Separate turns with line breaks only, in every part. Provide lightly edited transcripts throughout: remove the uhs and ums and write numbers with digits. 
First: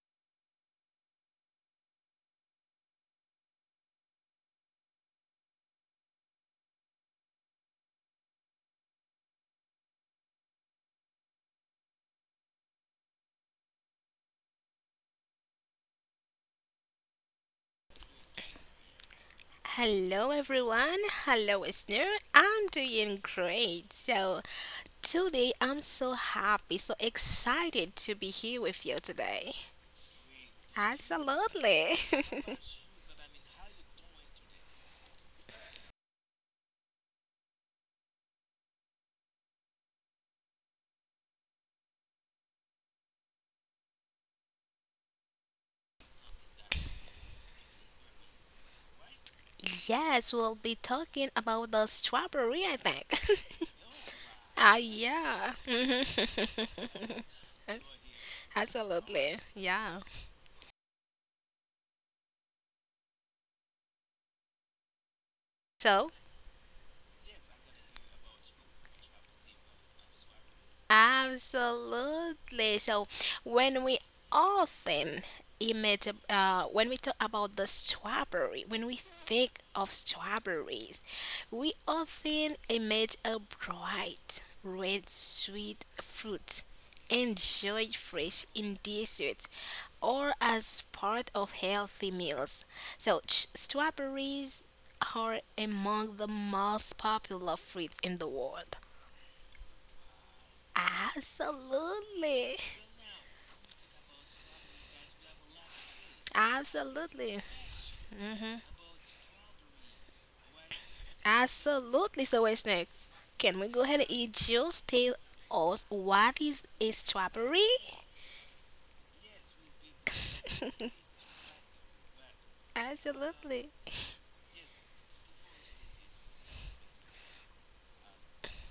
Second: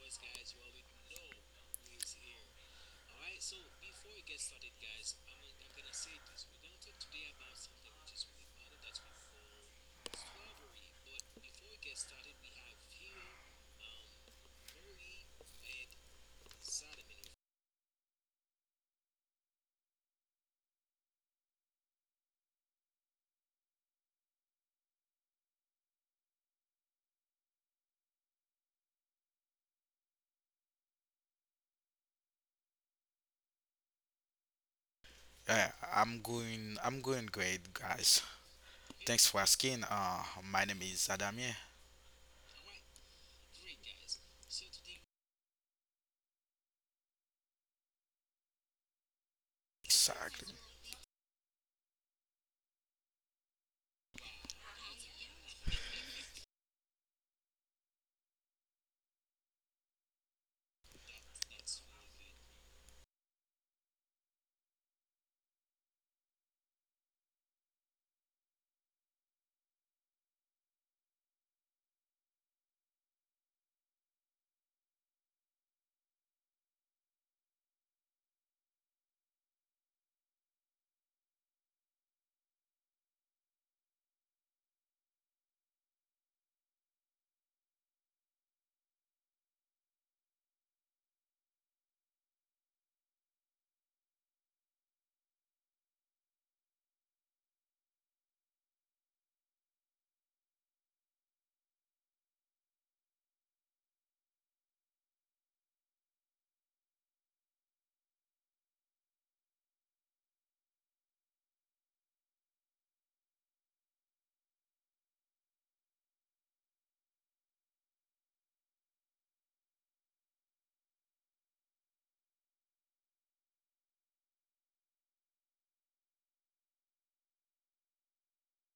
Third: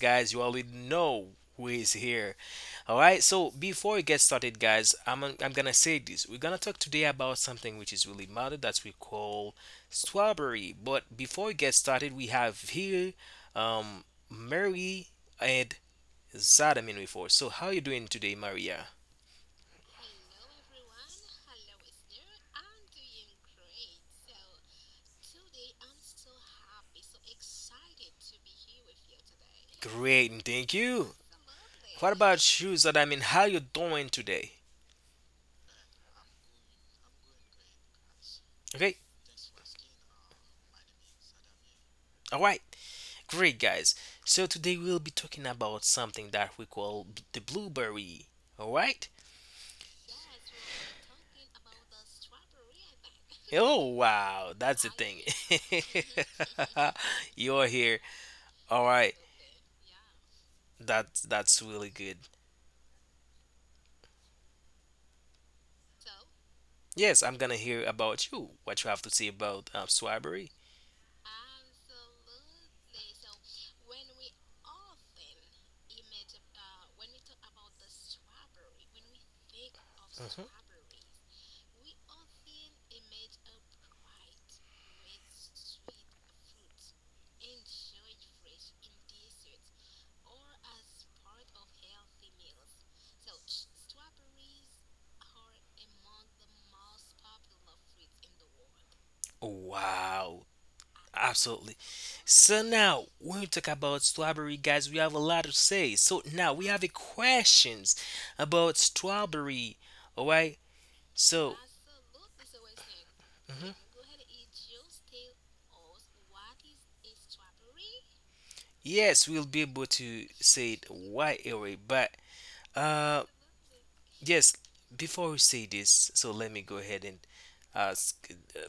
guys, you already know who is here. All right. So before we get started, guys, I'm gonna say this. We're gonna talk today about something which is really matter that we call strawberry. But before we get started, we have here um Mary and Zadamin with us. So how you doing today, Maria?
Hello everyone, hello listener. I'm doing great. Today I'm so happy, so excited to be here with you today.
Great, and thank you.
Absolutely.
What about you, Zadamin? How you doing today?
Yeah, I'm going. I'm going great, guys.
Okay.
Thanks for asking. My name is Adamie.
All right. Great, guys. So today we'll be talking about something that we call the blueberry. All right?
Yes,
Exactly.
we'll be talking about the strawberry, I think.
Oh, wow.
Ah,
That's the thing.
yeah.
You're here. All right.
Absolutely. Yeah.
That's really good.
So,
Yes, I'm gonna hear about you. What you have to say about strawberry.
Absolutely. So when we often image, when we talk about the strawberry, when we think of
Mhm.
strawberries, we often image a bright, red, sweet fruit. Enjoyed fresh in desserts or as part of healthy meals. So, strawberries are among the most popular fruits in the world.
Wow. Absolutely.
Absolutely.
So now, when we talk about strawberry, guys, we have a lot to say. So now we have a
Absolutely.
questions
hmm
about strawberry. All right. So
Absolutely. So, wait, Snake, can we
mhm.
go ahead and eat juice? Tell us, what is a strawberry?
Yes, we'll be able to say it right away. But uh,
Absolutely.
yes, before we say this, so let me go ahead and ask. Uh,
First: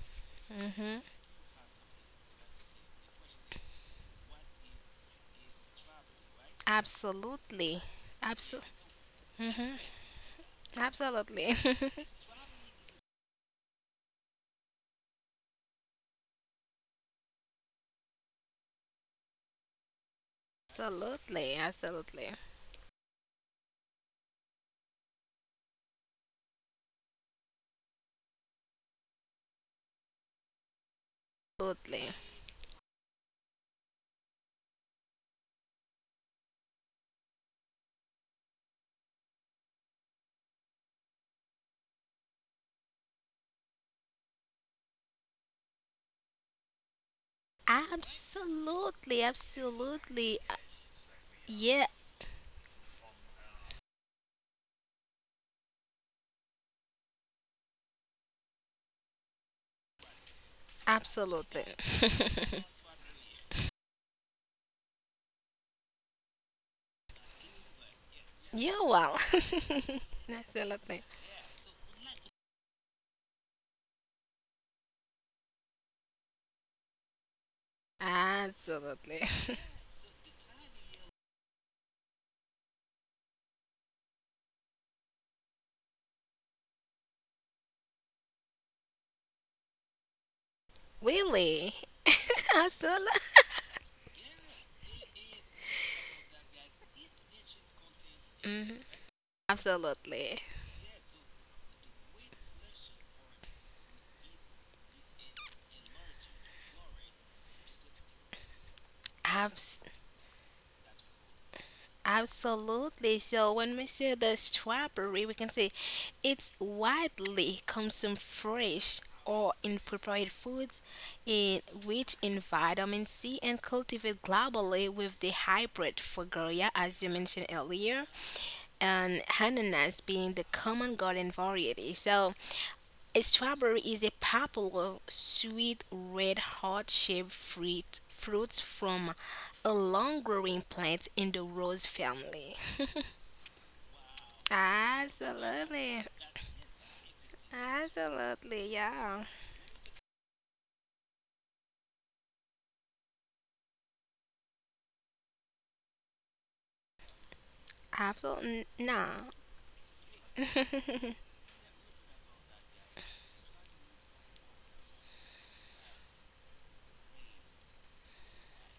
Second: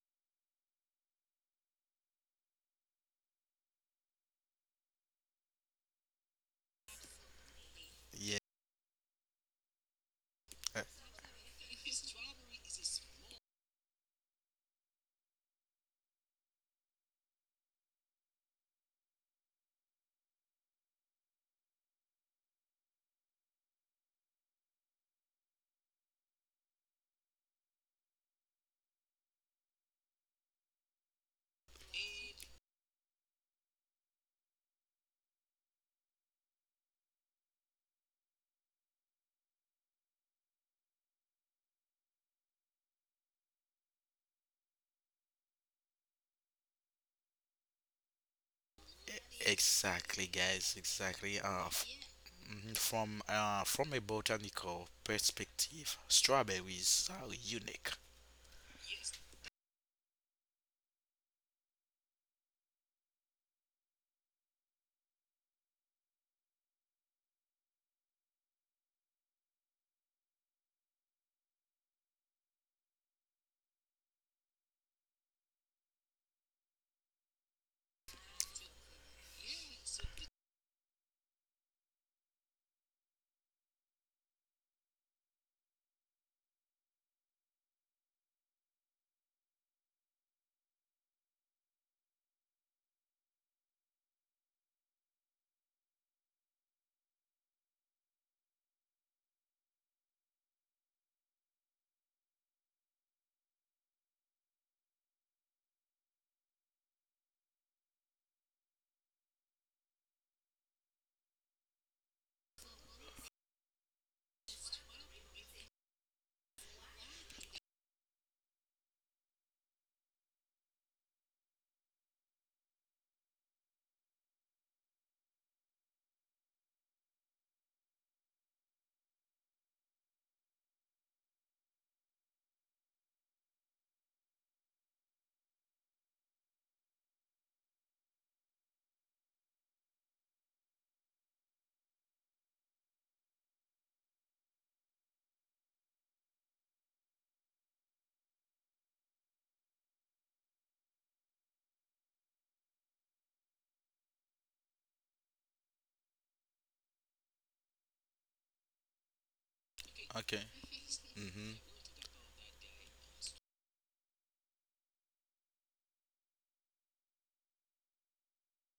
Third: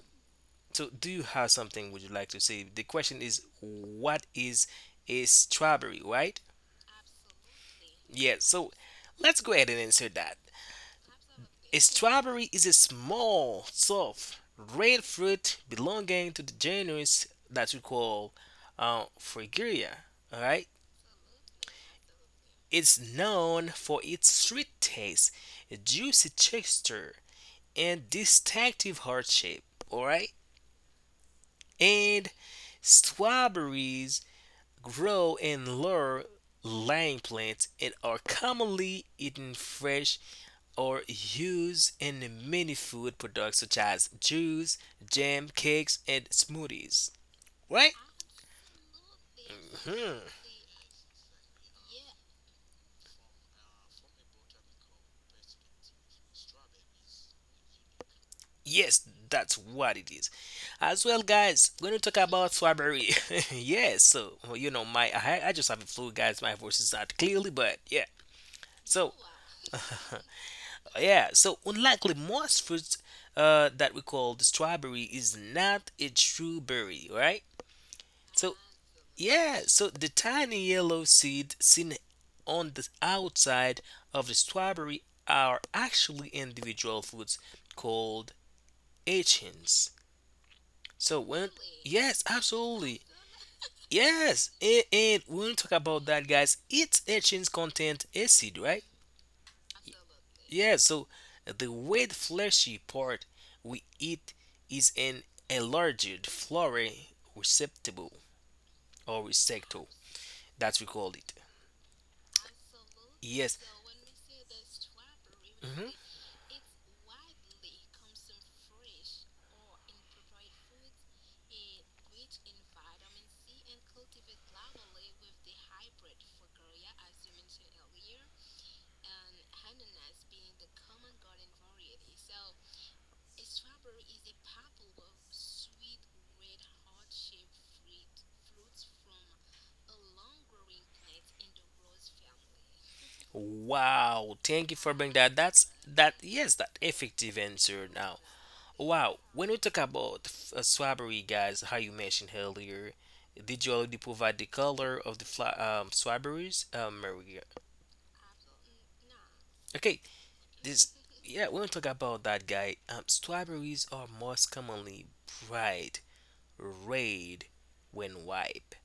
so,
hmm
do you have something would you like to say? The question is, what is a strawberry, right?
Absolutely.
Yeah.
Yes.
Absol-
So, let's go ahead and
mhm.
answer that.
uh,
Absolutely.
A
Absolutely.
strawberry is a small, soft, red fruit belonging to the genus that we call Fragaria. All right,
Absolutely.
it's known for its sweet taste, a juicy texture, and distinctive heart shape. All right,
Absolutely.
and strawberries grow in lower lying plants and are commonly eaten fresh or used in many food products such as juice, jam, cakes, and smoothies. Right?
Absolutely.
Mhm.
Exactly,
Absolutely.
guys. Exactly.
Yeah,
From a botanical perspective, strawberries are unique.
Yes, that's what it is. As well, guys,
absolutely.
we're gonna talk about strawberry. Yes, so well, you know, I just have a flu, guys. My voice is not clearly, but yeah.
You're
So
well. Absolutely.
yeah, so unlikely most fruits that we call the strawberry is not a true berry, right? So
Absolutely.
yeah, so the tiny yellow seeds seen on the outside of the strawberry are actually individual fruits called achins. So when
Really?
Yes, absolutely.
Absolutely.
Yes, and when we talk about that, guys, its achins content acid,
Mhm.
right?
Absolutely.
Yeah, so the red fleshy part we eat is an enlarged flowery receptacle or
Abs-
receptacle. That's we call it.
Absolutely. So
Yes.
when we say the strawberry, we can say
Mhm.
it's widely consumed fresh or in prepared foods, in rich in vitamin C, and cultivated globally, with the hybrid Fogoria, as you mentioned earlier, and ananas being the common garden variety. So a strawberry is a popular sweet red heart-shaped fruit. Fruits from a long-growing plant in the rose family.
Wow, thank you for bringing that. That's
Absolutely.
that. Yes, that effective answer. Now,
Absolutely,
wow.
yeah.
When we talk about strawberry, guys, how you mentioned earlier, did you already provide the color of the strawberries, Maria?
Absolutely. No.
Okay,
Okay.
this. Yeah, when
Mhm.
we talk about that, guy, strawberries are most commonly bright red when ripe.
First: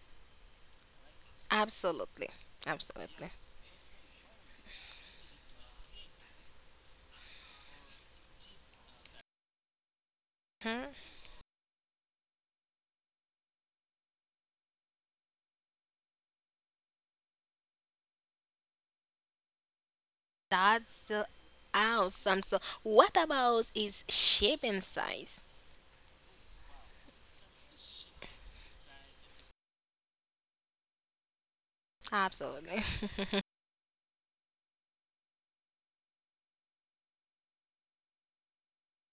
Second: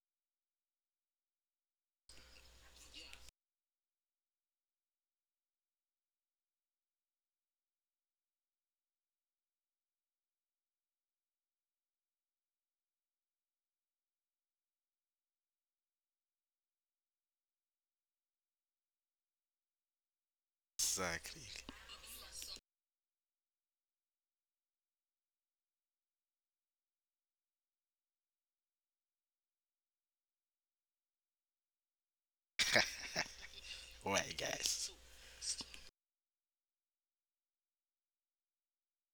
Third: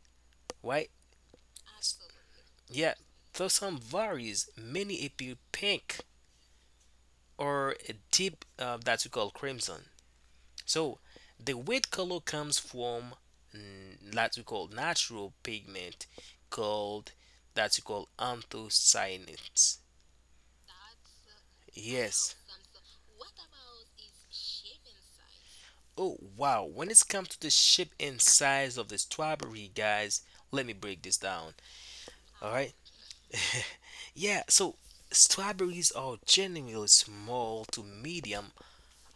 Why?
Absolutely.
Yeah,
Absolutely.
though some varies, many appear pink or a deep that we call crimson.
Hmm?
So the white color comes from that we call natural pigment called that we call anthocyanins.
That's the
Exactly.
Yes.
awesome. So what about its shape and size?
Oh wow, when it comes to the shape and size of the strawberry, guys, let me break this down. All right?
Absolutely.
Right,
Yeah, so
guys.
strawberries are generally small to medium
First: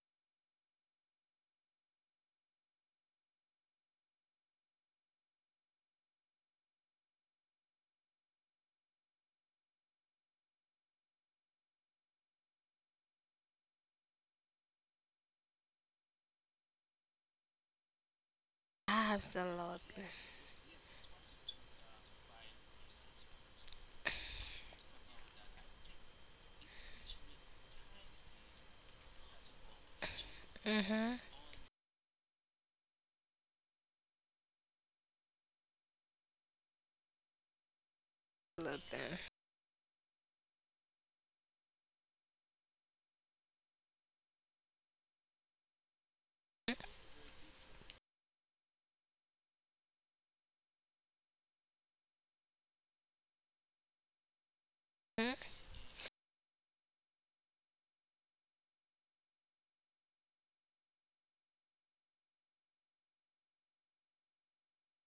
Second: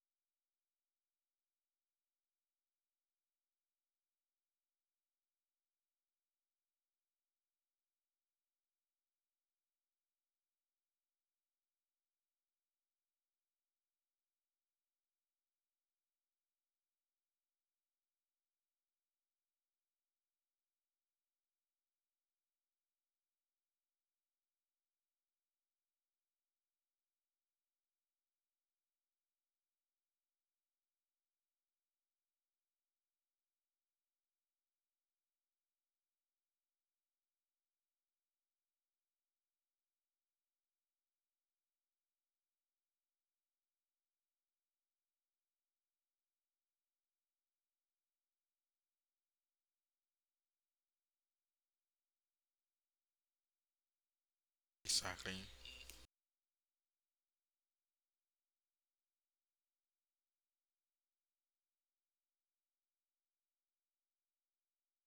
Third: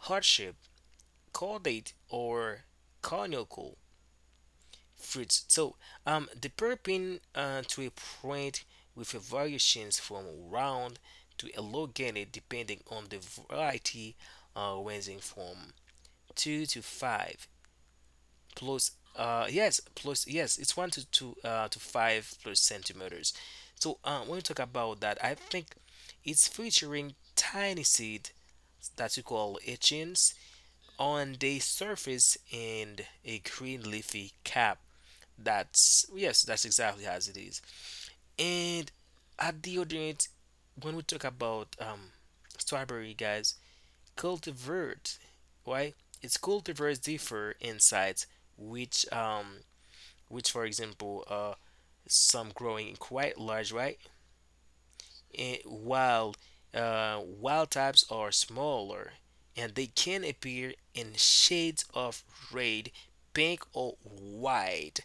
heart shape caudate or conical fruits. So the purpin to a point with a variations from round to elongated depending on the variety ranging from two to five plus yes
Absolutely.
plus yes it's one to two to five plus centimeters. So when we talk about that, I think it's featuring tiny seed that we call etchings
Mm-hmm.
on the surface and a green leafy cap. That's yes, that's exactly as it is. And
Absolutely.
a deodorant, when we talk about strawberry, guys, cultivars, why? It's cultivars differ in size, which um, which for example, some growing quite large, right?
Mhm.
Exactly.
Eh, while wild types are smaller and they can appear in shades of red, pink, or white.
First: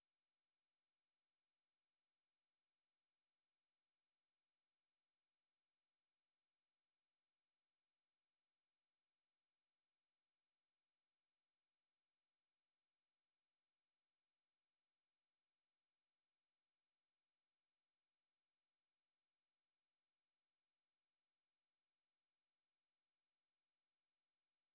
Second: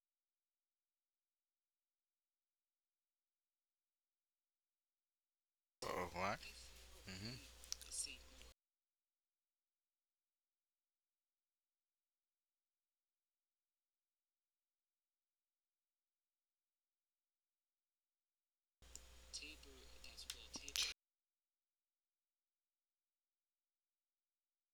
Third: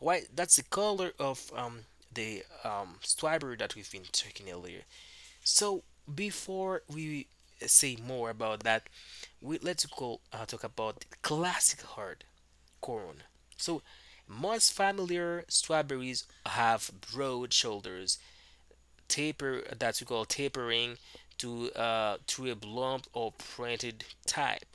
White that's the color of the striper that we've been talking earlier. So
All right.
before we
Mhm.
say more about that, we let's go talk about classic hard corn. So most familiar strawberries have broad shoulders taper that we call tapering to a blunt or printed type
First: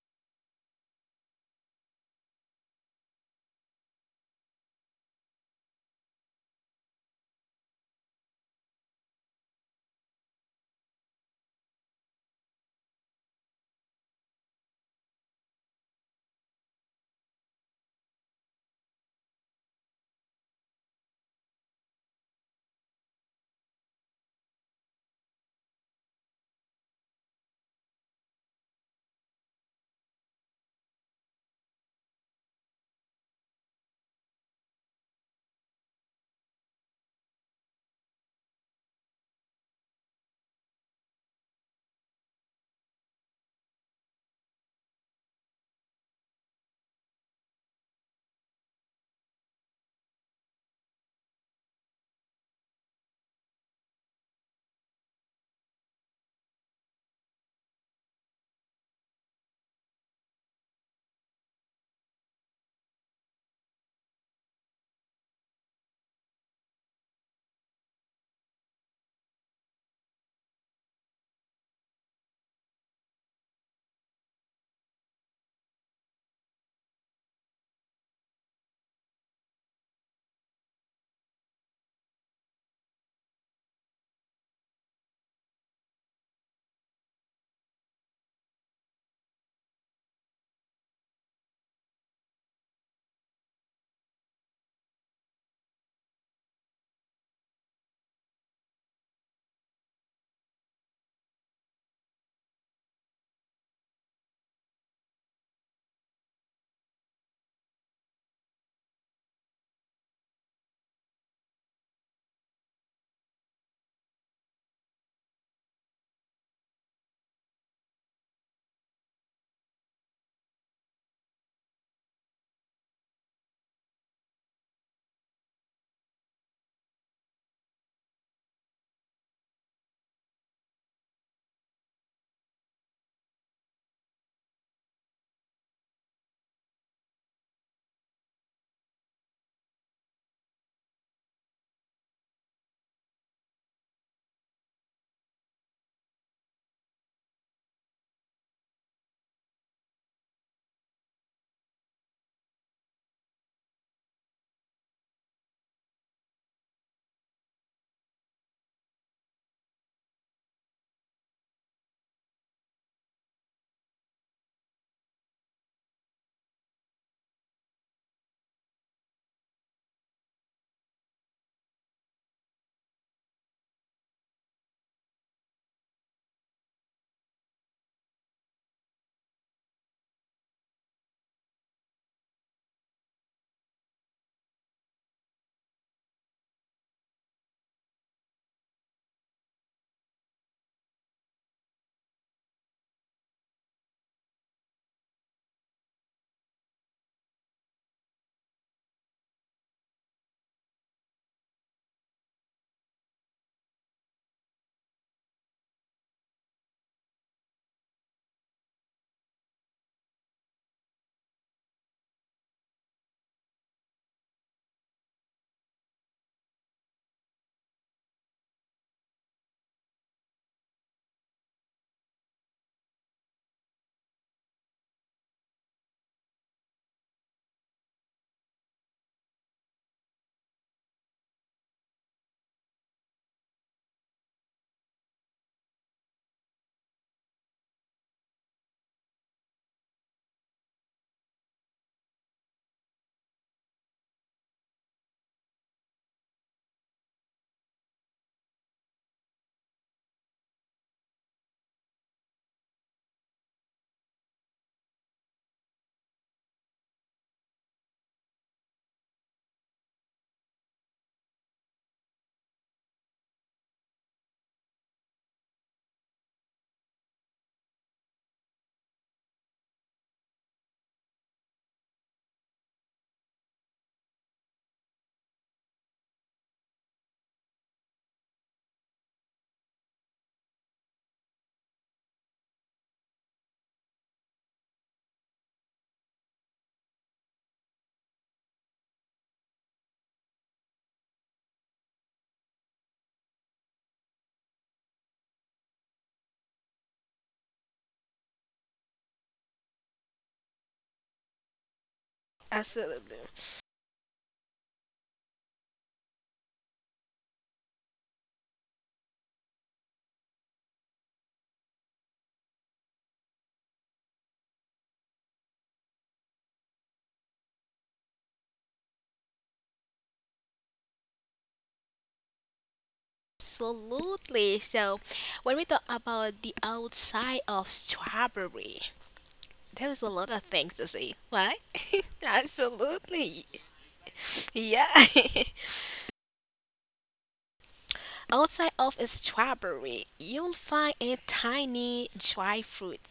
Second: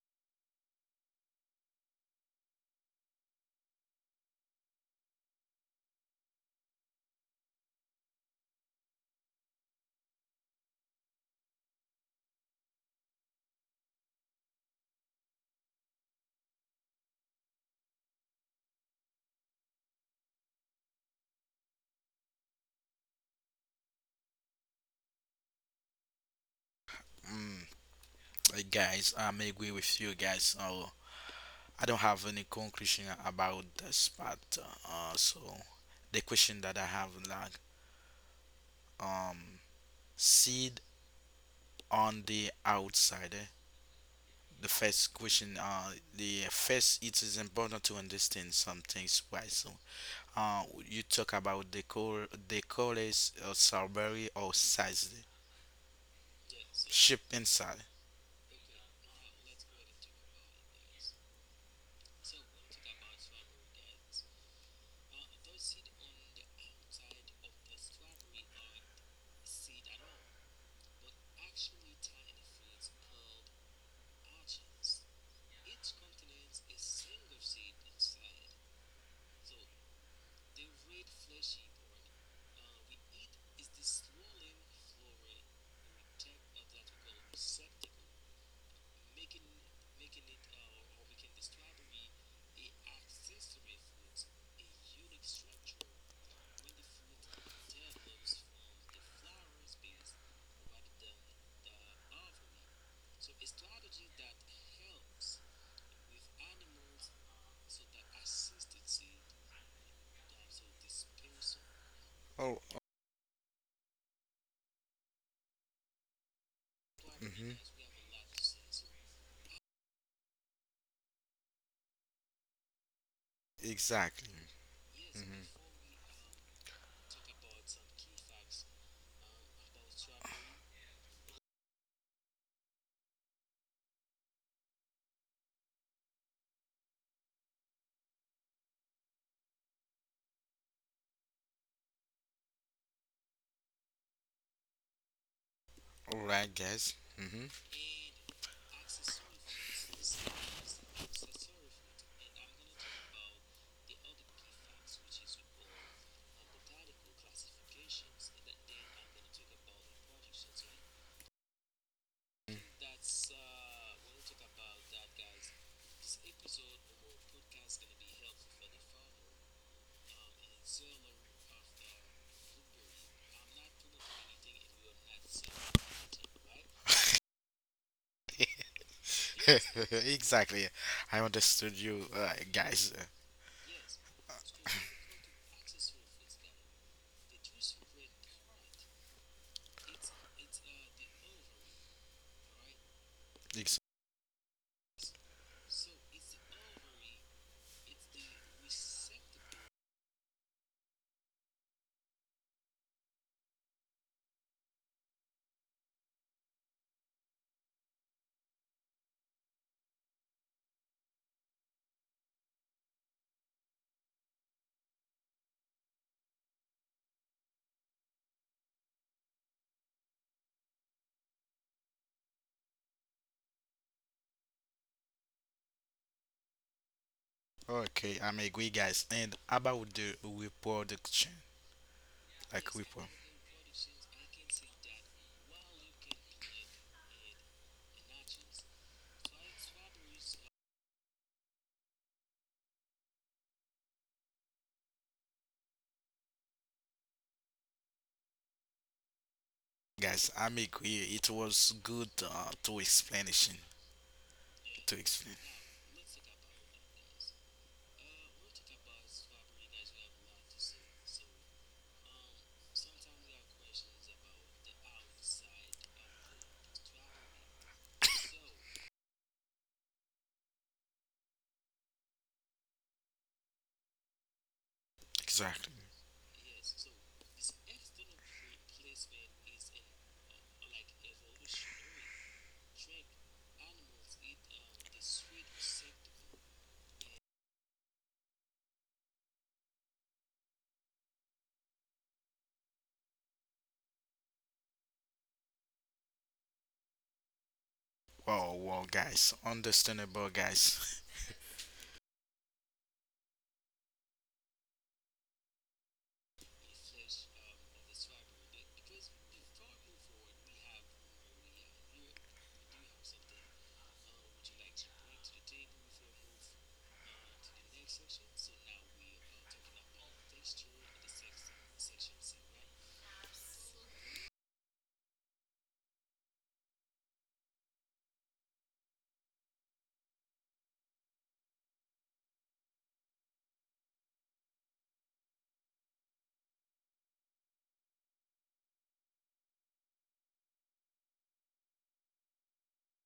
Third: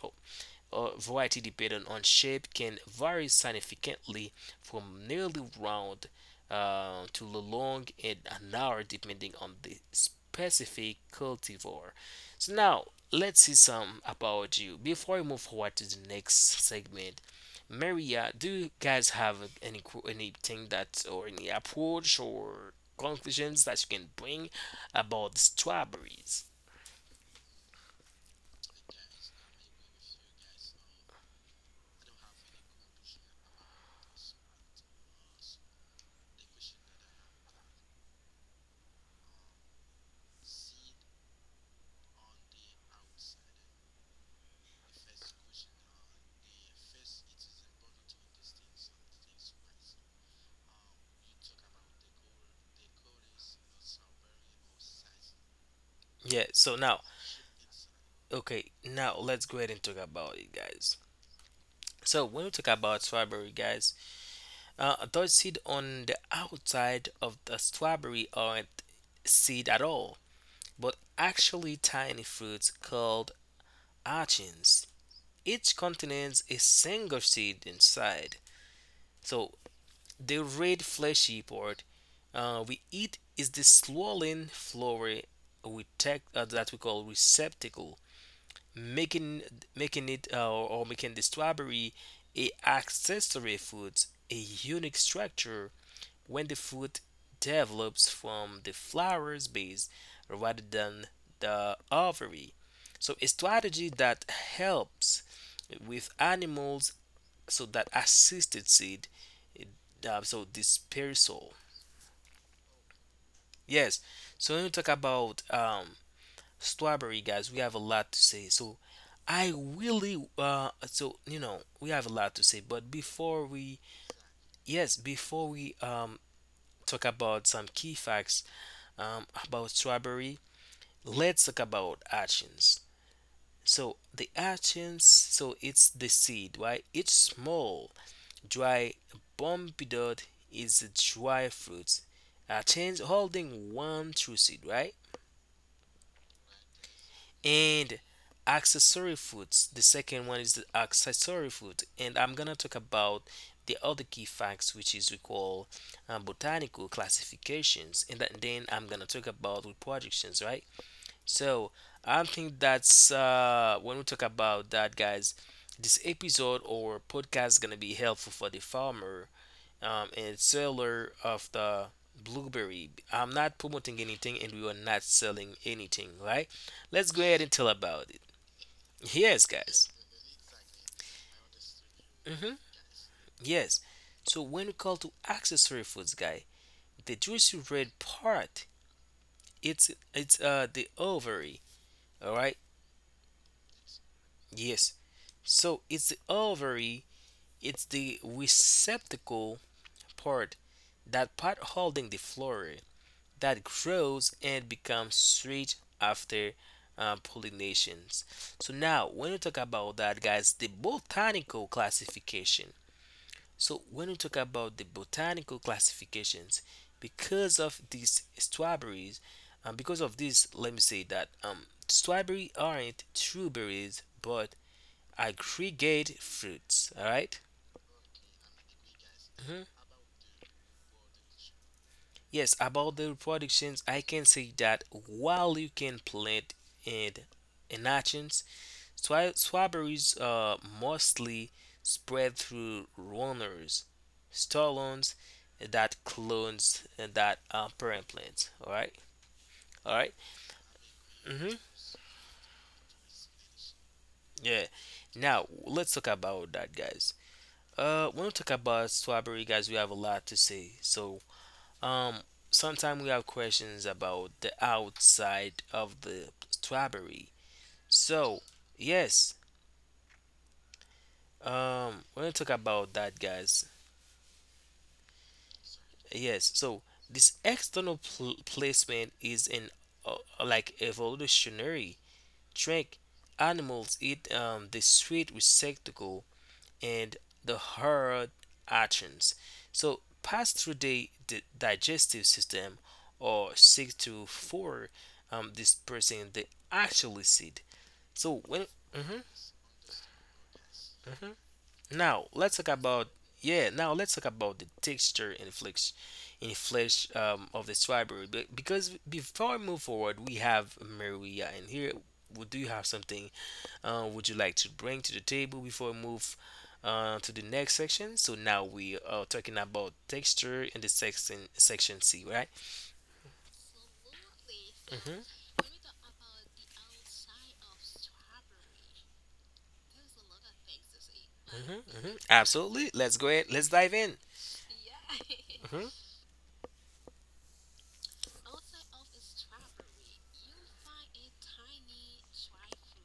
variety dependent on shape can vary significantly from nearly round to long and narrow depending on the specific cultivar. So now let's see some about you. Before we move forward to the next segment, Maria, do you guys have any anything that or any approach or conclusions that you can bring about strawberries?
Mm, Guys, I'm agree with you guys. I don't have any conclusion about this part. So the question that I have, like, um seed on the outside. Eh? The first question, the first it is important to understand some things. Why? So you talk about the color, the colors, strawberry or size,
Yeah,
eh?
so now,
Shape inside.
okay, now let's go ahead and talk about it, guys. So when we talk about strawberry, guys, those seed on the outside of the strawberry aren't seed at all, but actually tiny fruits called achins. Each contains a single seed inside. So the red fleshy part we eat is the swollen flower we take, that we call receptacle. making making it or making the strawberry a accessory fruit a unique structure when the fruit develops from the flower's base rather than the ovary, so a strategy that helps with animals so that assisted seed, so dispersal.
Oh,
Yes, so when we talk about strawberry,
oh,
guys,
mm-hmm.
we have a lot to say. So I really so you know we have a lot to say, but before we,
Exactly.
yes,
Mm-hmm.
before we talk about some key facts about strawberry, let's talk about actions. So the actions, so it's the seed, right? It's small, dry, bumpy dot, is a dry fruit, a change holding one true seed, right?
All right, guys. Mm-hmm.
And accessory foods. The second one is the accessory food, and I'm gonna talk about the other key facts, which is we call botanical classifications, and that, then I'm gonna talk about reproductions, right? So I think that's when we talk about that, guys. This episode or podcast is gonna be helpful for the farmer and seller of the blueberry. I'm not promoting anything and we are not selling anything, right? Let's go ahead and tell about it. Yes, guys.
exactly. I understood you,
Mm-hmm.
guys.
Yes. So when we call to accessory foods, guy, the juicy red part, it's the ovary. All right.
Ex-
Yes. So it's the ovary. It's the receptacle part, that part holding the flower, that grows and becomes sweet after pollinations. So now, when you talk about that, guys, the botanical classification. So when you talk about the botanical classifications, because of these strawberries, because of this, let me say that strawberry aren't true berries, but aggregate fruits. All right?
Okay, I'm agree, guys. And
Mhm.
about the reproduction,
Yes,
like
about
repro.
the reproductions, I can say that while you can plant and an Strawberries are mostly spread through runners, stolons that clones that parent plants. All right, all right.
Guys, I'm agree. It
Mm-hmm.
was good to explanation.
Yeah.
To explain.
Now let's talk about that, guys. When we talk about strawberry, guys, we have a lot to say. So, um, sometimes we have questions about the outside of the strawberry. So, yes, we're gonna talk about that, guys.
Exactly.
Yes, so this external placement is an uh, like evolutionary trick. Animals eat the sweet receptacle and the hard actions. So pass through the digestive system or seek to for dispersing the actual seed. So
Wow,
when
wow,
Mhm.
guys. Understandable, guys.
Now let's talk about
Absolutely.
yeah. Now let's talk about the texture and flesh, in flesh of the strawberry. But because before we move forward, we have Maria in here. Would do you have something? Would you like to bring to the table before we move to the next section? So now we are talking about texture in the section C, right?
Absolutely. So,
hmm
when we talk about the outside of strawberry, there's a lot of things to see, right?
Absolutely. Let's go
Absolutely.
ahead. Let's dive in.
Yeah.
hmm
Outside of a strawberry, you'll find a tiny dry fruit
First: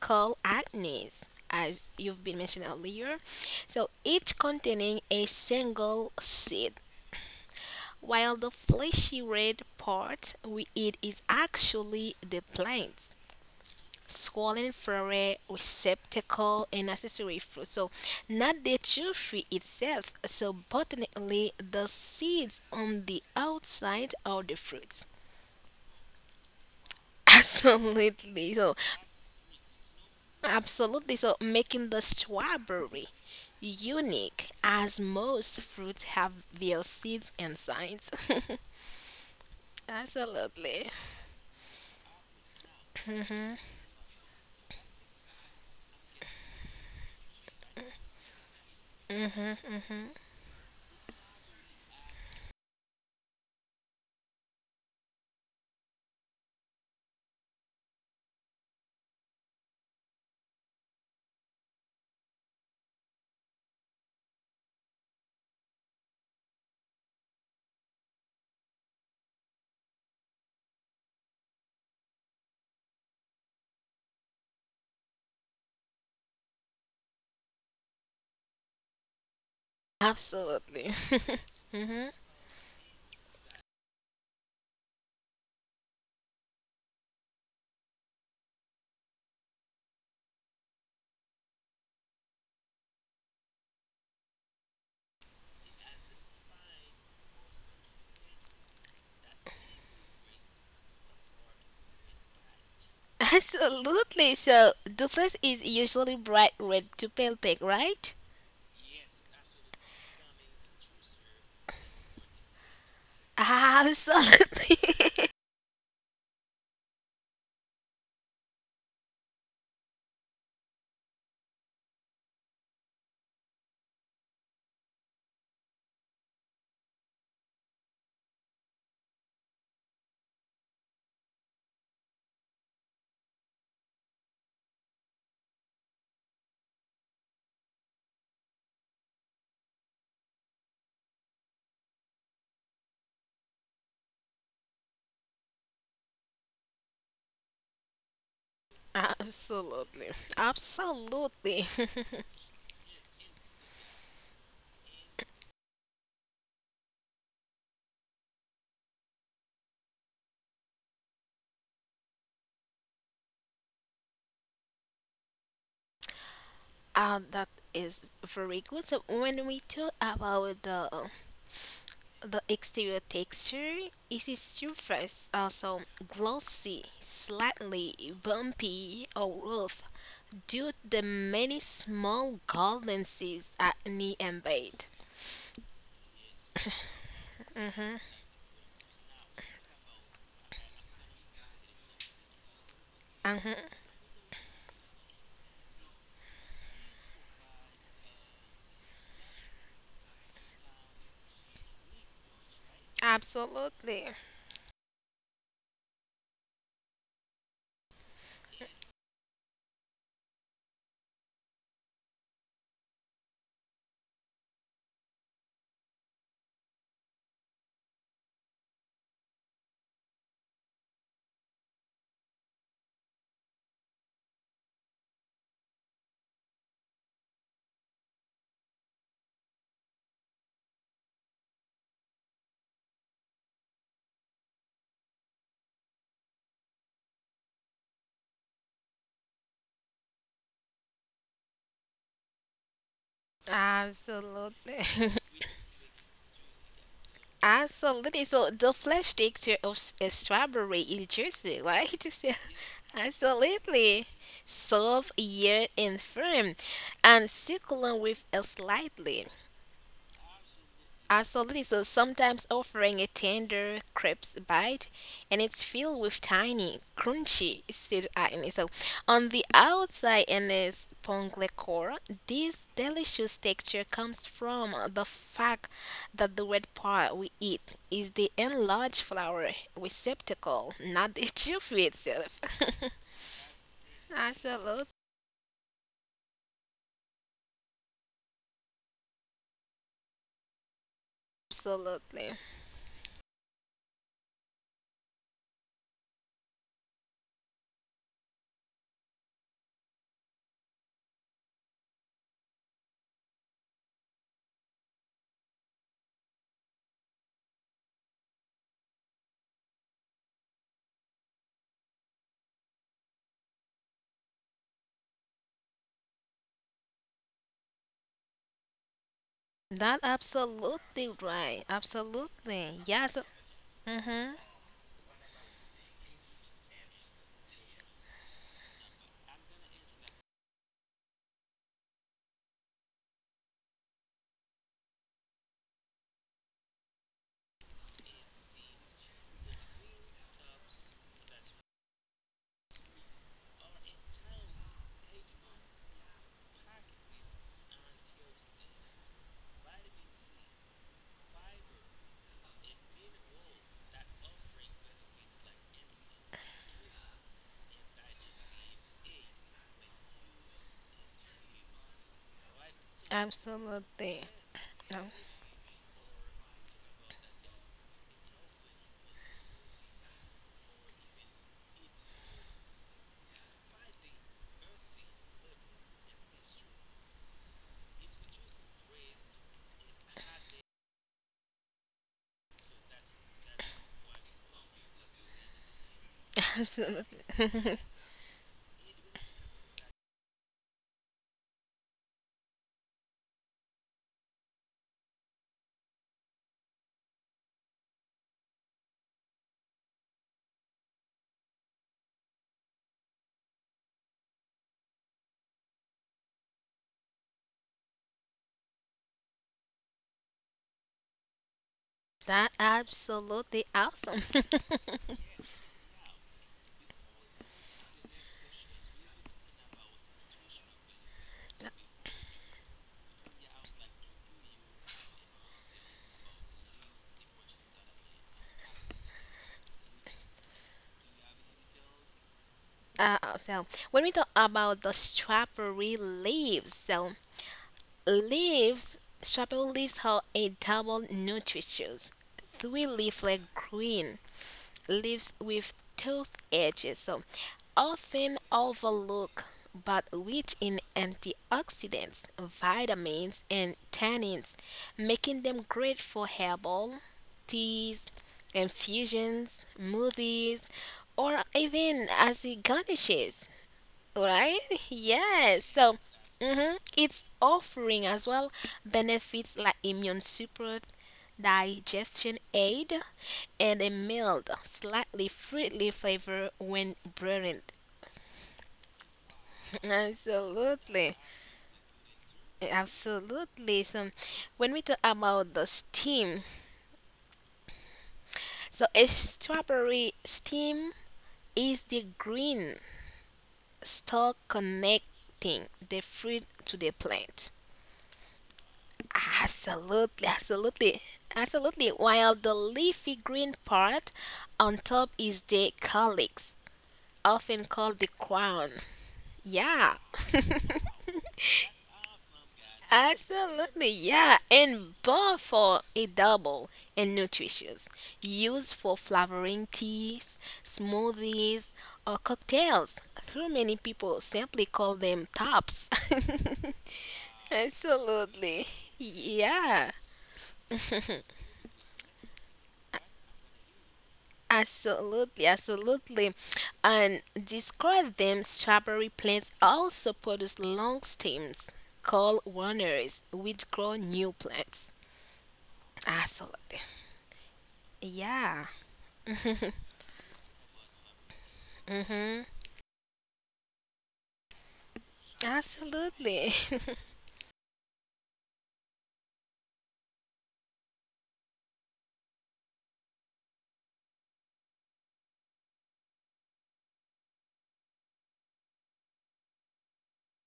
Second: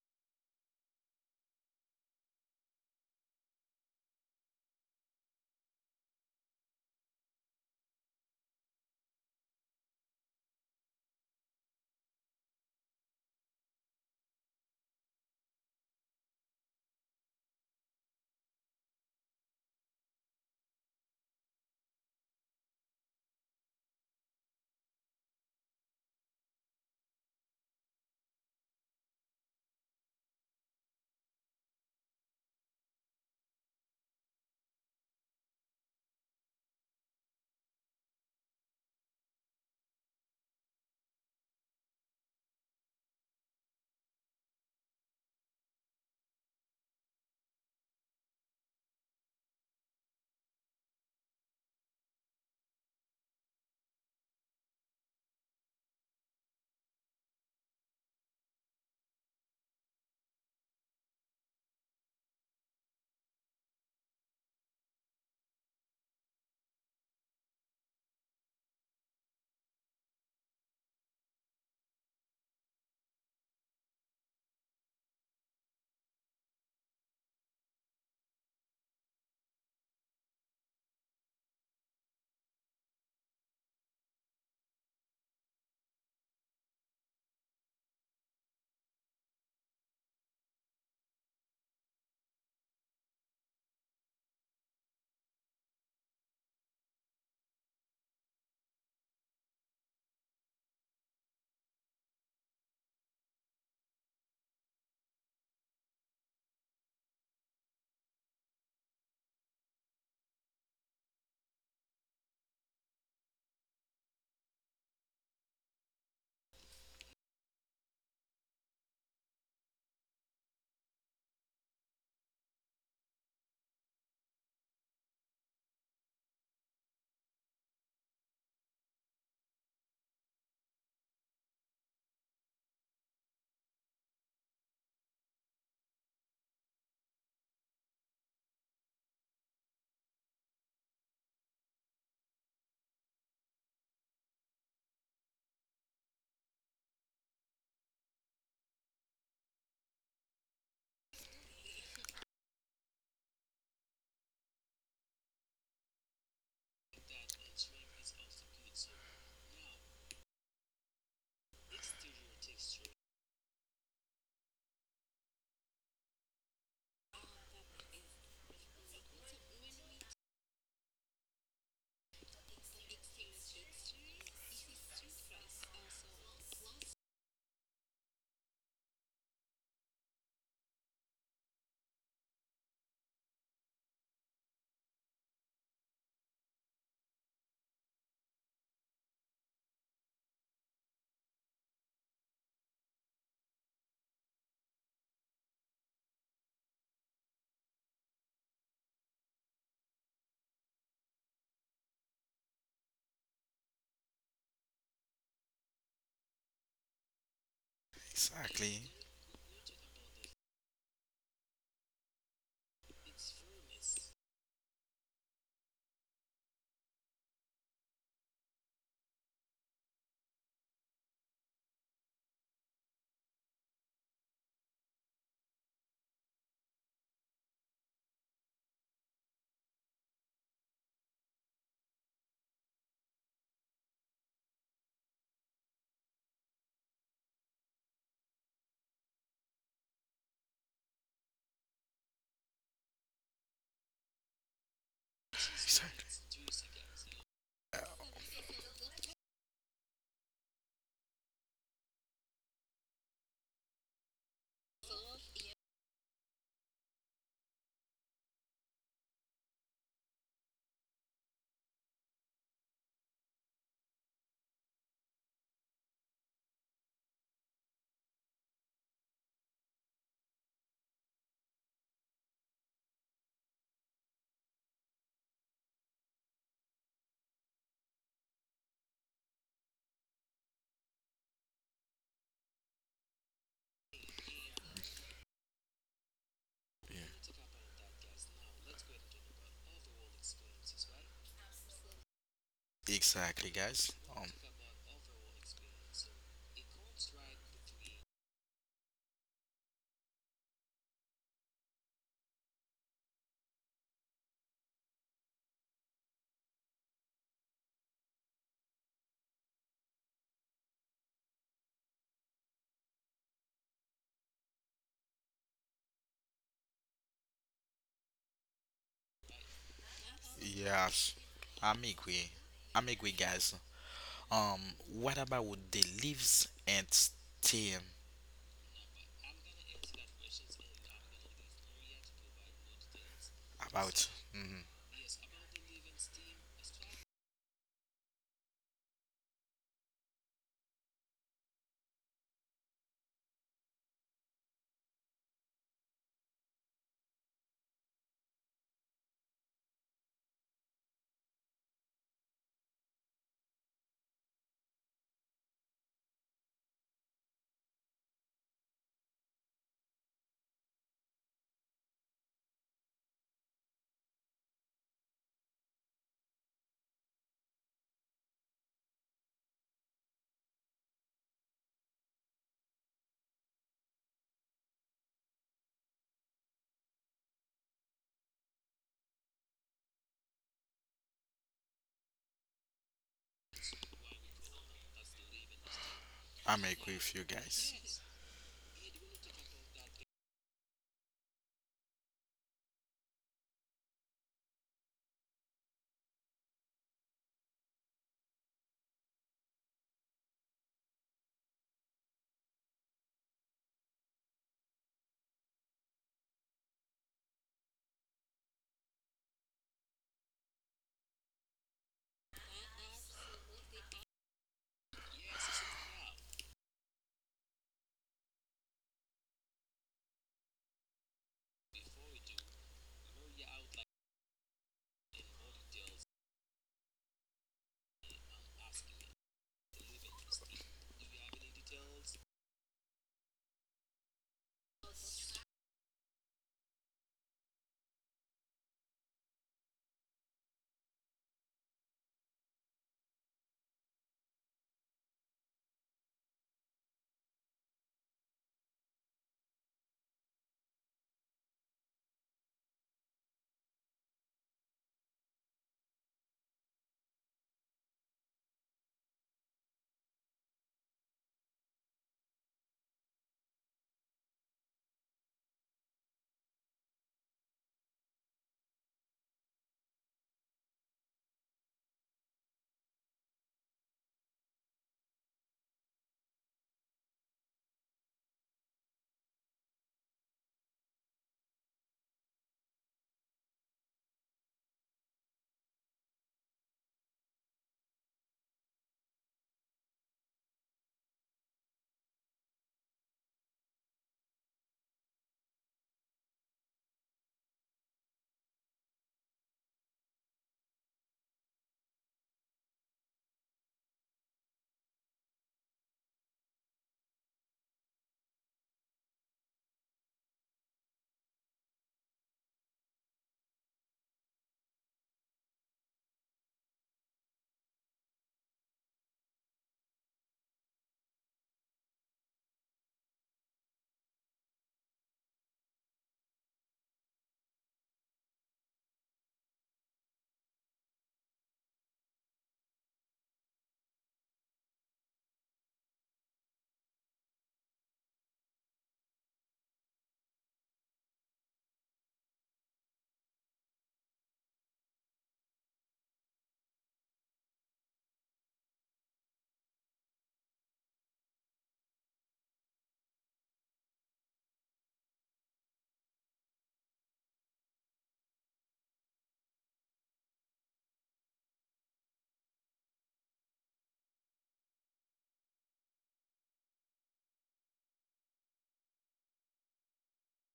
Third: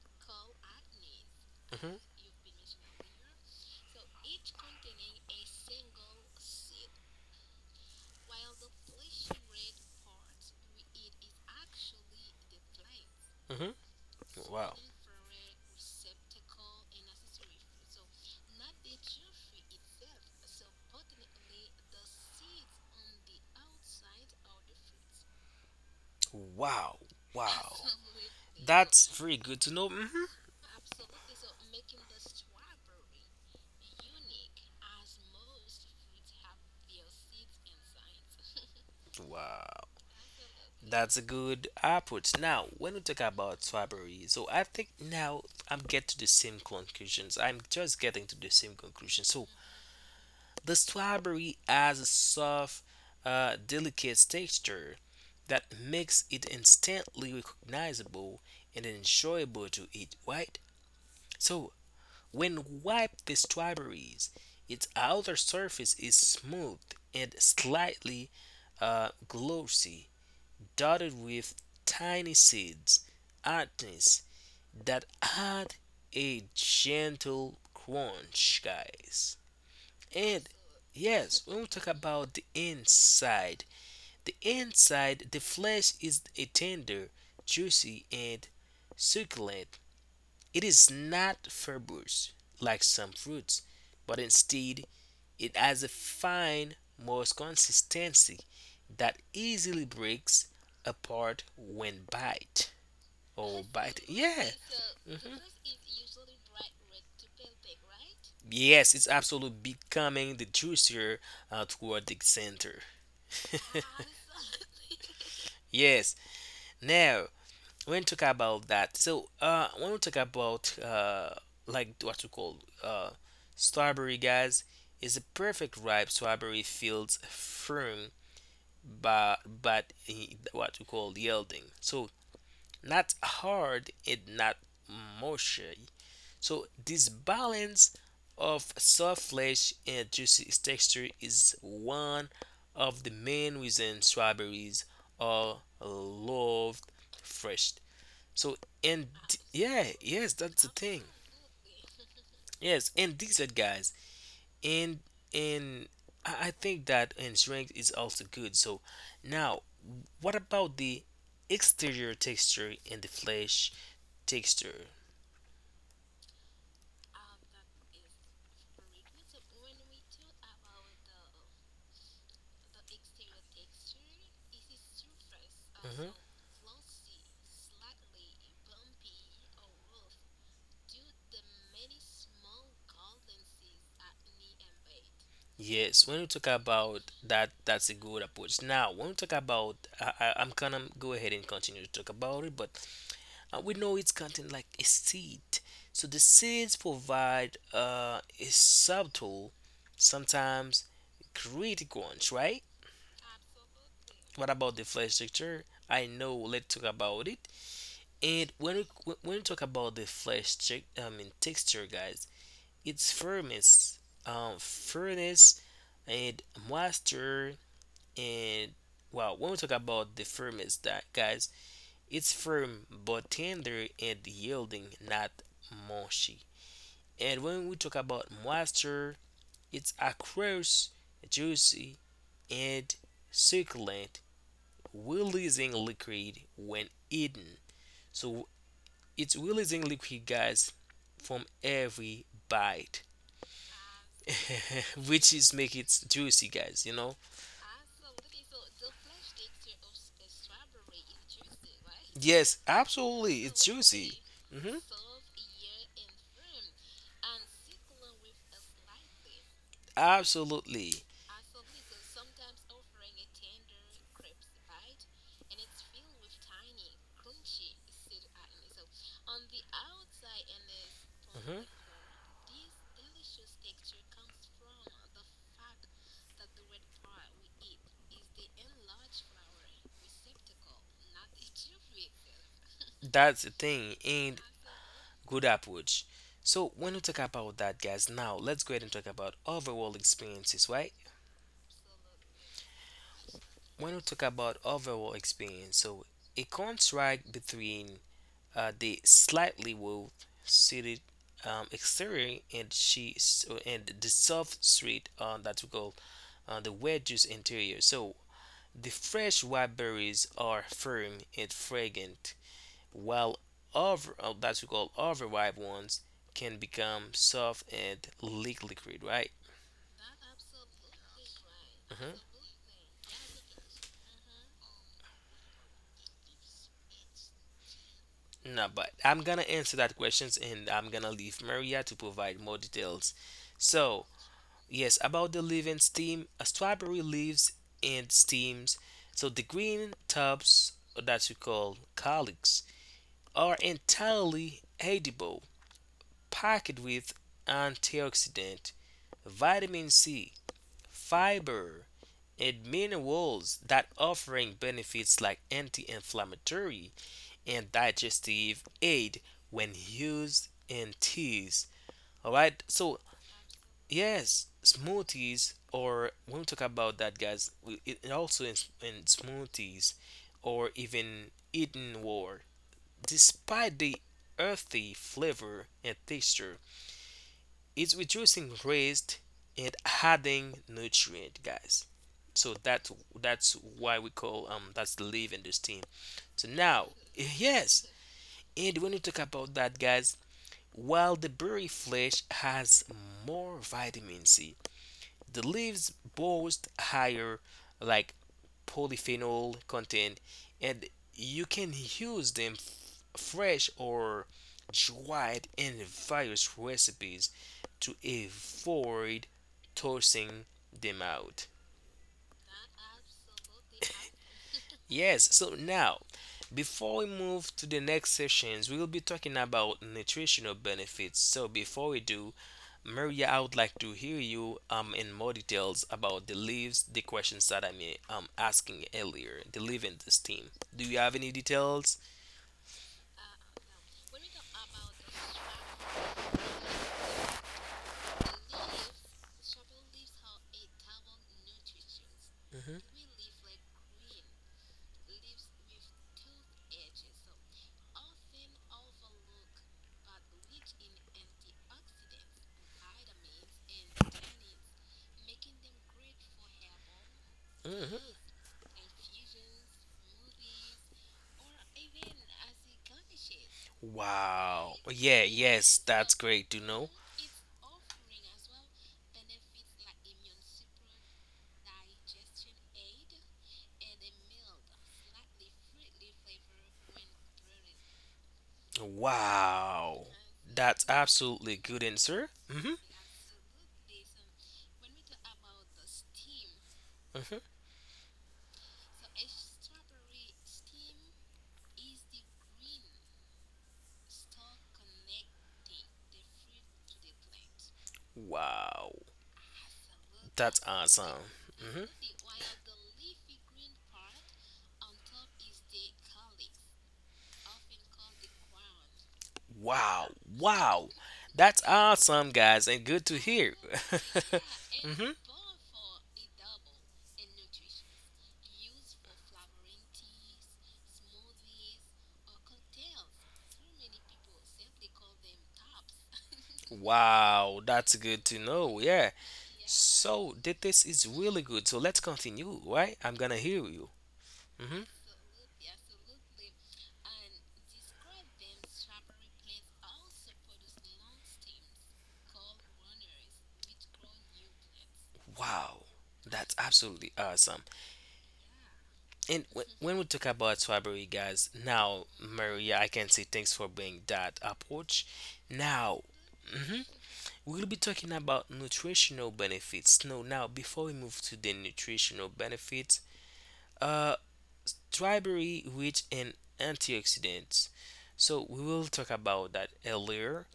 called acnes, as
hmm
you've been mentioned earlier. So, each containing a single seed, while the fleshy red part we eat is actually the plant.
hmm
Swollen
Wow.
flower receptacle and accessory fruit. So, not the true tree itself. So, botanically, the seeds on the outside are the fruits.
Wow, wow.
Absolutely. So,
That's amazing. Very good to know.
absolutely. So, making the strawberry unique, as most fruits have their seeds and sides.
Wow,
Absolutely.
that's a good approach. Now, when we talk about February, so I think now I'm get to the same conclusions. I'm just getting to the same conclusion. So
Mm-hmm.
the strawberry has a soft, delicate texture that makes it instantly recognizable and enjoyable to eat. Right? So when wiped with strawberries, its outer surface is smooth and slightly glossy, dotted with tiny seeds, hardness that add a gentle crunch, guys. And
Absolutely.
yes, when we talk about the inside, the inside, the flesh is a tender, juicy, and succulent, it is not fibrous like some fruits, but instead it has a fine, moist consistency that easily breaks apart when bite or bite.
Absolutely.
Yeah.
So the
hmm
place is usually bright red to pale pink, right?
Yes, it's absolutely becoming the juicier toward the center.
Absolutely.
Yes. Now, when you talk about that, so when we talk about like what you call uh strawberry, guys, is a perfect ripe strawberry feels firm but what you call yielding, so not hard and not mushy. So this balance of soft flesh and juicy texture is one of the main reasons strawberries are loved fresh. So and yeah,
Absolutely.
yes, that's the thing.
Absolutely.
Yes, and these are guys. And and I think that and strength is also good. So now, what about the exterior texture and the flesh texture?
That is very good. So when we talk about the exterior texture, it is surface also
Mhm.
glossy, slightly bumpy or rough due to the many small golden seeds at knee and bed.
Yes, when we talk about that, that's a good approach. Now, when we talk about, I'm gonna go ahead and continue to talk about it, but we
Mhm.
know it's contained like a seed. So the seeds provide a subtle, sometimes critical ones, right?
Absolutely.
What about the flesh structure? I know. Let's talk about it. And when
exactly.
we talk about the flesh, check, I mean texture, guys, it's firmness, firmness, and moisture, and wow. When we talk about the firmness, that guys, it's firm but tender and yielding, not mushy. And when we talk about moisture, it's across, juicy, and succulent, releasing liquid when eaten. So it's releasing liquid, guys, from every bite.
Absolutely.
Which is make it
Exactly.
juicy, guys. You know,
Absolutely. So the flesh texture of a strawberry is juicy, right? So,
yes, absolutely, it's
absolutely.
juicy. Hmm.
Soft, yet and firm, and succulent with a slightly
Absolutely.
absolutely. So sometimes offering a tender crisp bite, and it's filled with tiny, crunchy seed acne. So on the outside in this pongle
Hmm.
core, this delicious texture comes from the fact that the red part we eat is the enlarged flower receptacle, not the tube itself.
That's the thing, and
Absolutely.
good approach. So when we talk about that, guys, now let's go ahead and talk about overall experiences, right?
Absolutely.
Exactly, guys.
When we talk
Um,
about overall experience, so a contrast between the slightly well-suited exterior and she so- and the soft street that we call the wedges interior. So the fresh wild berries are firm and fragrant, while other, that's we call other ripe ones can become soft and leak liquid, right?
That absolutely
yes,
right.
I'm
Hmm.
agree.
Absolutely.
I'm agree,
Yes.
guys.
Mm-hmm.
Um, what about with the leaves and stem?
No, but I'm gonna answer that questions and I'm gonna leave Maria to provide more details. So,
About, mm,
yes, about the leaf and stem, a strawberry leaves and stems. So the green tops that we call calyx are entirely edible, packed with antioxidant, vitamin C, fiber, and minerals that offering benefits like anti-inflammatory and digestive aid when used in teas. All right, so
Absolutely.
yes,
No.
smoothies or when we talk about that, guys, we- it also in smoothies or even eaten war. Despite the earthy flavor and texture, it's reducing waste and adding nutrient, guys. So that's why we call that's the leaf and the stem. So
I'm
now,
agree with
Absolutely.
you guys.
yes, and when you talk about that, guys, while the berry flesh has more vitamin C, the leaves boast higher like polyphenol content and you can use them f- fresh or dried in various recipes to avoid tossing them out.
That absolutely awesome.
Yes, so now, before we move to the next sessions, we will be talking about nutritional benefits. So before we do, Maria, I would like to hear you in more details about the leaves, the questions that I'm asking earlier, the leave in the steam. Do you have any details?
uh, so when we talk about the strawberry leaves, so leaves, strawberry leaves have a double nutritious, three
Hmm.
leaflet green leaves with toothed edges. So often overlooked, but rich in antioxidants, vitamins, and tannins, making them great for herbal
Hmm.
teas, infusions, smoothies, or even as it garnishes. Right?
Wow. Yeah,
Yes.
yes,
So
that's great to know.
it's offering as well benefits like immune support, digestion aid, and a mild, slightly fruity flavor when brewed.
Wow. That's
Absolutely,
absolutely good answer. Hmm.
absolutely. So, when we talk about the steam,
Hmm.
so a strawberry steam is the green stalk connecting the fruit to the plant.
Wow.
Absolutely,
That's
absolutely,
awesome. Hmm.
absolutely. While the leafy green part on top is the calyx, often called the crown. Yeah.
Wow. Wow. That's awesome, guys, and good to hear.
Absolutely, yeah. And
Hmm.
bar for a double and nutritious. Used for flavoring teas, smoothies, or cocktails. Though many people simply call them tops.
Wow. That's good to
Absolutely.
know. Yeah.
Yeah.
So, th- this is really good. So, let's continue, right? I'm going to hear you. Hmm.
Absolutely, absolutely. And describe them strawberry plants also produce long stems called runners, which grow new plants.
Wow, that's
Absolutely.
absolutely awesome.
Yeah.
And w- when we talk about strawberry, guys, now,
Mm-hmm.
Maria, I can say thanks for bringing that approach. Now,
Absolutely.
mm-hmm. We'll be talking about nutritional benefits. No, now before we move to the nutritional benefits, uh, strawberry rich in antioxidants. So we will talk about that earlier.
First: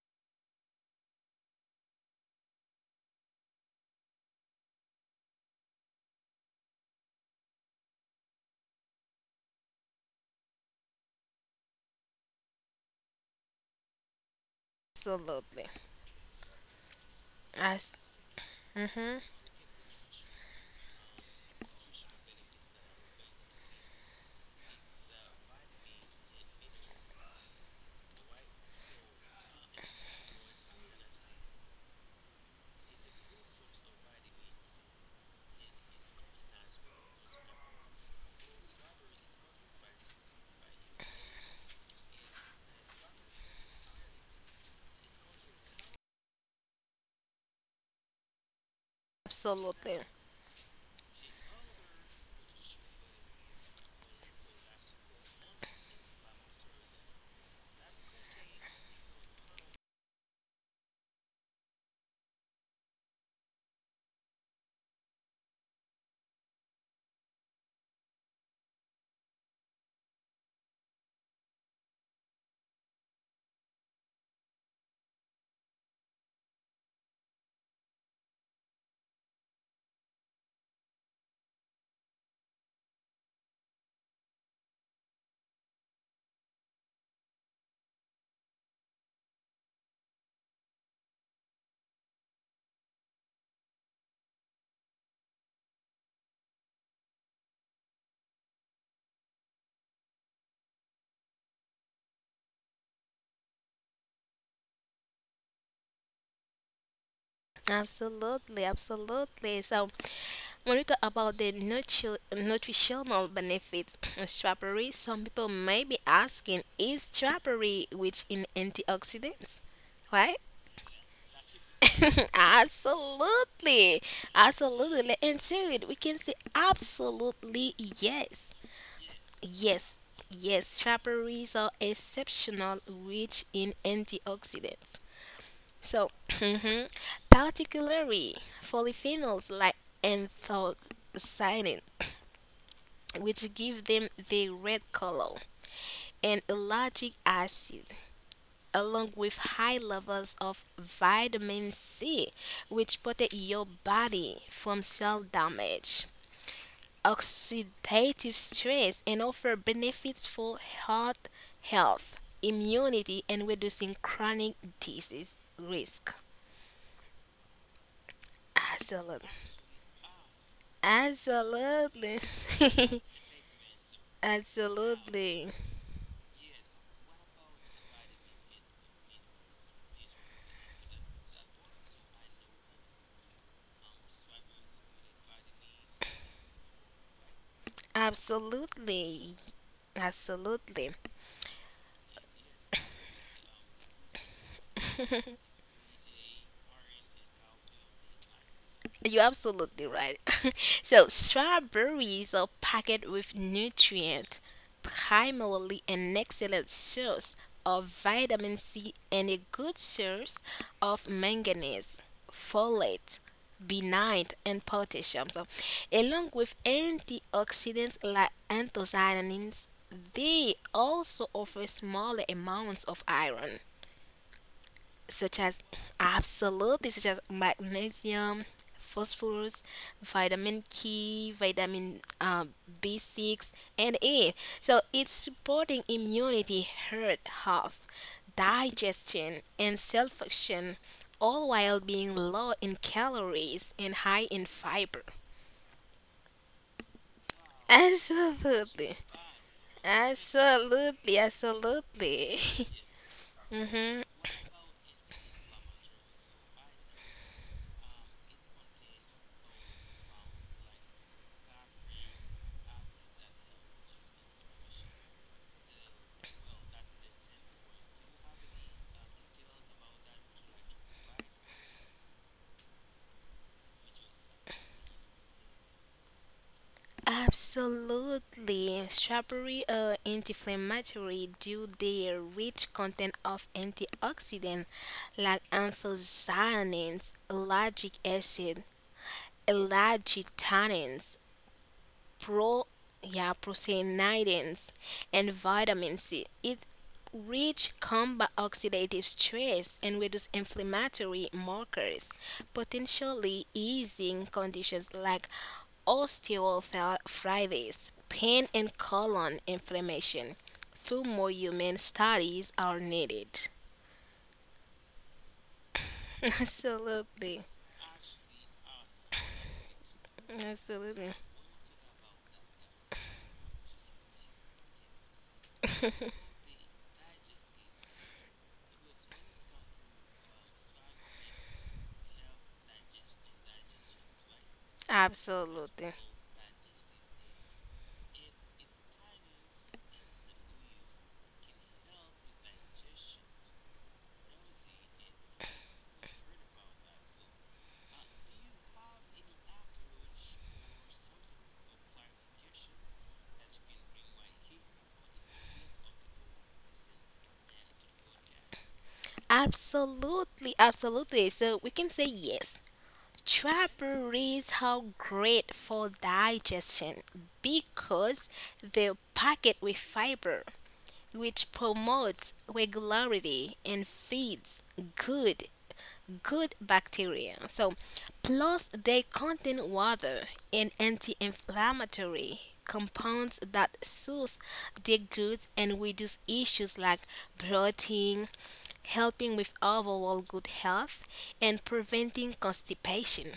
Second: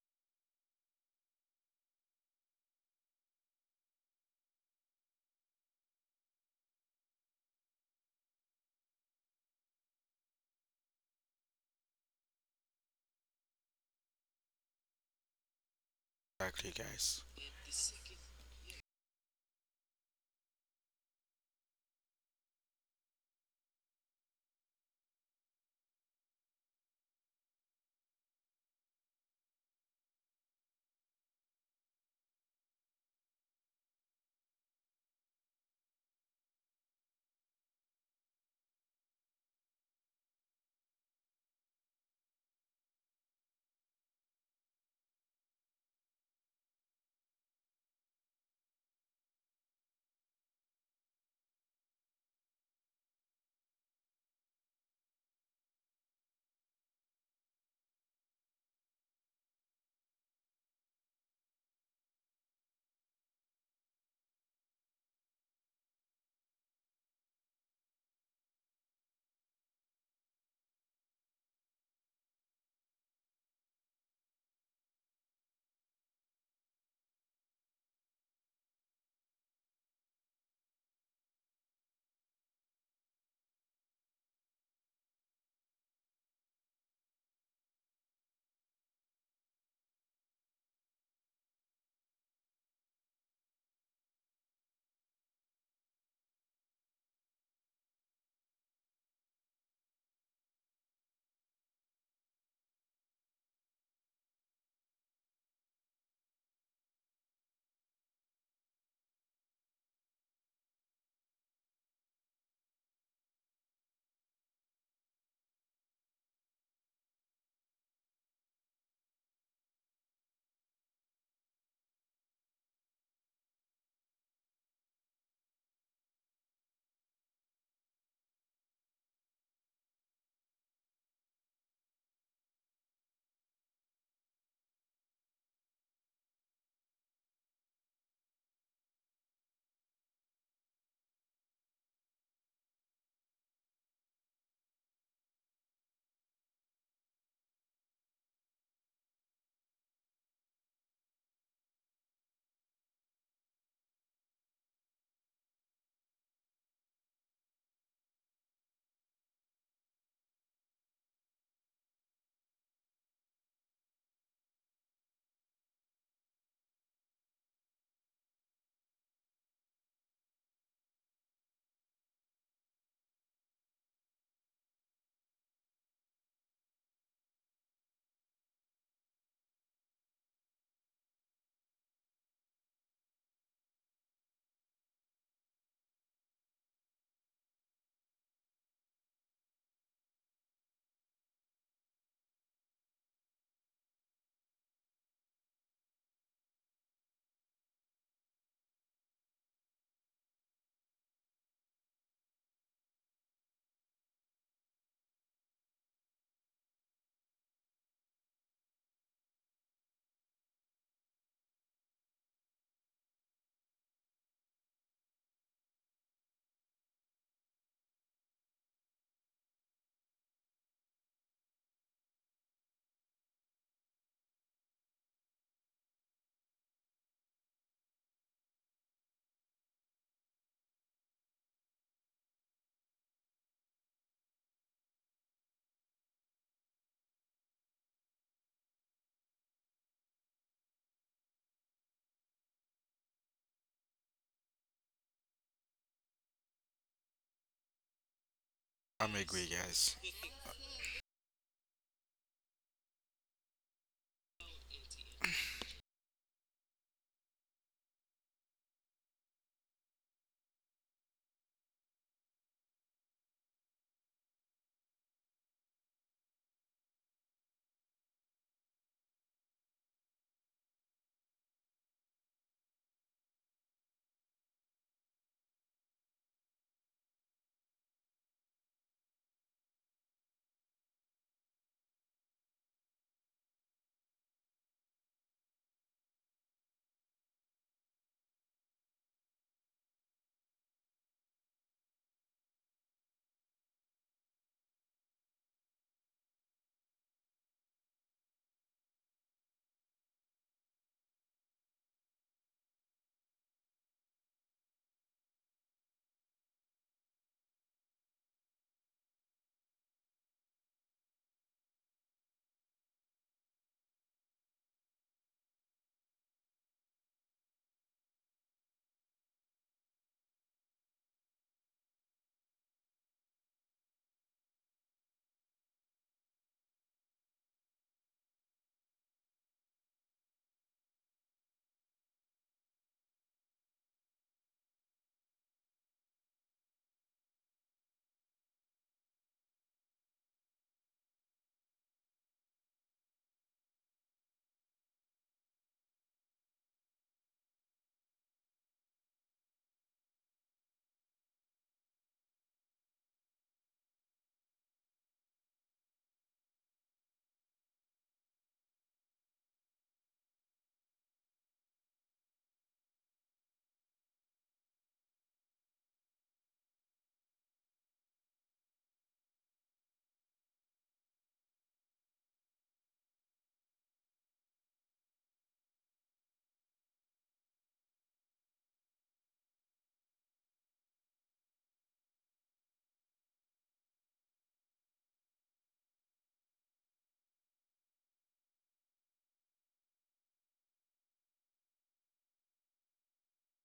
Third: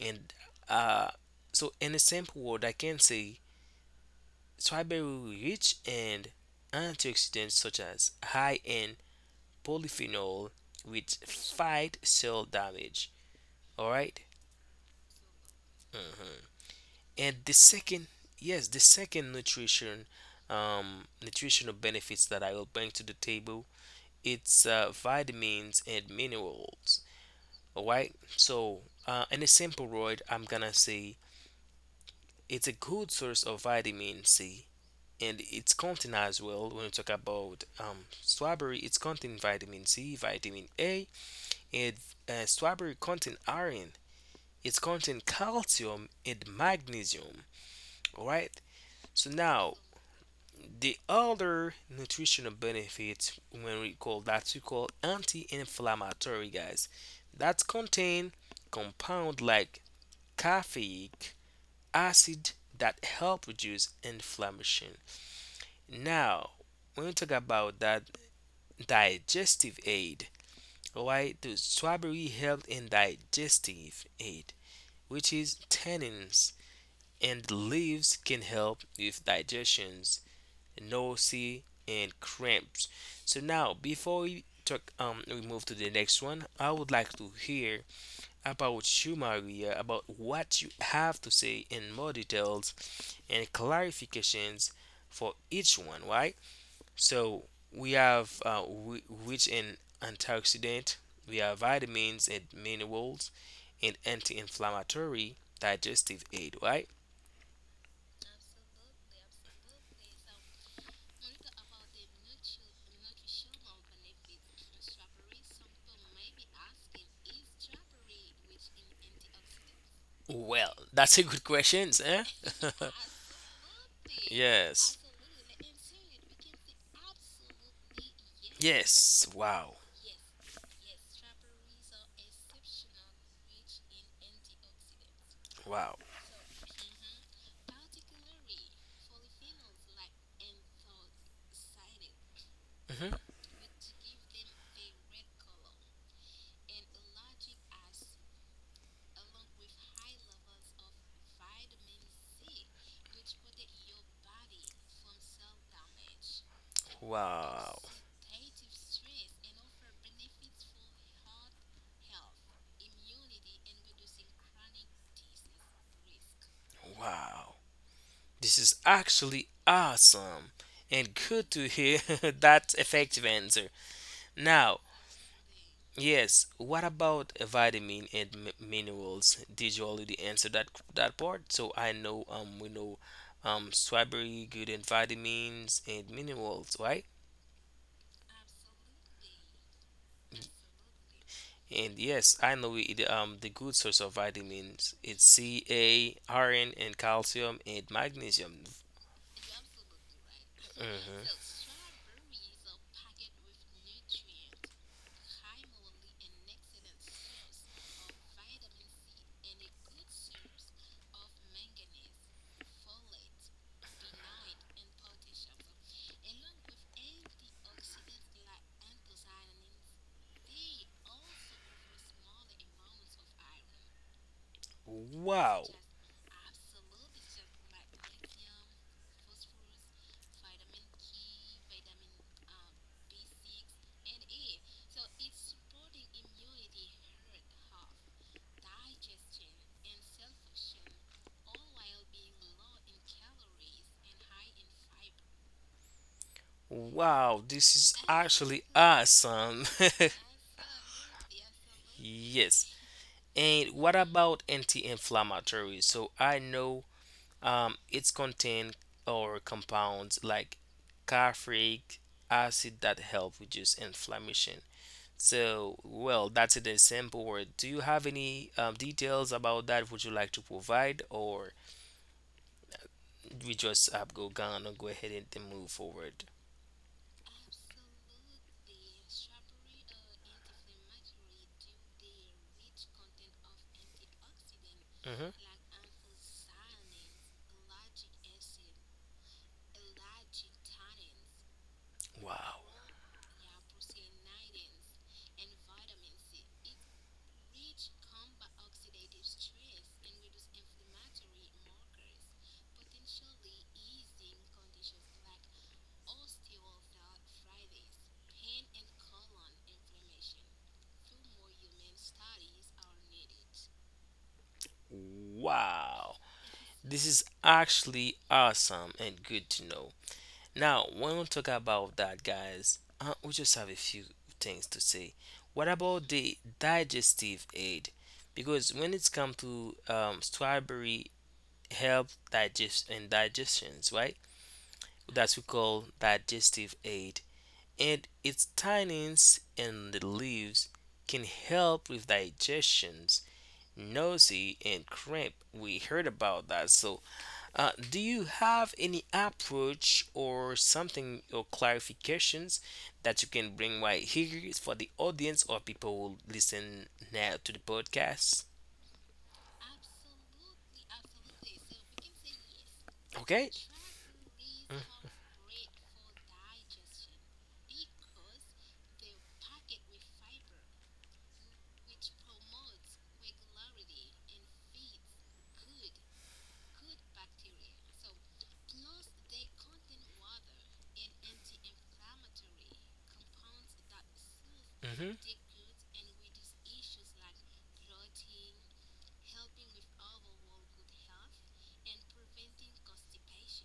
And uh, so in a simple word, I can say strawberry rich in antioxidants such as high in polyphenol, which fight cell damage. All right.
Absolutely.
Mm-hmm.
Exactly, guys.
And the second,
As
yes, the
mm-hmm.
second nutrition, nutritional benefits that I will bring to the table, it's vitamins and minerals. All right. So, in a simple word, I'm gonna say it's a good source of vitamin C, and it's contain as well. When we talk about strawberry, it's contain vitamin C, vitamin A, and strawberry contain iron. It's contain calcium and magnesium. All right. So now
Absolutely.
the other nutritional benefits when we call anti-inflammatory guys that contain compound like caffeic acid that help reduce inflammation. Now, when we talk about that digestive aid, right? The strawberry help in digestive aid, which is tannins and leaves can help with digestions nausea, and cramps. So now, before we talk, we move to the next one, I would like to hear about you, Maria, about what you have to say in more details and clarifications for each one, right? So we have wi- rich in antioxidant, we have vitamins and minerals, and anti-inflammatory digestive aid, right?
Absolutely, absolutely. So, when we talk about the nutritional benefits of strawberry, some people may be asking, is strawberry rich in antioxidants? Right?
Well, that's a good question, eh?
Absolutely,
yes.
absolutely. And so we can say absolutely yes.
Yes. Wow.
Yes, yes, strawberries are exceptional rich in antioxidants.
Wow.
So, mhm, particularly polyphenols like anthocyanin,
Mhm.
which give them the red color, and ellagic acid, along with high levels of vitamin C, which protect your body from cell damage,
Wow.
oxidative stress, and offer benefits for heart health, immunity, and reducing chronic disease risk.
Wow. This is
Absolutely.
actually awesome and good to hear
Absolutely.
that effective answer. Now,
Absolutely.
yes, what about vitamin and mi- minerals? Did you already answer that part? So I know we know strawberry good in vitamins and minerals, right?
Absolutely. Absolutely.
And yes, I know it, the good source of vitamins. It's C, A, iron, and calcium, and magnesium.
You're absolutely right. So,
Hmm.
strawberries are packed with nutrients, primarily an excellent source of vitamin C and a good source of manganese, folate, benite, and potassium. So, along with antioxidants like anthocyanins, they also offer smaller amounts of iron, such
Wow.
as absolutely such as magnesium, phosphorus, vitamin k, vitamin B6, and a, so it's supporting immunity, heart health, digestion, and cell function, all while being low in calories and high in fiber.
Wow, this is actually
Absolutely.
I'm agree,
awesome.
guys.
Absolutely. Absolutely.
yes. And what
hmm
about anti inflammatory? So I know it's contain or compounds like caffeic acid that help reduce inflammation. So, well, that's it, a simple word. Do you have any details about that? Would you like to provide, or we just go gonna go ahead and then move forward?
Absolutely. Strawberry are anti-inflammatory due their rich content of antioxidants like
Hmm.
anthocyanins, ellagic acid, ellagitannins,
Wow.
pro yeah procyanidins, and vitamin C. It's rich combat oxidative stress and reduce inflammatory markers, potentially easing conditions like osteoarthritis, pain, and colon inflammation. Few more human studies are needed.
Wow, this is
Absolutely.
actually awesome and good to know. Now,
Absolutely.
when we talk about that, guys, we just have a few things to say. What about the digestive aid? Because when it's come to strawberry, help digest and digestions, right? That's we call
Absolutely.
digestive aid, and its tannins and the leaves can help with digestions, nausea, and cramp. We heard about that, so do you have any approach or something or clarifications that you can bring right here for the audience or people who listen now to the podcast?
Absolutely. Absolutely. So we can say yes.
Okay.
Strawberries are
Hmm.
great for digestion because they're packed with fiber, which promotes regularity and feeds good good bacteria. So, plus they contain water and anti-inflammatory compounds that soothe the gut and reduce issues like bloating, helping with overall good health, and preventing constipation.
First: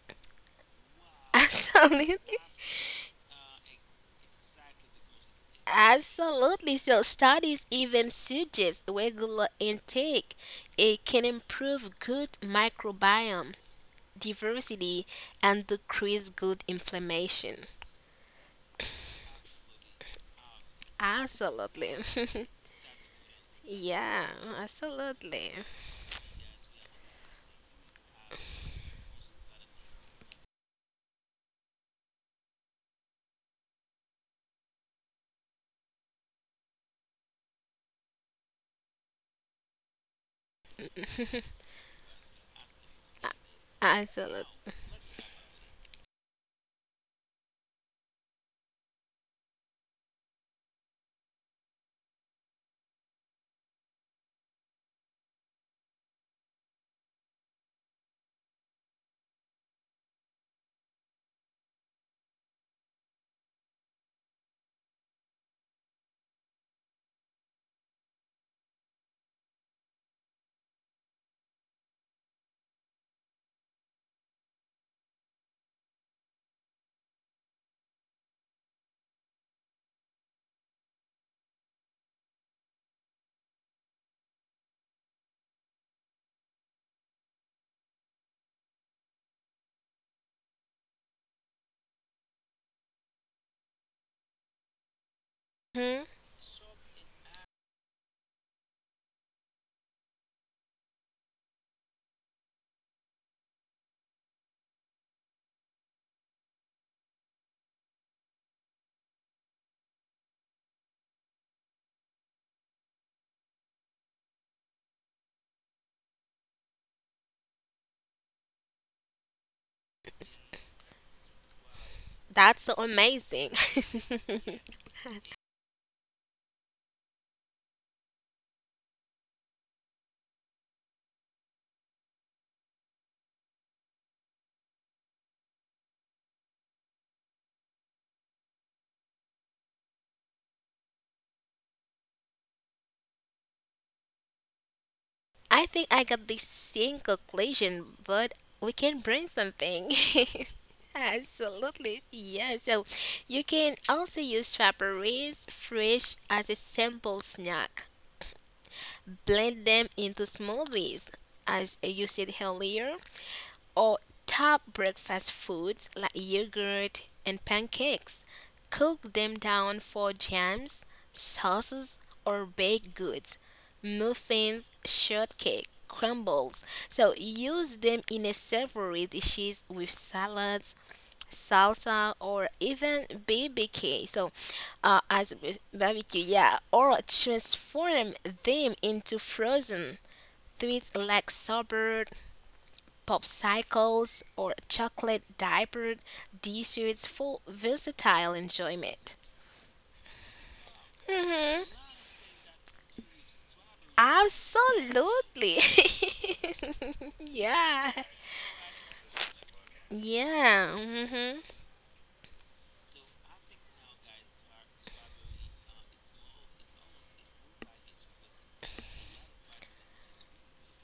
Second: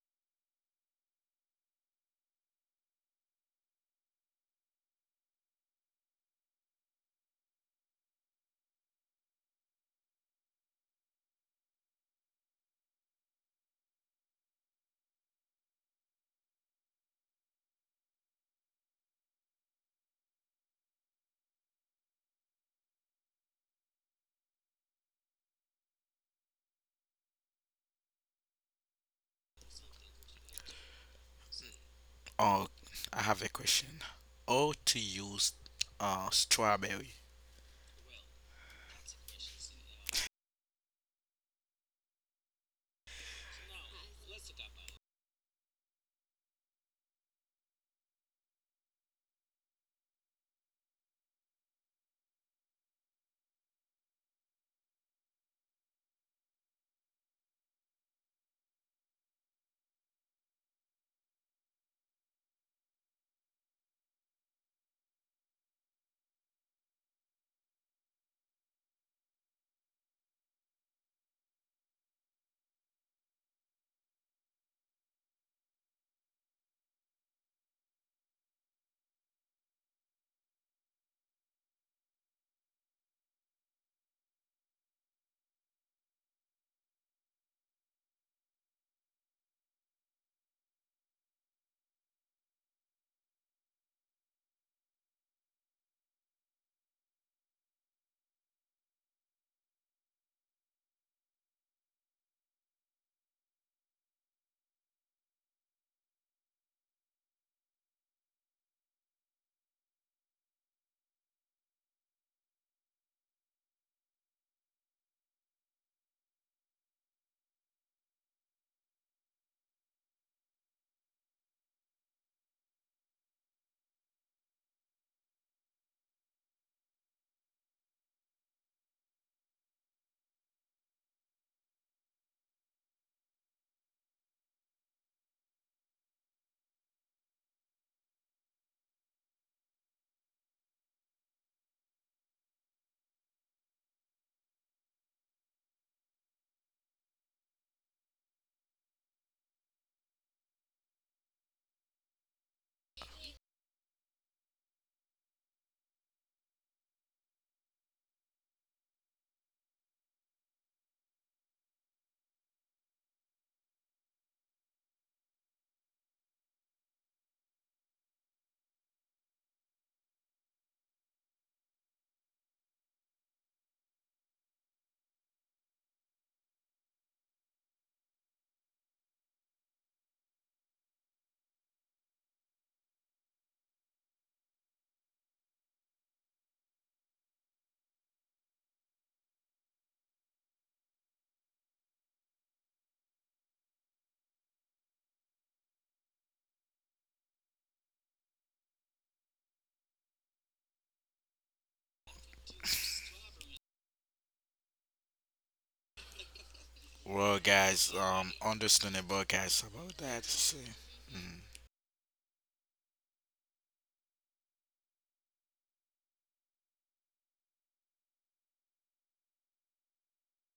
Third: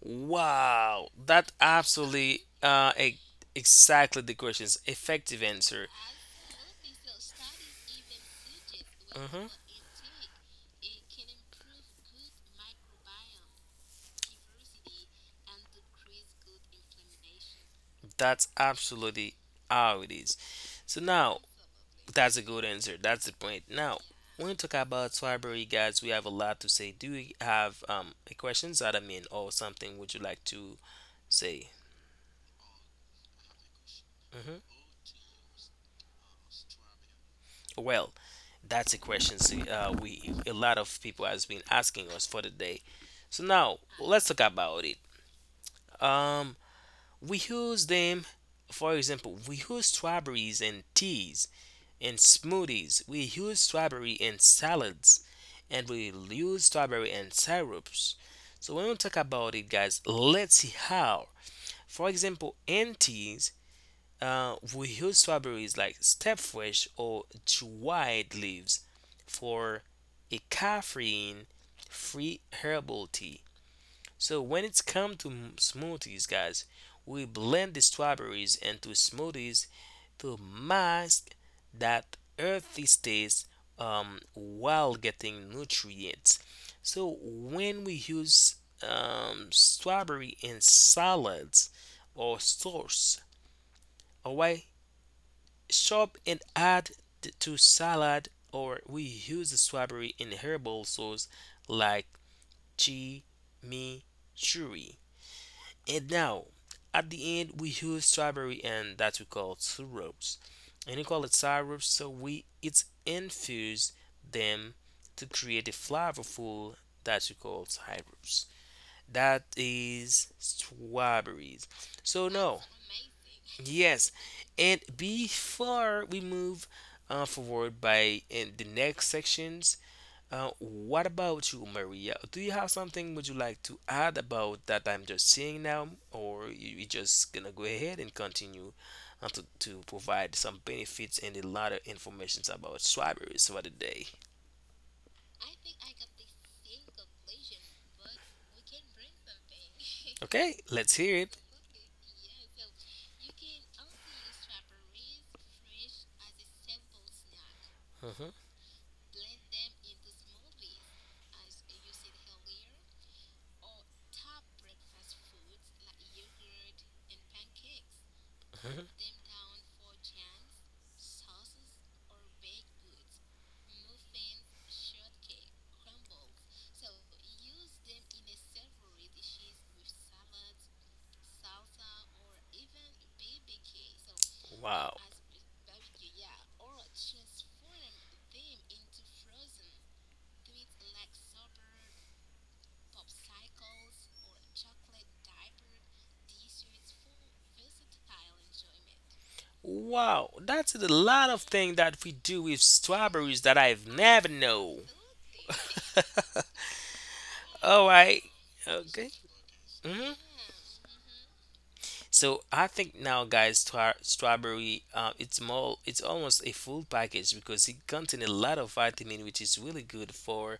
Wow, that
Absolutely.
absolutely e- exactly the question's effective answer.
Absolutely. So studies even suggest regular
Hmm.
intake. It can improve good microbiome diversity and decrease good inflammation.
That's absolutely how it is. So now
Absolutely.
that's a good answer. That's the point. Now,
Yeah,
when we talk about
absolutely.
Swarberry, guys, we have a lot to say. Do you have a questions that I mean, or something would you like to say?
Oh, I have a question.
Hmm.
How to use strawberry?
Well, that's a question. See, we a lot of people has been asking us for the day. So now
Absolutely.
let's talk about it. Um, we use them, for example, we use strawberries and teas in smoothies. We use strawberry in salads and we use strawberry in syrups. So when we talk about it, guys, let's see how. For example, in teas, we use strawberries like stepfresh or dried leaves for a caffeine-free herbal tea. So when it's come to m- smoothies, guys, we blend the strawberries into smoothies to mask that earthy taste while getting nutrients. So when we use strawberry in salads or sauce, alright, chop and add t- to salad, or we use the strawberry in herbal sauce like chimichurri. And now, at the end, we use strawberry and that we call syrups. And we call it syrup, so we it's infuse them to create a flavorful that we call syrups. That is strawberries. So
That's so
no,
amazing.
yes, and before we move forward by in the next section, what about you, Maria? Do you have something would you like to add about that I'm just seeing now, or you just gonna go ahead and continue to provide some benefits and a lot of informations about strawberries for the day?
I think I got the same conclusion, but we can bring something.
Okay, let's hear it.
Absolutely, yeah. So you can also use strawberries fresh as a simple snack.
Mhm,
Blend them into smoothies, as you said earlier, or top breakfast foods like yogurt and pancakes. Cook
mhm.
them down for jams, sauces, or baked goods, muffins, shortcake, crumbles. So use them in a savory dishes with salads, salsa, or even BBQ. So
Wow.
as barbecue, yeah, or transform them into frozen treats like sorbet, popsicles, or chocolate diapered desserts for versatile enjoyment.
Wow, that's a lot of
Mm-hmm.
things that we do with strawberries that I've never know.
Absolutely.
Well,
Yeah.
All
guys,
right. Okay.
understandable, guys, about
Hmm.
that.
Yeah.
See.
Mm-hmm.
Mm.
So I think now, guys, tra- strawberry it's more it's almost a full package because it contains a lot of vitamin, which is really good for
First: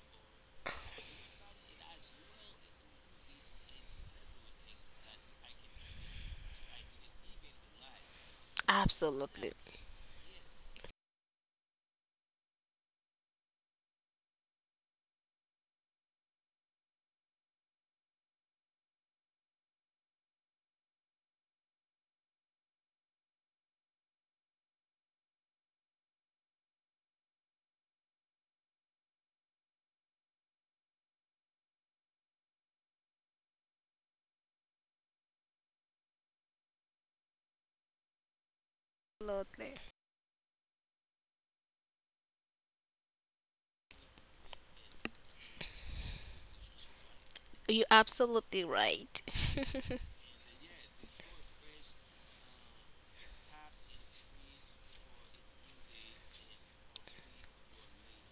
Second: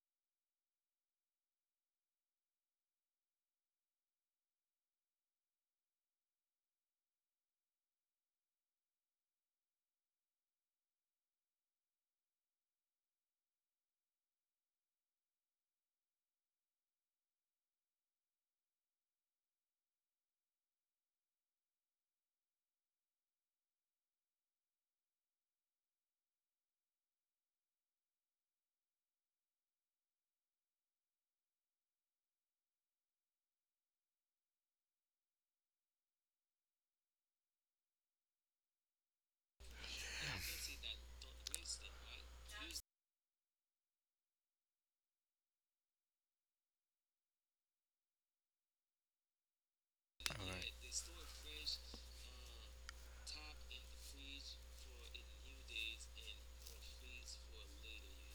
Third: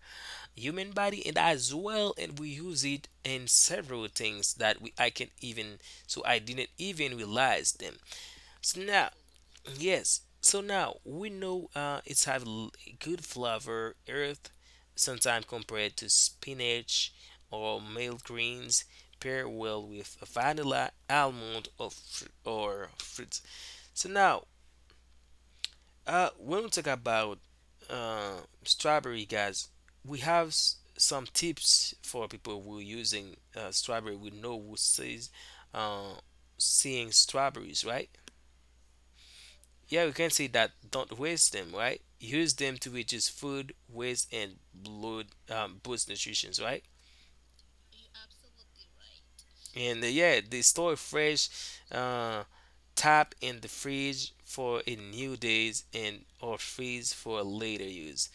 human body, and as well, and we use it in several things that we I can even so I didn't even realize them. So now
Absolutely.
yes. So now we know it's have l- good flavor, earth, sometimes compared to spinach or male greens, pair well with vanilla, almond, or fr- or fruits. So now, when we talk about uh, strawberry, guys, we have s- some tips for people who are using strawberry. We know who says uh, seeing strawberries, right?
Absolutely.
Yeah, we can say that don't waste them, right? Use them to reduce food waste and blood, boost nutrition, right?
You're absolutely right.
And yeah,
All
they
right.
store fresh uh, tap in the fridge for a new days and or freeze for later use.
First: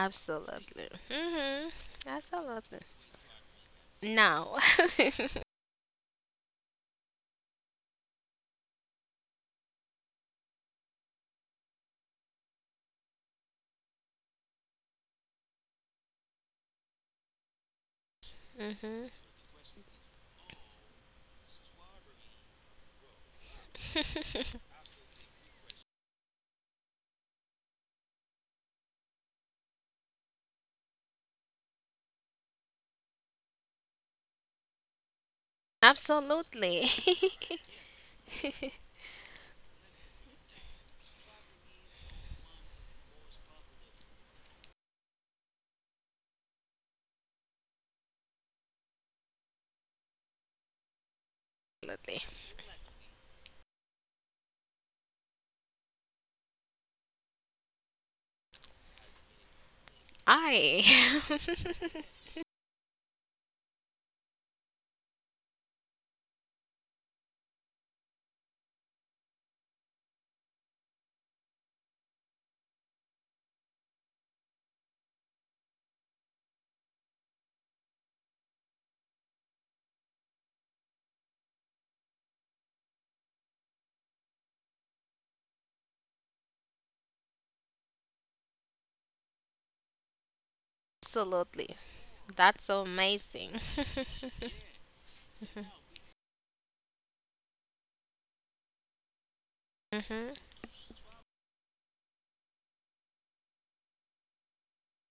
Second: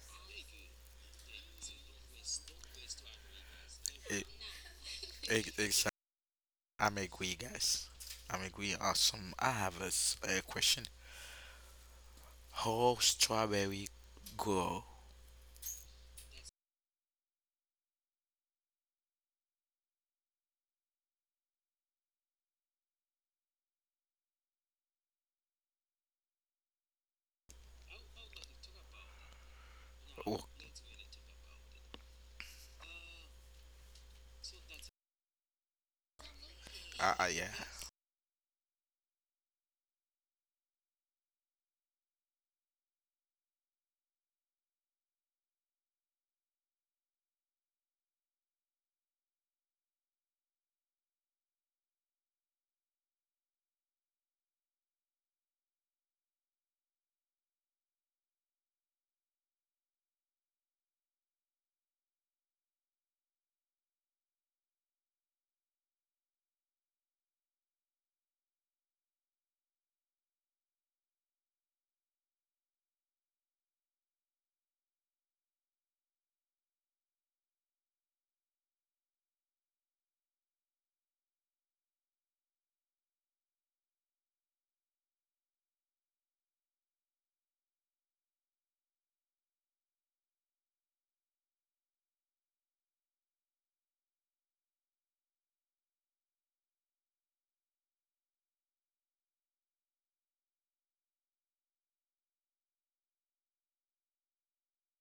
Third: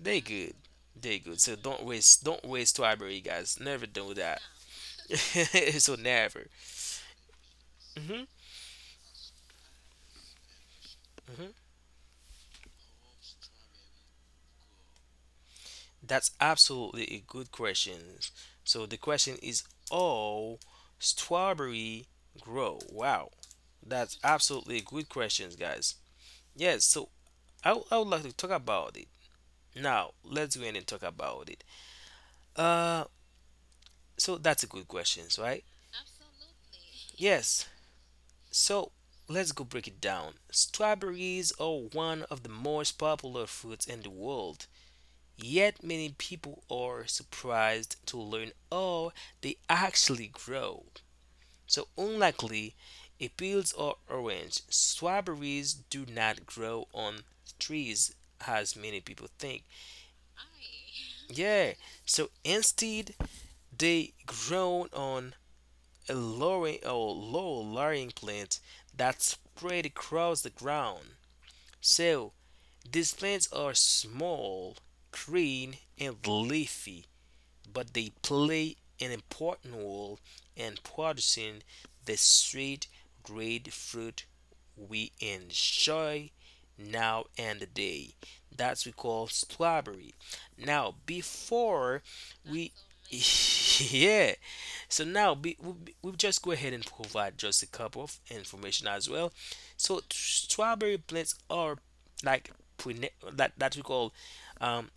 They good. They good. So
Mm-hmm.
don't waste
Absolutely.
strawberry guys. Never do that.
No.
E-
Mm-hmm.
e- exa-
so never.
I'm agree, guys.
Hmm.
I'm agree. Awesome. I have a, a question. How strawberry grow?
That's absolutely a good question. So the question is, oh, strawberry grow? Wow, that's absolutely a good question, guys. Yes, so I would like to talk about it. Now,
Oh,
let's go in and talk about it. Uh, so that's a good question, right?
Absolutely.
yeah.
Yes. So let's go break it down. Strawberries are one of the most popular fruits in the world. Yet many people are surprised to learn, oh, they actually grow. So,
Absolutely.
unlikely, apples are orange. Strawberries do not grow on trees as many people think.
I.
Yeah, so instead, they grow on a lowering or low lying plant that spread across the ground. So these plants are small, green, and leafy, but they play an important role in producing the sweet, great fruit we enjoy now and the day. That's we call strawberry. Now,
Absolutely.
before
That's so
we,
amazing.
yeah. So now be, we will just go ahead and provide just a couple of information as well. So
Mm-hmm.
strawberry plants are like prene- that we call um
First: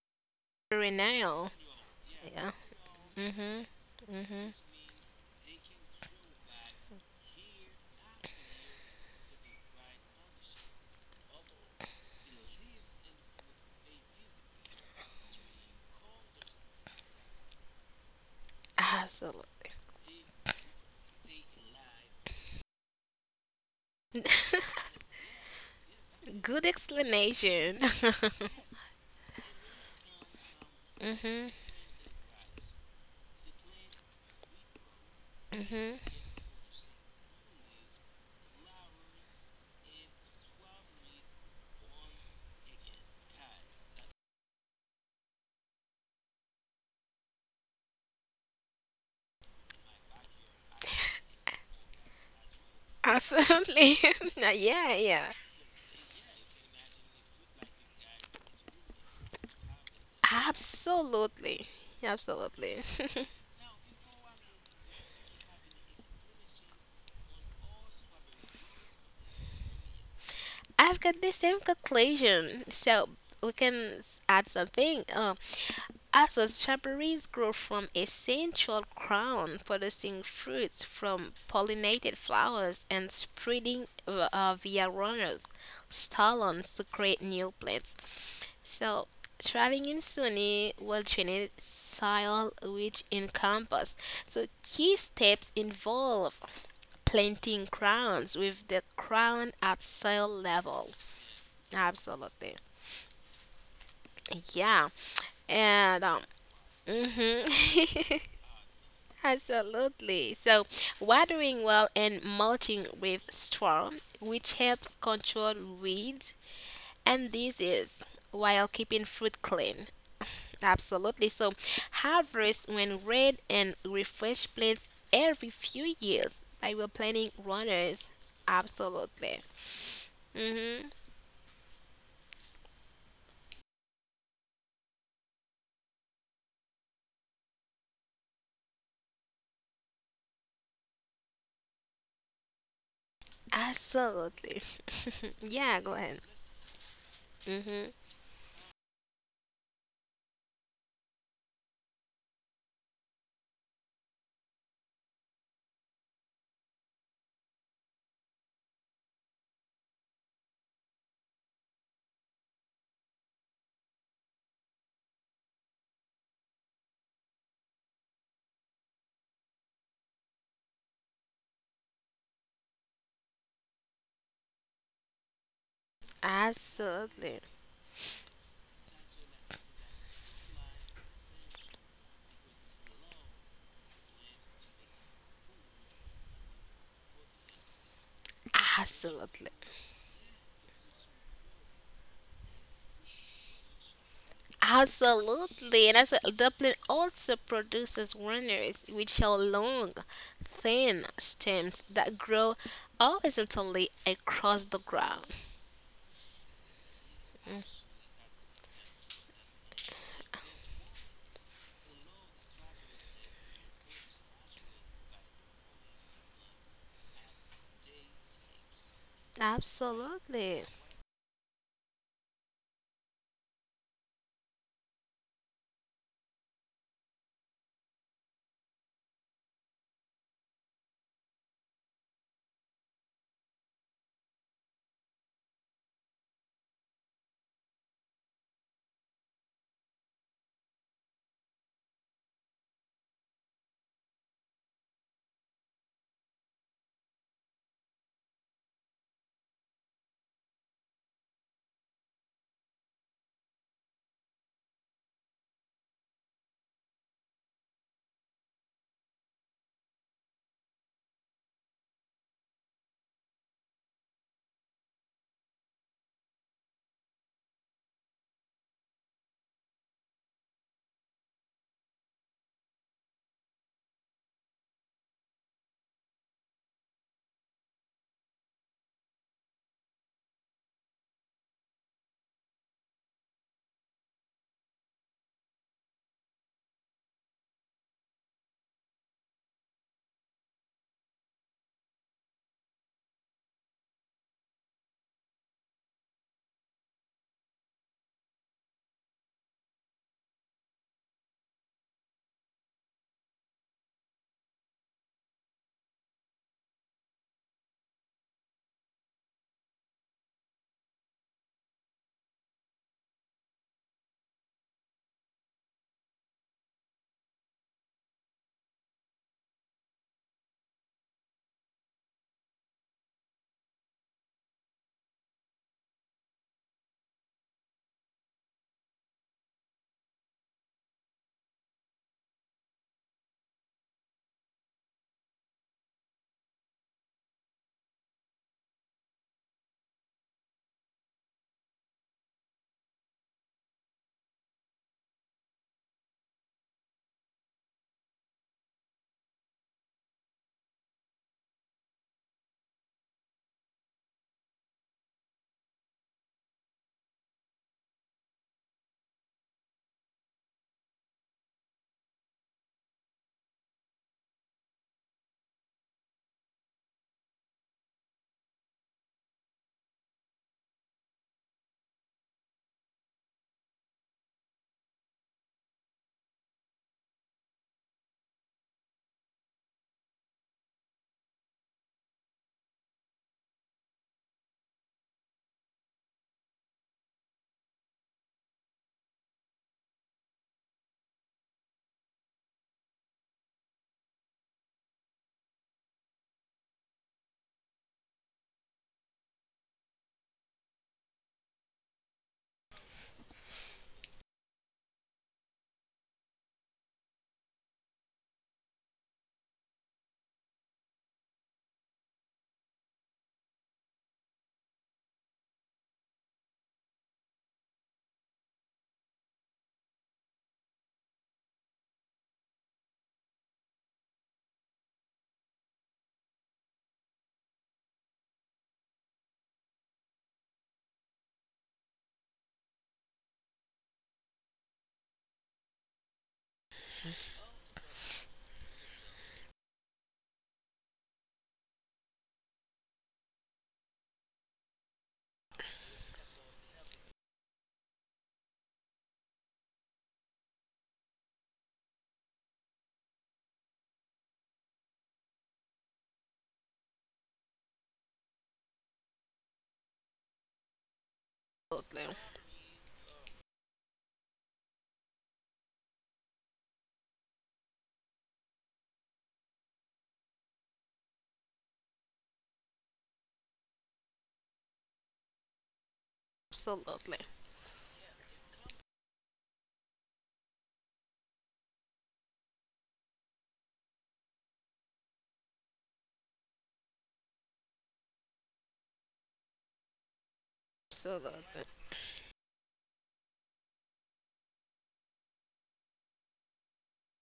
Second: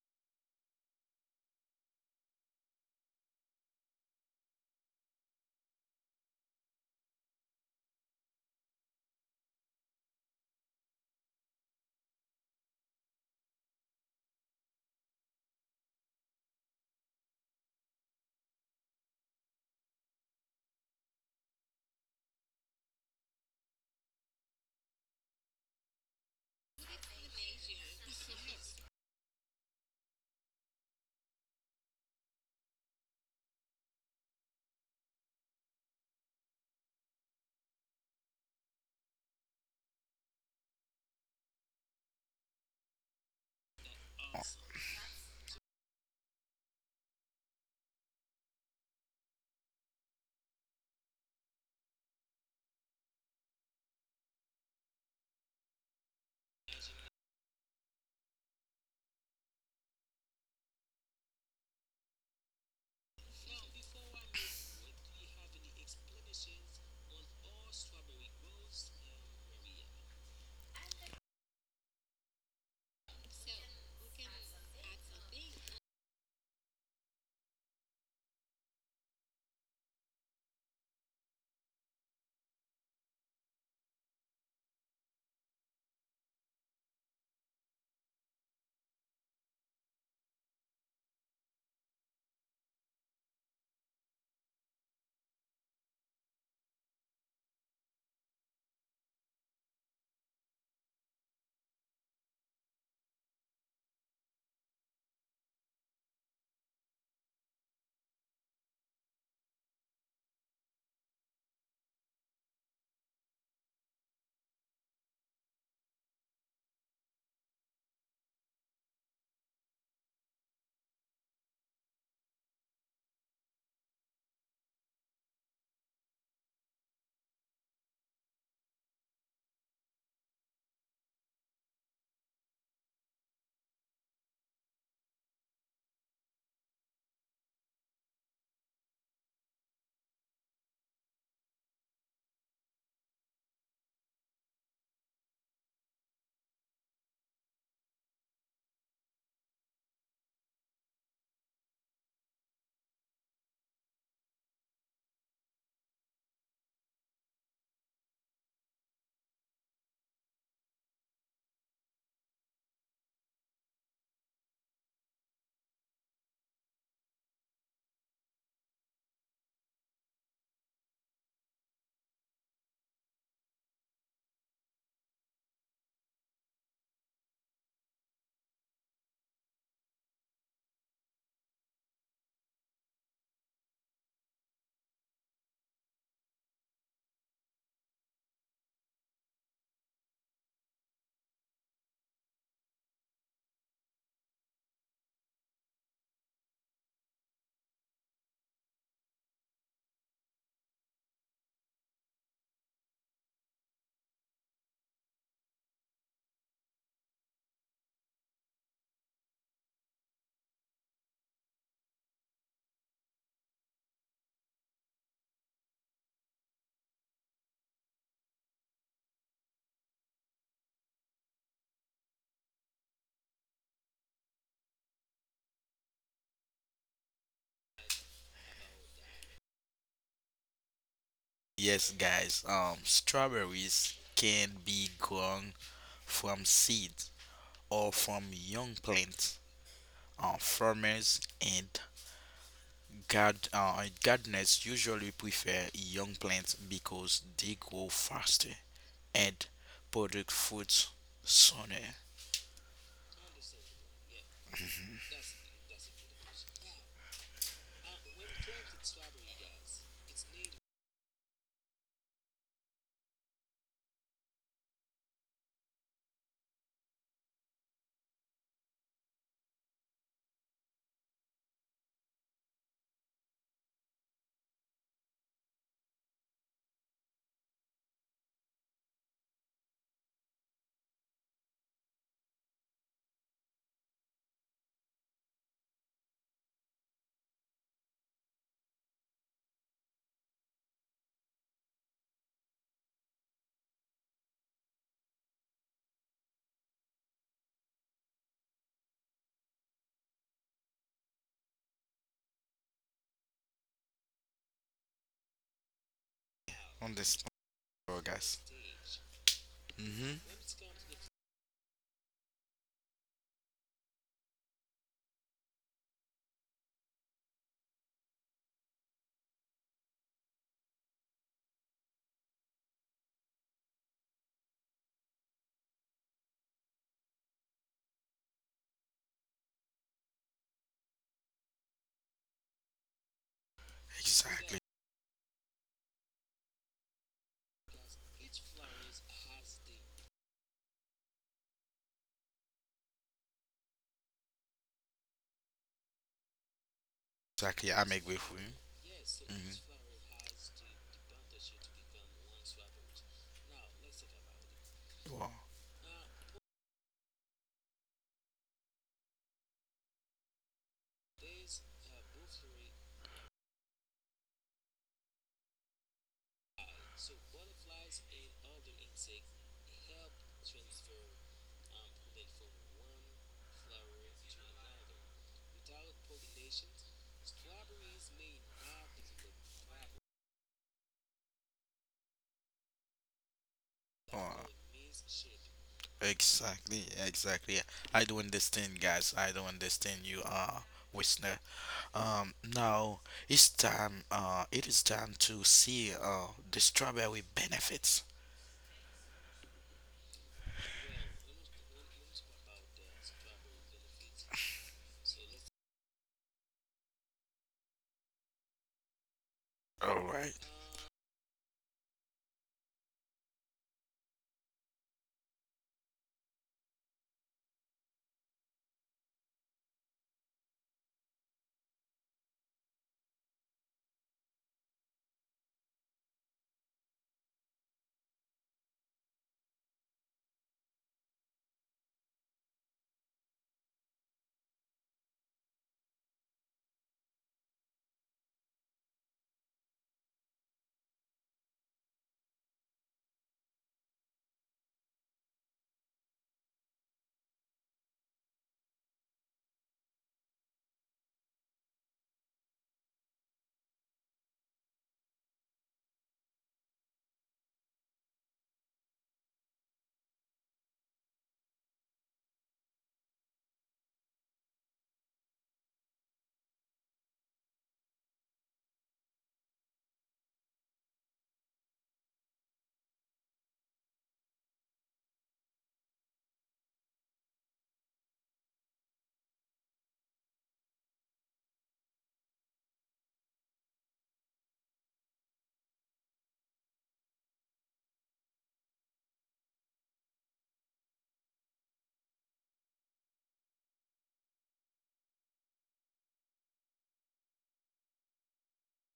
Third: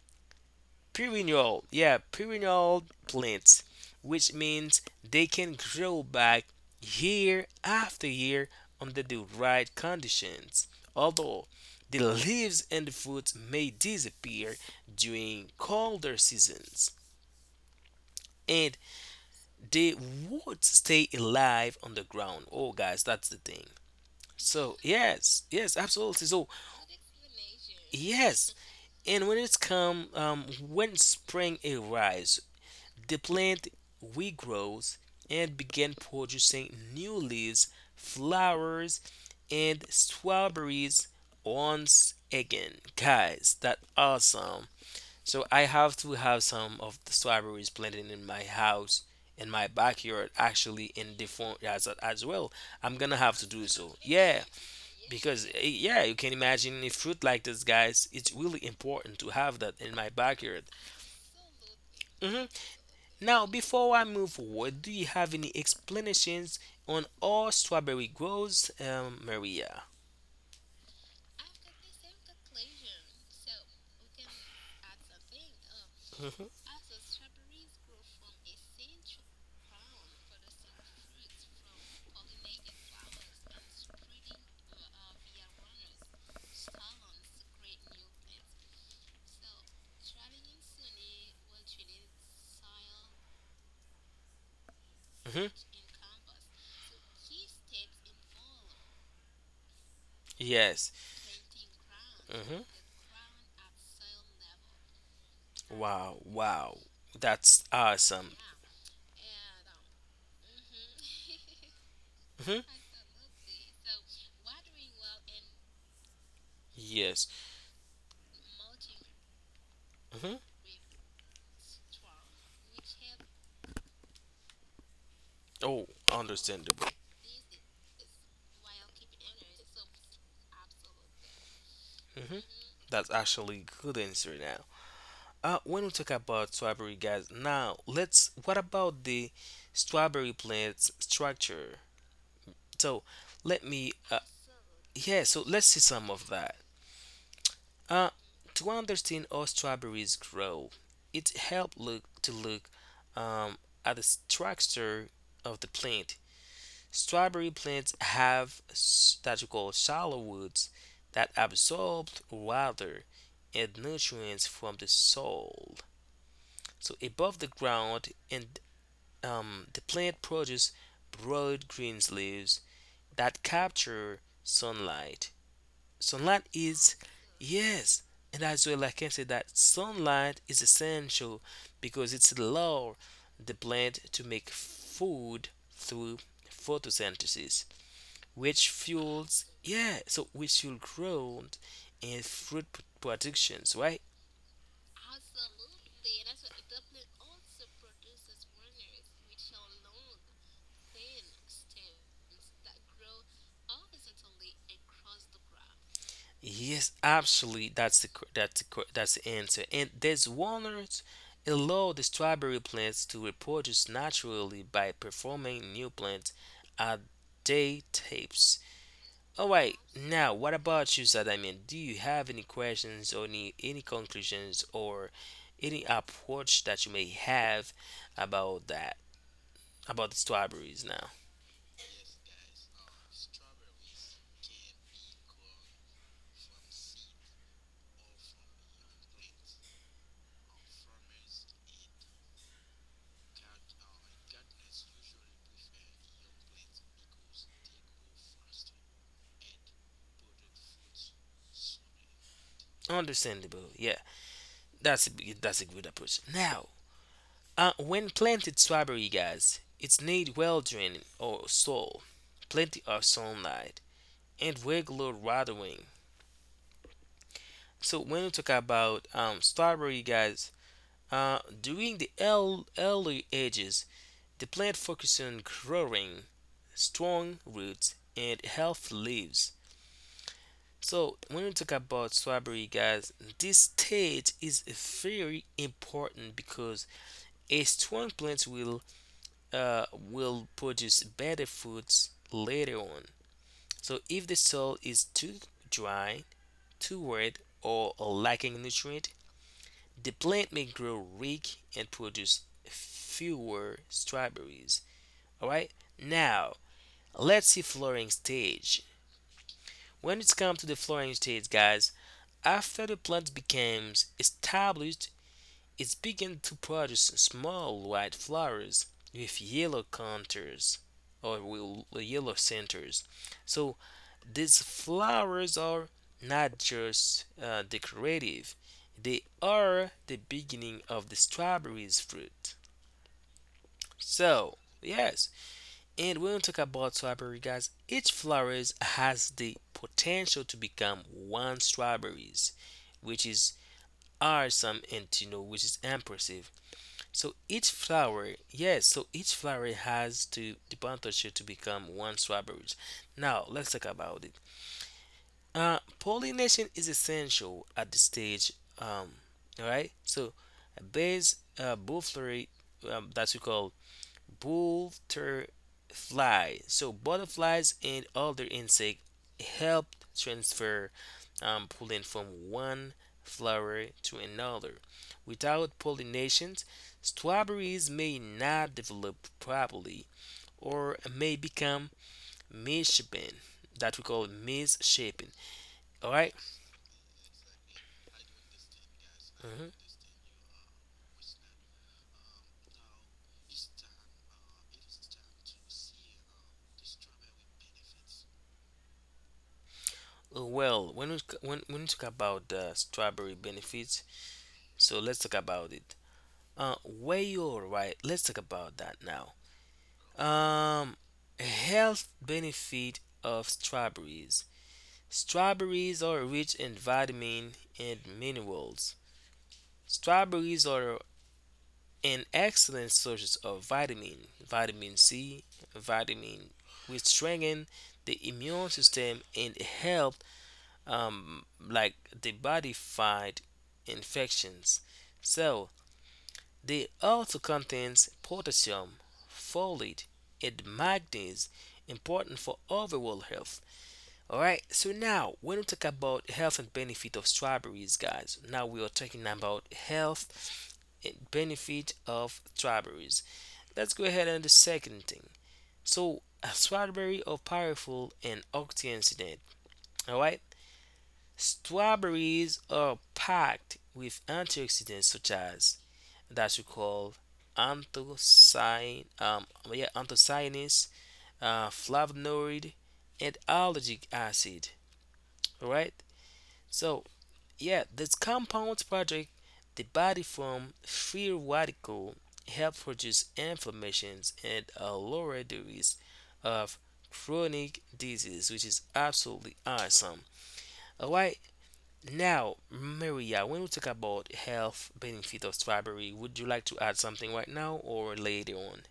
Renal.
perennial, yeah,
Yeah.
perennial
Mm-hmm.
plants, which
Mm-hmm.
means they can grow back year after year under the right conditions. Although the leaves and the fruits may disappear during colder seasons, and
Absolutely.
they would stay alive on the ground. Oh, guys, that's the thing. So yes, yes, absolutely. So
Good explanation.
yes, and when when
Mm-hmm.
spring arrives, the plant regrows and began
Mm-hmm.
producing new leaves, flowers, and strawberries once again. Guys, that awesome. So I have to have some of the strawberries planted in my house, in my backyard, actually in the front as well. I'm gonna have to do so.
Absolutely.
Yeah,
Yeah,
because
yeah.
yeah, you can imagine a fruit like this, guys. It's really important to have that in my backyard.
Absolutely.
Mhm.
Absolutely.
Now, before I move forward, do you have any explanations on how strawberry grows, Maria?
I've got the same conclusion. So we can add something.
Hmm.
Also, strawberries grow from a central crown, producing fruits from pollinated flowers and spreading via runners, stolons, to create new plants. So, thriving in sunny, well-drained soil which encompass.
Hmm.
So, key steps involve planting
Yes.
crowns with the
Hmm.
crown at soil level.
Wow, wow.
Absolutely.
That's awesome.
Yeah. And
Hmm.
mhm.
Yes.
Absolutely. So, watering well and
Hmm.
mulching with straw, which helps control weeds and
Oh,
disease while
understandable.
keeping fruit clean. Absolutely. So, harvest when red and
Hmm.
refresh plants
That's
every
actually
few
good answer
years
now.
by replanting
When we
runners.
talk about strawberry, guys,
Absolutely.
now let's. What
Mhm.
about the strawberry plant's structure? So, let me. Yeah. So let's see some of that. Uh, to understand how strawberries grow, it helps
Absolutely.
look
Yeah,
um,
go ahead.
at the structure
Mm-hmm.
of the plant. Strawberry plants have that you call shallow roots that absorb water and nutrients from the soil. So above the ground, and the plant produces broad green leaves that capture sunlight. Sunlight is, yes, and as well, like I can say that sunlight is essential because it's allow the plant to make
Absolutely.
food through photosynthesis, which fuels, yeah, so which fuel growth and fruit productions, right?
Absolutely. Absolutely. And that's what Dublin also produces runners, which are long,
Yes, absolutely.
thin stems that
That's
grow
the answer. And these
horizontally
walnuts
across the ground.
allow the strawberry plants to reproduce naturally by performing new plants at day tapes. All right, now what about you, Sadamian? Do you have any questions or any conclusions or any approach that you
Absolutely.
may have about that about the strawberries now?
Yes, guys. Strawberries can be grown from seeds or from young plants. Farmers and gardeners usually prefer young plants because they grow faster and produce fruits sooner.
Understandable, yeah. That's a good approach. Now, when planted strawberry, guys, it's need well draining or soil, plenty of sunlight, and regular watering. So when we talk about strawberry, guys, during the early ages, the plant focuses on growing strong roots and healthy leaves. So when we talk about strawberry, guys, this stage is very important because a strong plant will produce better fruits later on. So if the soil is too dry, too wet, or lacking nutrient, the plant may grow weak and produce fewer strawberries. All right. Now
Understand,
let's see flowering
guys?
stage.
Mm-hmm.
When it's come to the flowering stage, guys, after the plant becomes established, it began to produce small white flowers with yellow counters or yellow centers. So these flowers are not just decorative, they are the beginning of the strawberries fruit. So,
Exactly.
yes, and when we talk about strawberry, guys, each flower has the potential to become one strawberries, which is awesome and you know, which is impressive. So each
Exactly. I'm agree with
flower, yes, so each
you. Mhm.
flower has to the potential to become one strawberry. Now let's talk about it.
Wow.
Pollination is essential at this stage. All right. So base both flurry that we call butterfly. So butterflies and other insects help transfer pollen from one flower to another. Without pollination, strawberries may not develop properly or may become misshapen. That we call misshapen. All right?
Exactly, exactly. I do understand, guys. I do
Uh,
understand you, listener. Now it's time. It is time to see the strawberry benefits.
well, when we talk about the strawberry benefits, so let's talk about it. Where you're right, let's talk about that now.
All right.
Um, health benefit of strawberries. Strawberries are rich in vitamin and minerals. Strawberries are an excellent source of vitamin C, vitamin, which strengthen the immune system and help um like the body fight infections. So they also contains potassium, folate, and magnesium, important for overall health. All right. So now, when we talk about health and benefit of strawberries, guys, now we are talking about health and benefit of strawberries. Let's go ahead and the second thing. So, a strawberry are powerful and antioxidant. All right. Strawberries are packed with
Absolutely.
antioxidants such as that you call anthocyan yeah anthocyanins, flavonoid, and allergic acid. All right. So yeah, this compounds
Absolutely.
protect the body from free radical help reduce inflammations and lower the risk of chronic disease, which is absolutely awesome. All right. Now, Maria, when we talk about health benefit of strawberry, would you like to add something right now or later on?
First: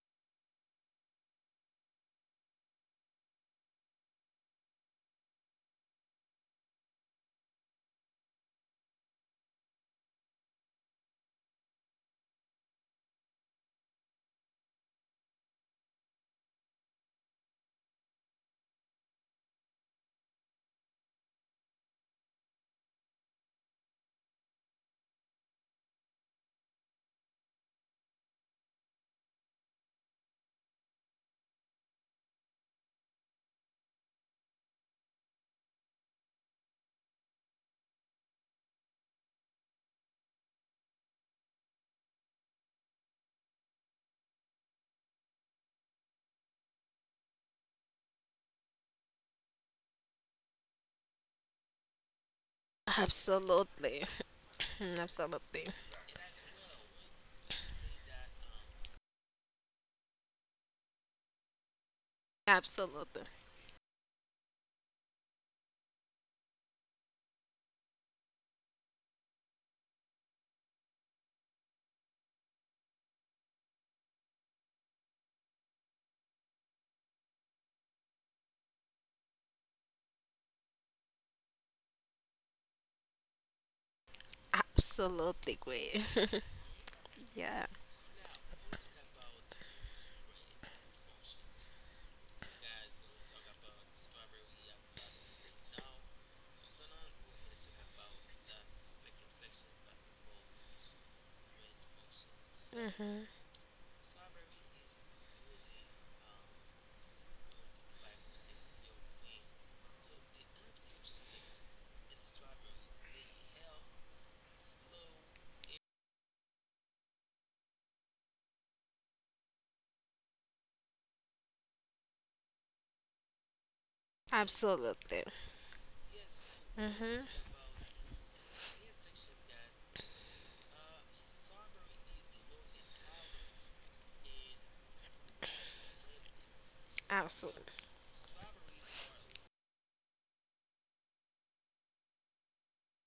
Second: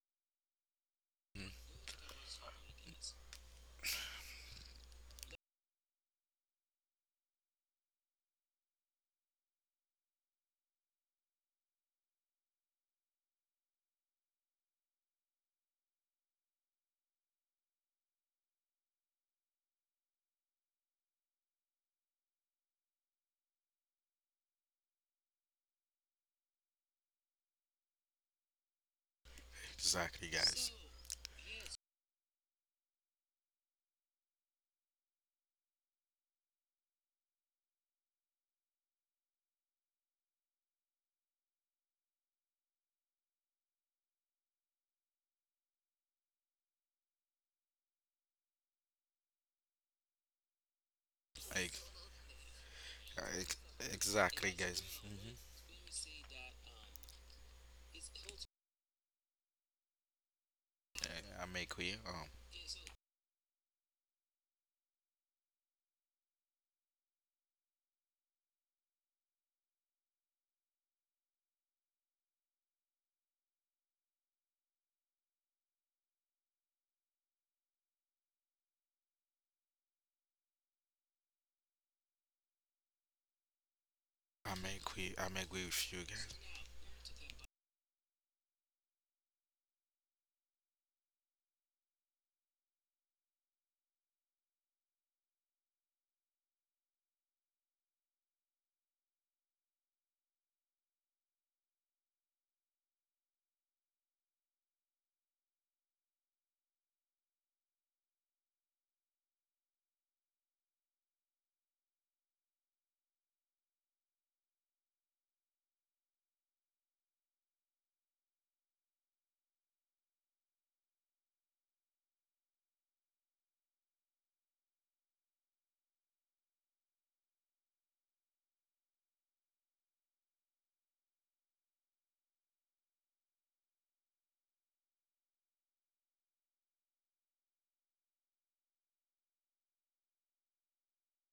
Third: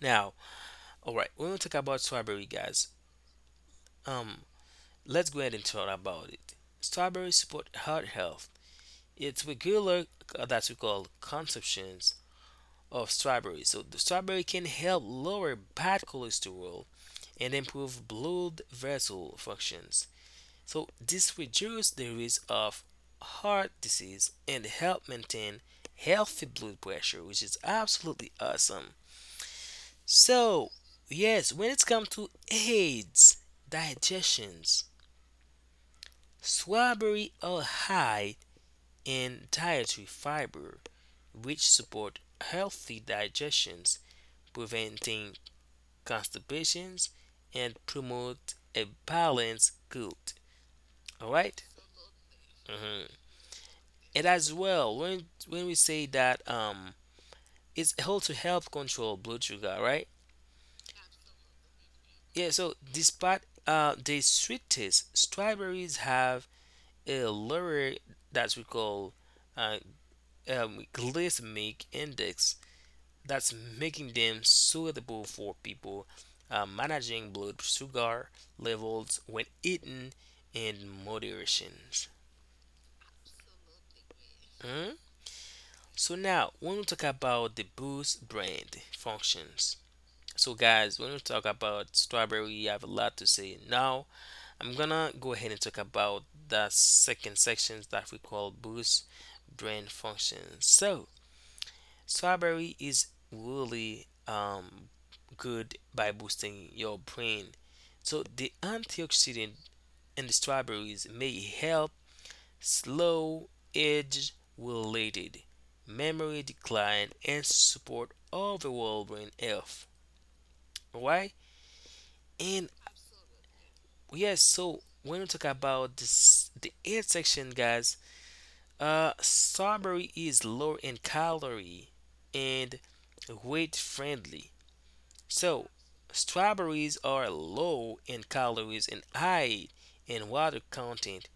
Now, all right, when we talk about strawberry, guys, um, let's go ahead and talk about it. Strawberries support heart health. It's regular That we call consumptions of strawberries. So the strawberry can help lower bad cholesterol and improve blood vessel functions. So this reduces the risk of heart disease and help maintain healthy blood pressure, which is absolutely awesome.
Exactly, so, guys.
So yes, when it comes to AIDS, digestions, strawberry are high in dietary fiber, which support healthy digestions, preventing constipations and promote a balanced gut. All right?
Like,
Mhm.
Absolutely.
ex-
Absolutely.
And as
exactly,
Absolutely.
guys.
well,
Hmm.
when we say that it's how to help control blood sugar, right?
I may agree.
Absolutely.
Yeah. So despite the sweetest, strawberries have a lower that we call uh, glycemic index. That's making them suitable for people managing blood sugar levels when eaten in moderation.
Absolutely
I
great.
may
Mm?
agree. I may agree with you, so
So
Yeah.
guys.
now, when we talk about the Boost brand functions, so, guys, when we talk about strawberry, we have a lot to say. Now, I'm gonna go ahead and talk about the second sections that we call boost brain function. So,
hmm
strawberry is really good by boosting your brain. So, the antioxidant in the strawberries may help slow age related memory decline and support overall brain health. Why? And
Absolutely.
Yes, so when we talk
hmm
about this, the eighth section, guys, strawberry is low in calorie and weight friendly. So,
Absolutely.
strawberries are low in calories and high in water content,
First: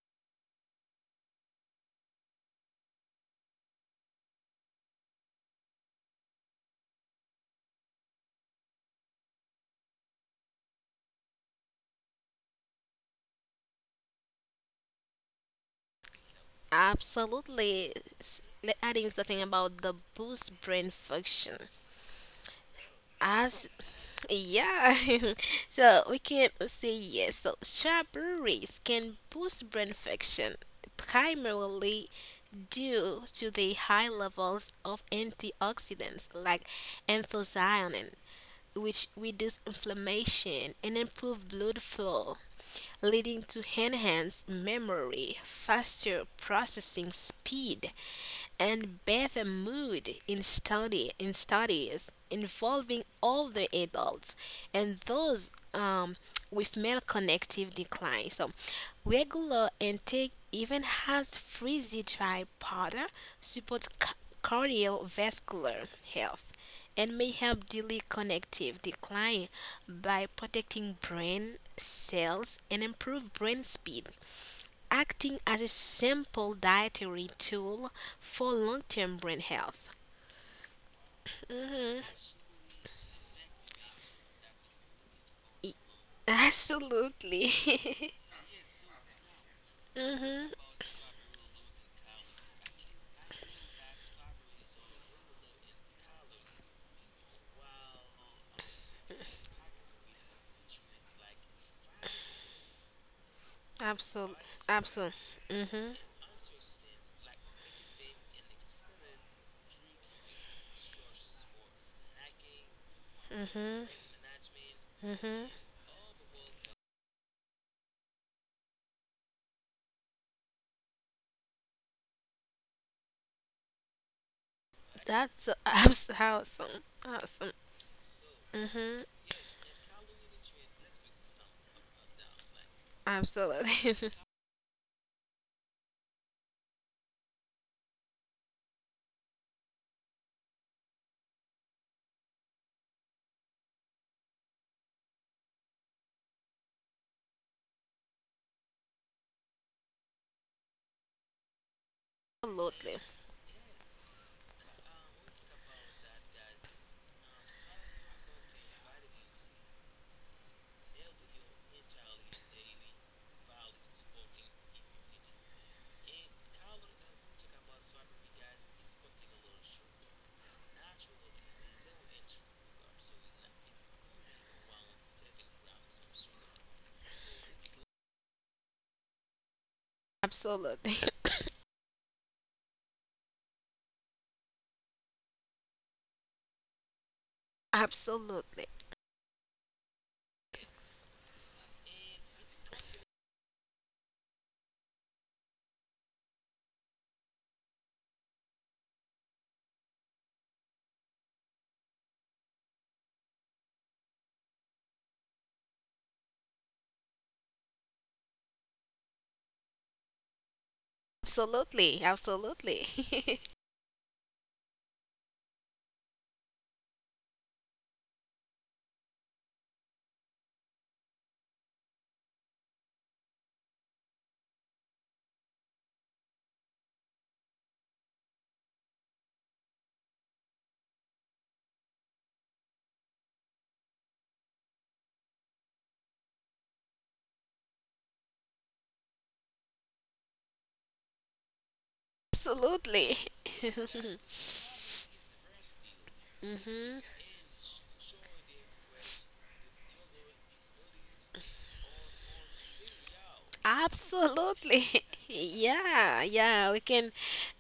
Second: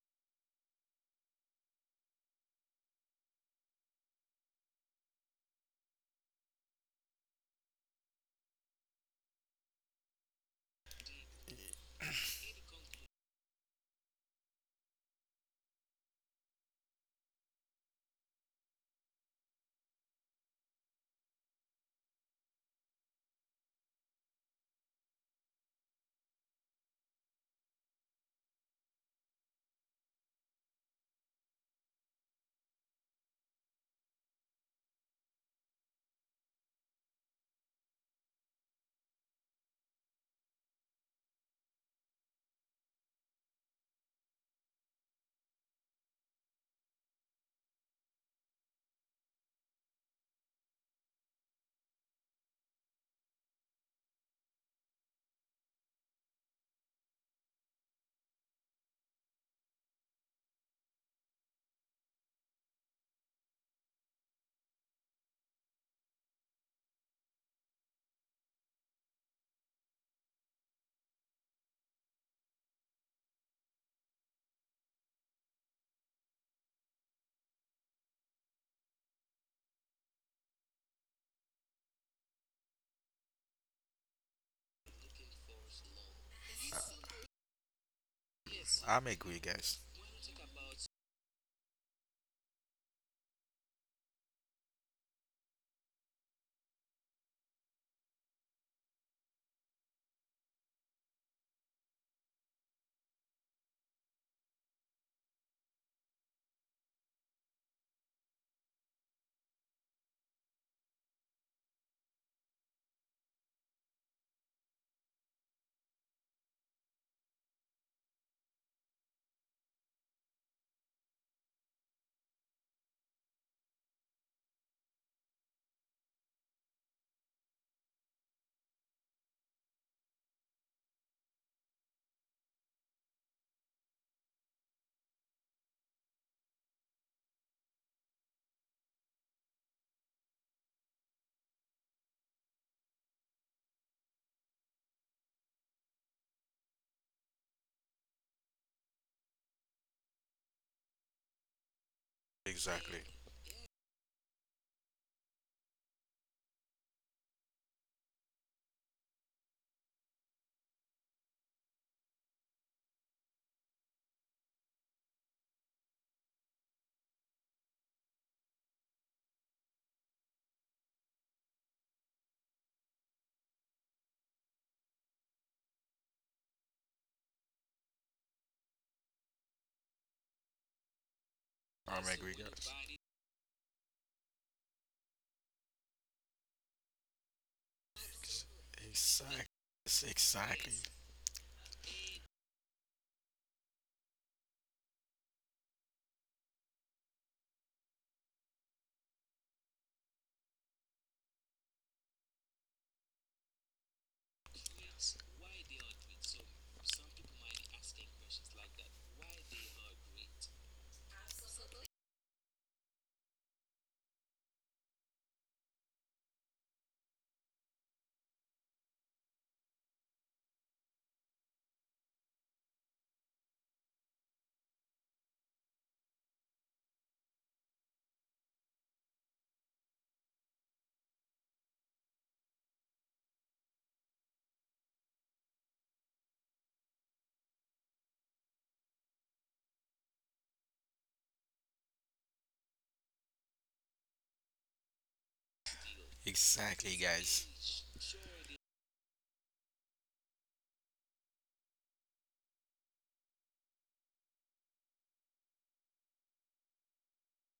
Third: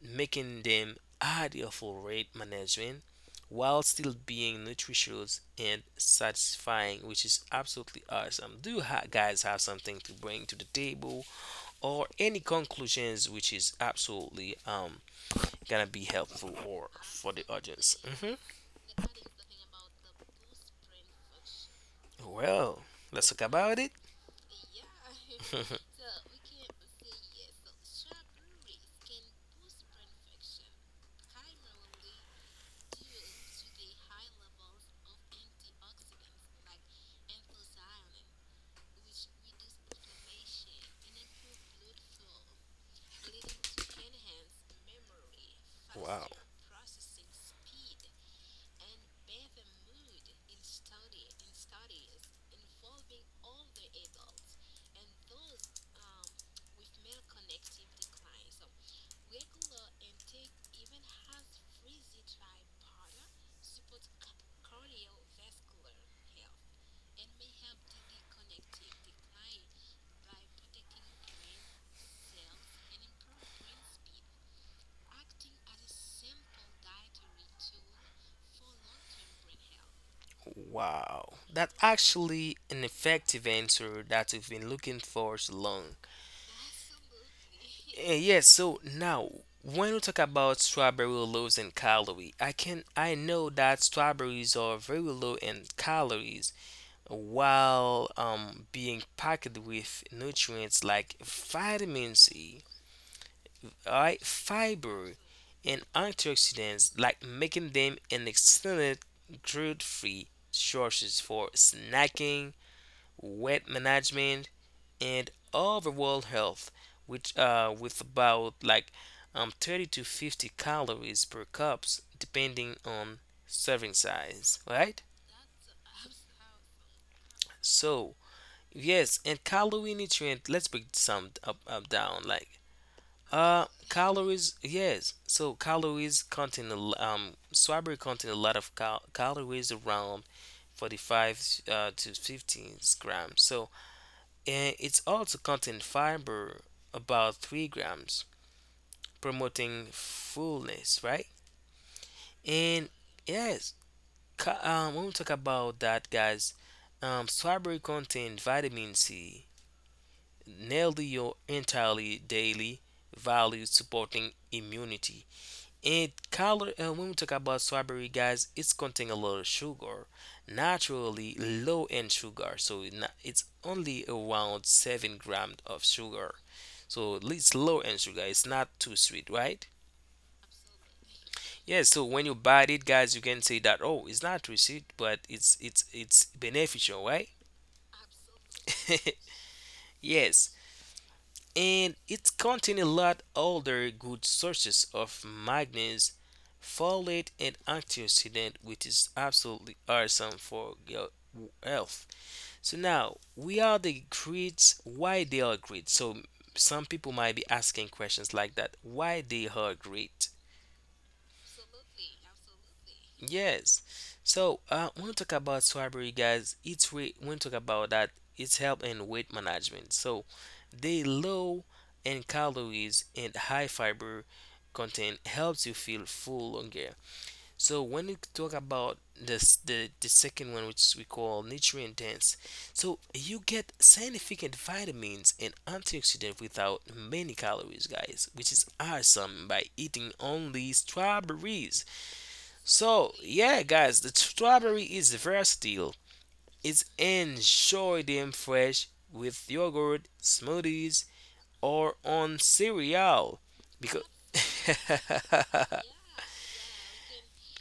making them ideal for weight management while still being nutritious and satisfying, which is absolutely awesome. Guys have something to bring to the table? Or any conclusions which is absolutely gonna be helpful or for the
Absolutely.
audience. Hmm.
Think it's the thing about the boost brain function.
Well, let's talk
As
about it.
yeah, so we can say yes. So strawberries can boost brain function, primarily due to the high levels of antioxidants like anthocyanin, which reduce inflammation and improve blood flow, leading to enhanced memory, faster
Wow.
processing speed, and better mood in study in studies involving all the adults and those with male connective decline. So regular intake even has frizzy dry powder supports cardiovascular health and may help delay connective decline by protecting brain cells and improve brain speed, acting as a simple dietary tool for long term brain health.
Wow, that's actually an effective answer that we've been looking for so
E-
long.
Absolutely.
Eh, yes, so
I'm
now
agree, guys.
when we talk
Mhm.
about strawberry lows in calorie, I know that strawberries are very low in calories while being packed with nutrients like vitamin C, all right,
Absolutely.
fiber
Absolutely.
and antioxidants, like making them an excellent gluten-free sources for snacking, weight
Mhm.
management, and
Mhm.
overall health, which with about like 30 to 50 calories per cups, depending on serving size, right?
That's awesome. Awesome.
So
Mhm.
yes, and calorie nutrient. Let's break some up down like.
Absolutely.
Calories, yes. So calories contain strawberry contain a lot of calories around 45 to 15 grams. So and it's also contain fiber about 3 grams, promoting fullness, right? And
Absolutely.
Exactly.
yes, ca when we talk about that, guys, strawberry contain vitamin C, nearly your entirely daily value supporting immunity. It color When we talk about strawberry, guys, it's contain a lot of sugar, naturally low in sugar. So it's only around 7 grams of sugar. So it's low in sugar. It's not too sweet, right?
Absolutely.
Yeah. So
I'm
when you
agree,
bite
guys.
it, guys, you can say that oh, it's not too sweet, but it's it's beneficial, right?
Absolutely.
Exactly.
Yes.
Exactly.
And it contains a lot older good sources of manganese, folate, and antioxidant, which is absolutely awesome for your health. So now we are the greats. Why they are great? So some people might be asking questions like that. Why they are great?
Absolutely. Absolutely.
Yes. So when we talk about Swabbery, guys, when we talk about that, it's help in weight management. So they low in calories and high fiber content helps you feel full longer. So when we talk about this, the second one, which we call nutrient dense, so you get significant vitamins and antioxidants without many calories, guys, which is awesome by eating only strawberries. So,
Absolutely.
yeah, guys, the strawberry is versatile. It's
Exactly,
Mhm.
guys.
enjoy them fresh with yogurt, smoothies, or on cereal. Because
Absolutely. Yeah, yeah.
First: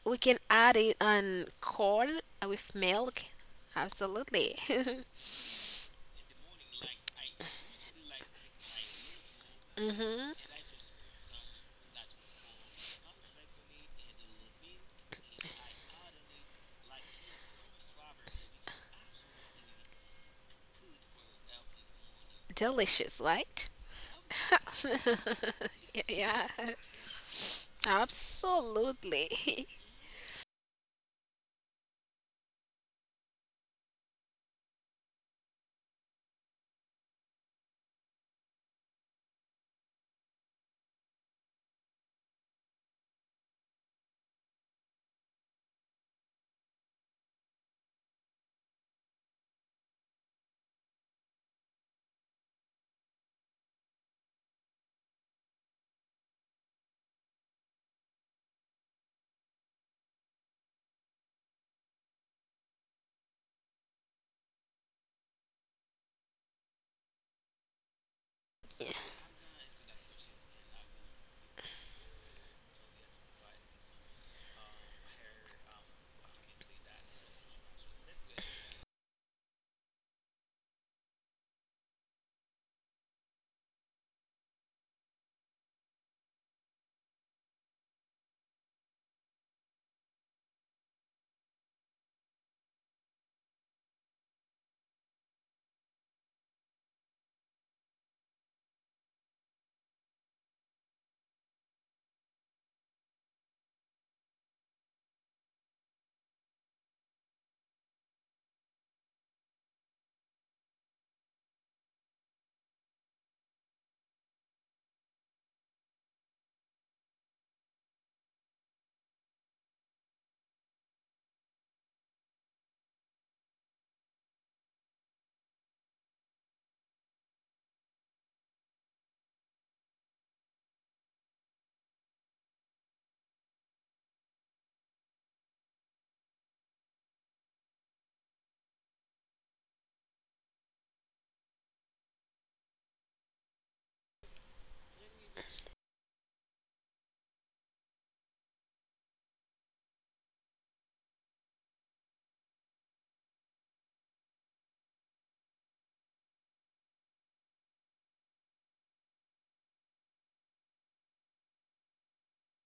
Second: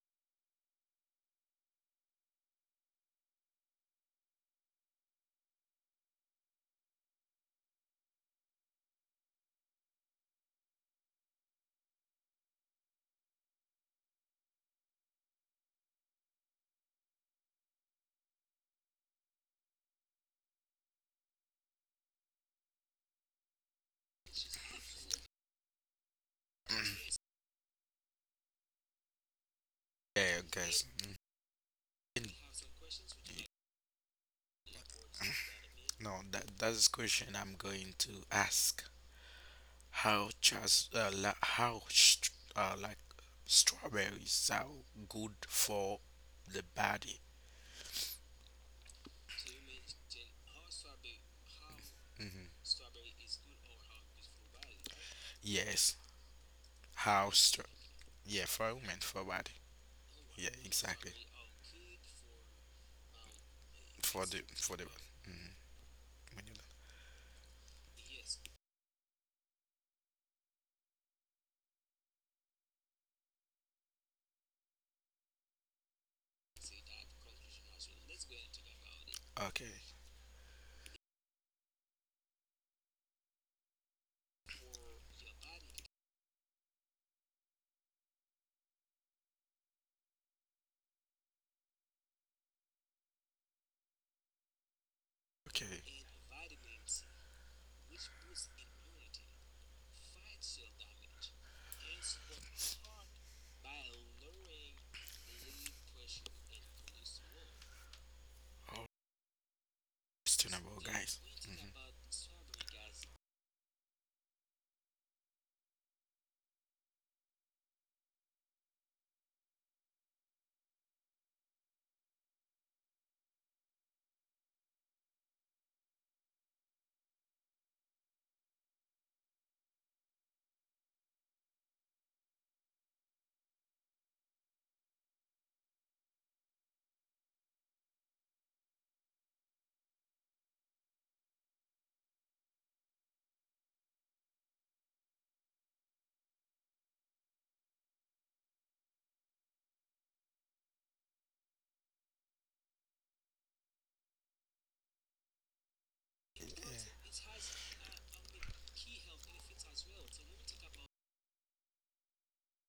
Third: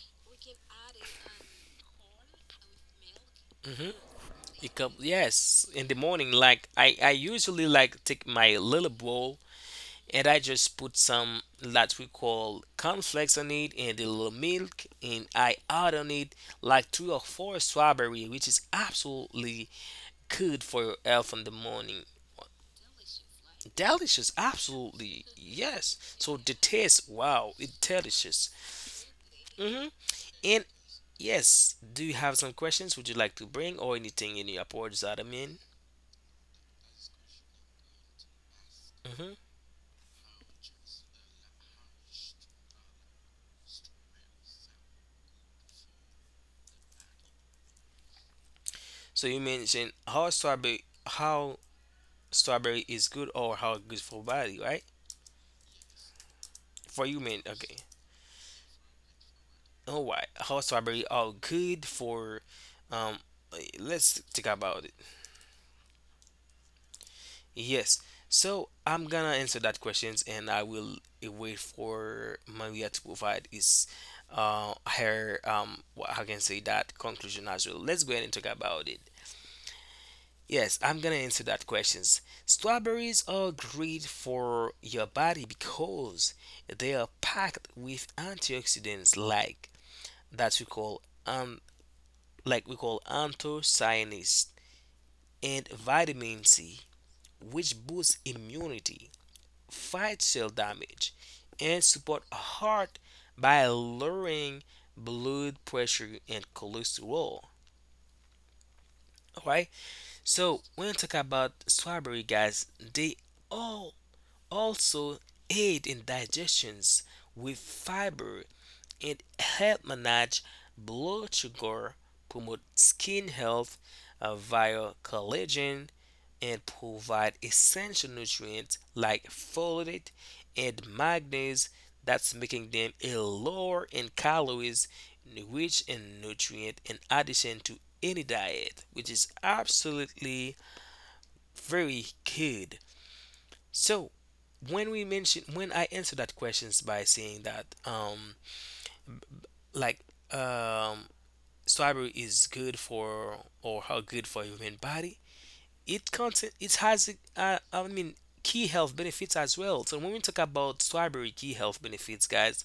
We can add it on corn with milk.
mhm,
Absolutely.
it come yes in the morning. Like I usually like take my little bowl and
hmm
I just put some that we call cornflakes on it and a little milk and I add on it like three or four strawberry which is absolutely good for your health in the morning.
Delicious, right?
Delicious, absolutely yes. So
Yeah.
the taste, wow, it delicious.
Absolutely.
Hmm
Yeah,
And
guys.
yes, do you
Mm.
have some questions? Would you like to bring or anything in your reports that I mean?
No, that that's the question I'm going to ask.
Hmm
How just like, strawberries are good for the body?
So you mentioned how
Hmm?
strawberry is good or how good for body, right?
Yes.
For you,
How
man.
str-
Okay.
yeah, for women, for body.
Oh, why?
Yeah,
Hot strawberry
exactly.
are good for. Um, let's
For the
talk
for the.
about it.
Mhm.
Yes. So I'm gonna answer that questions, and I will wait for Maria to provide is her how can say that conclusion as well. Let's go ahead and talk about it.
Okay,
Yes, I'm gonna answer that questions. Strawberries are great for your body because they are packed with antioxidants like that we call um, like we call anthocyanins, and
okay.
vitamin C, which boosts immunity, fights cell damage, and support heart by lowering blood pressure and cholesterol.
Oh,
Alright,
it's still,
so when you talk
guys.
about strawberry, guys, they all also aid in digestions with fiber and help manage blood sugar, promote skin health via collagen and provide essential nutrients like folate and manganese that's making them a lower in calories rich in nutrient in addition to any diet which is absolutely very good. So when we mention when I answer that questions by saying that like um strawberry is good for or how good for human body, it has I mean key health benefits as well. So when we talk about strawberry key health benefits, guys,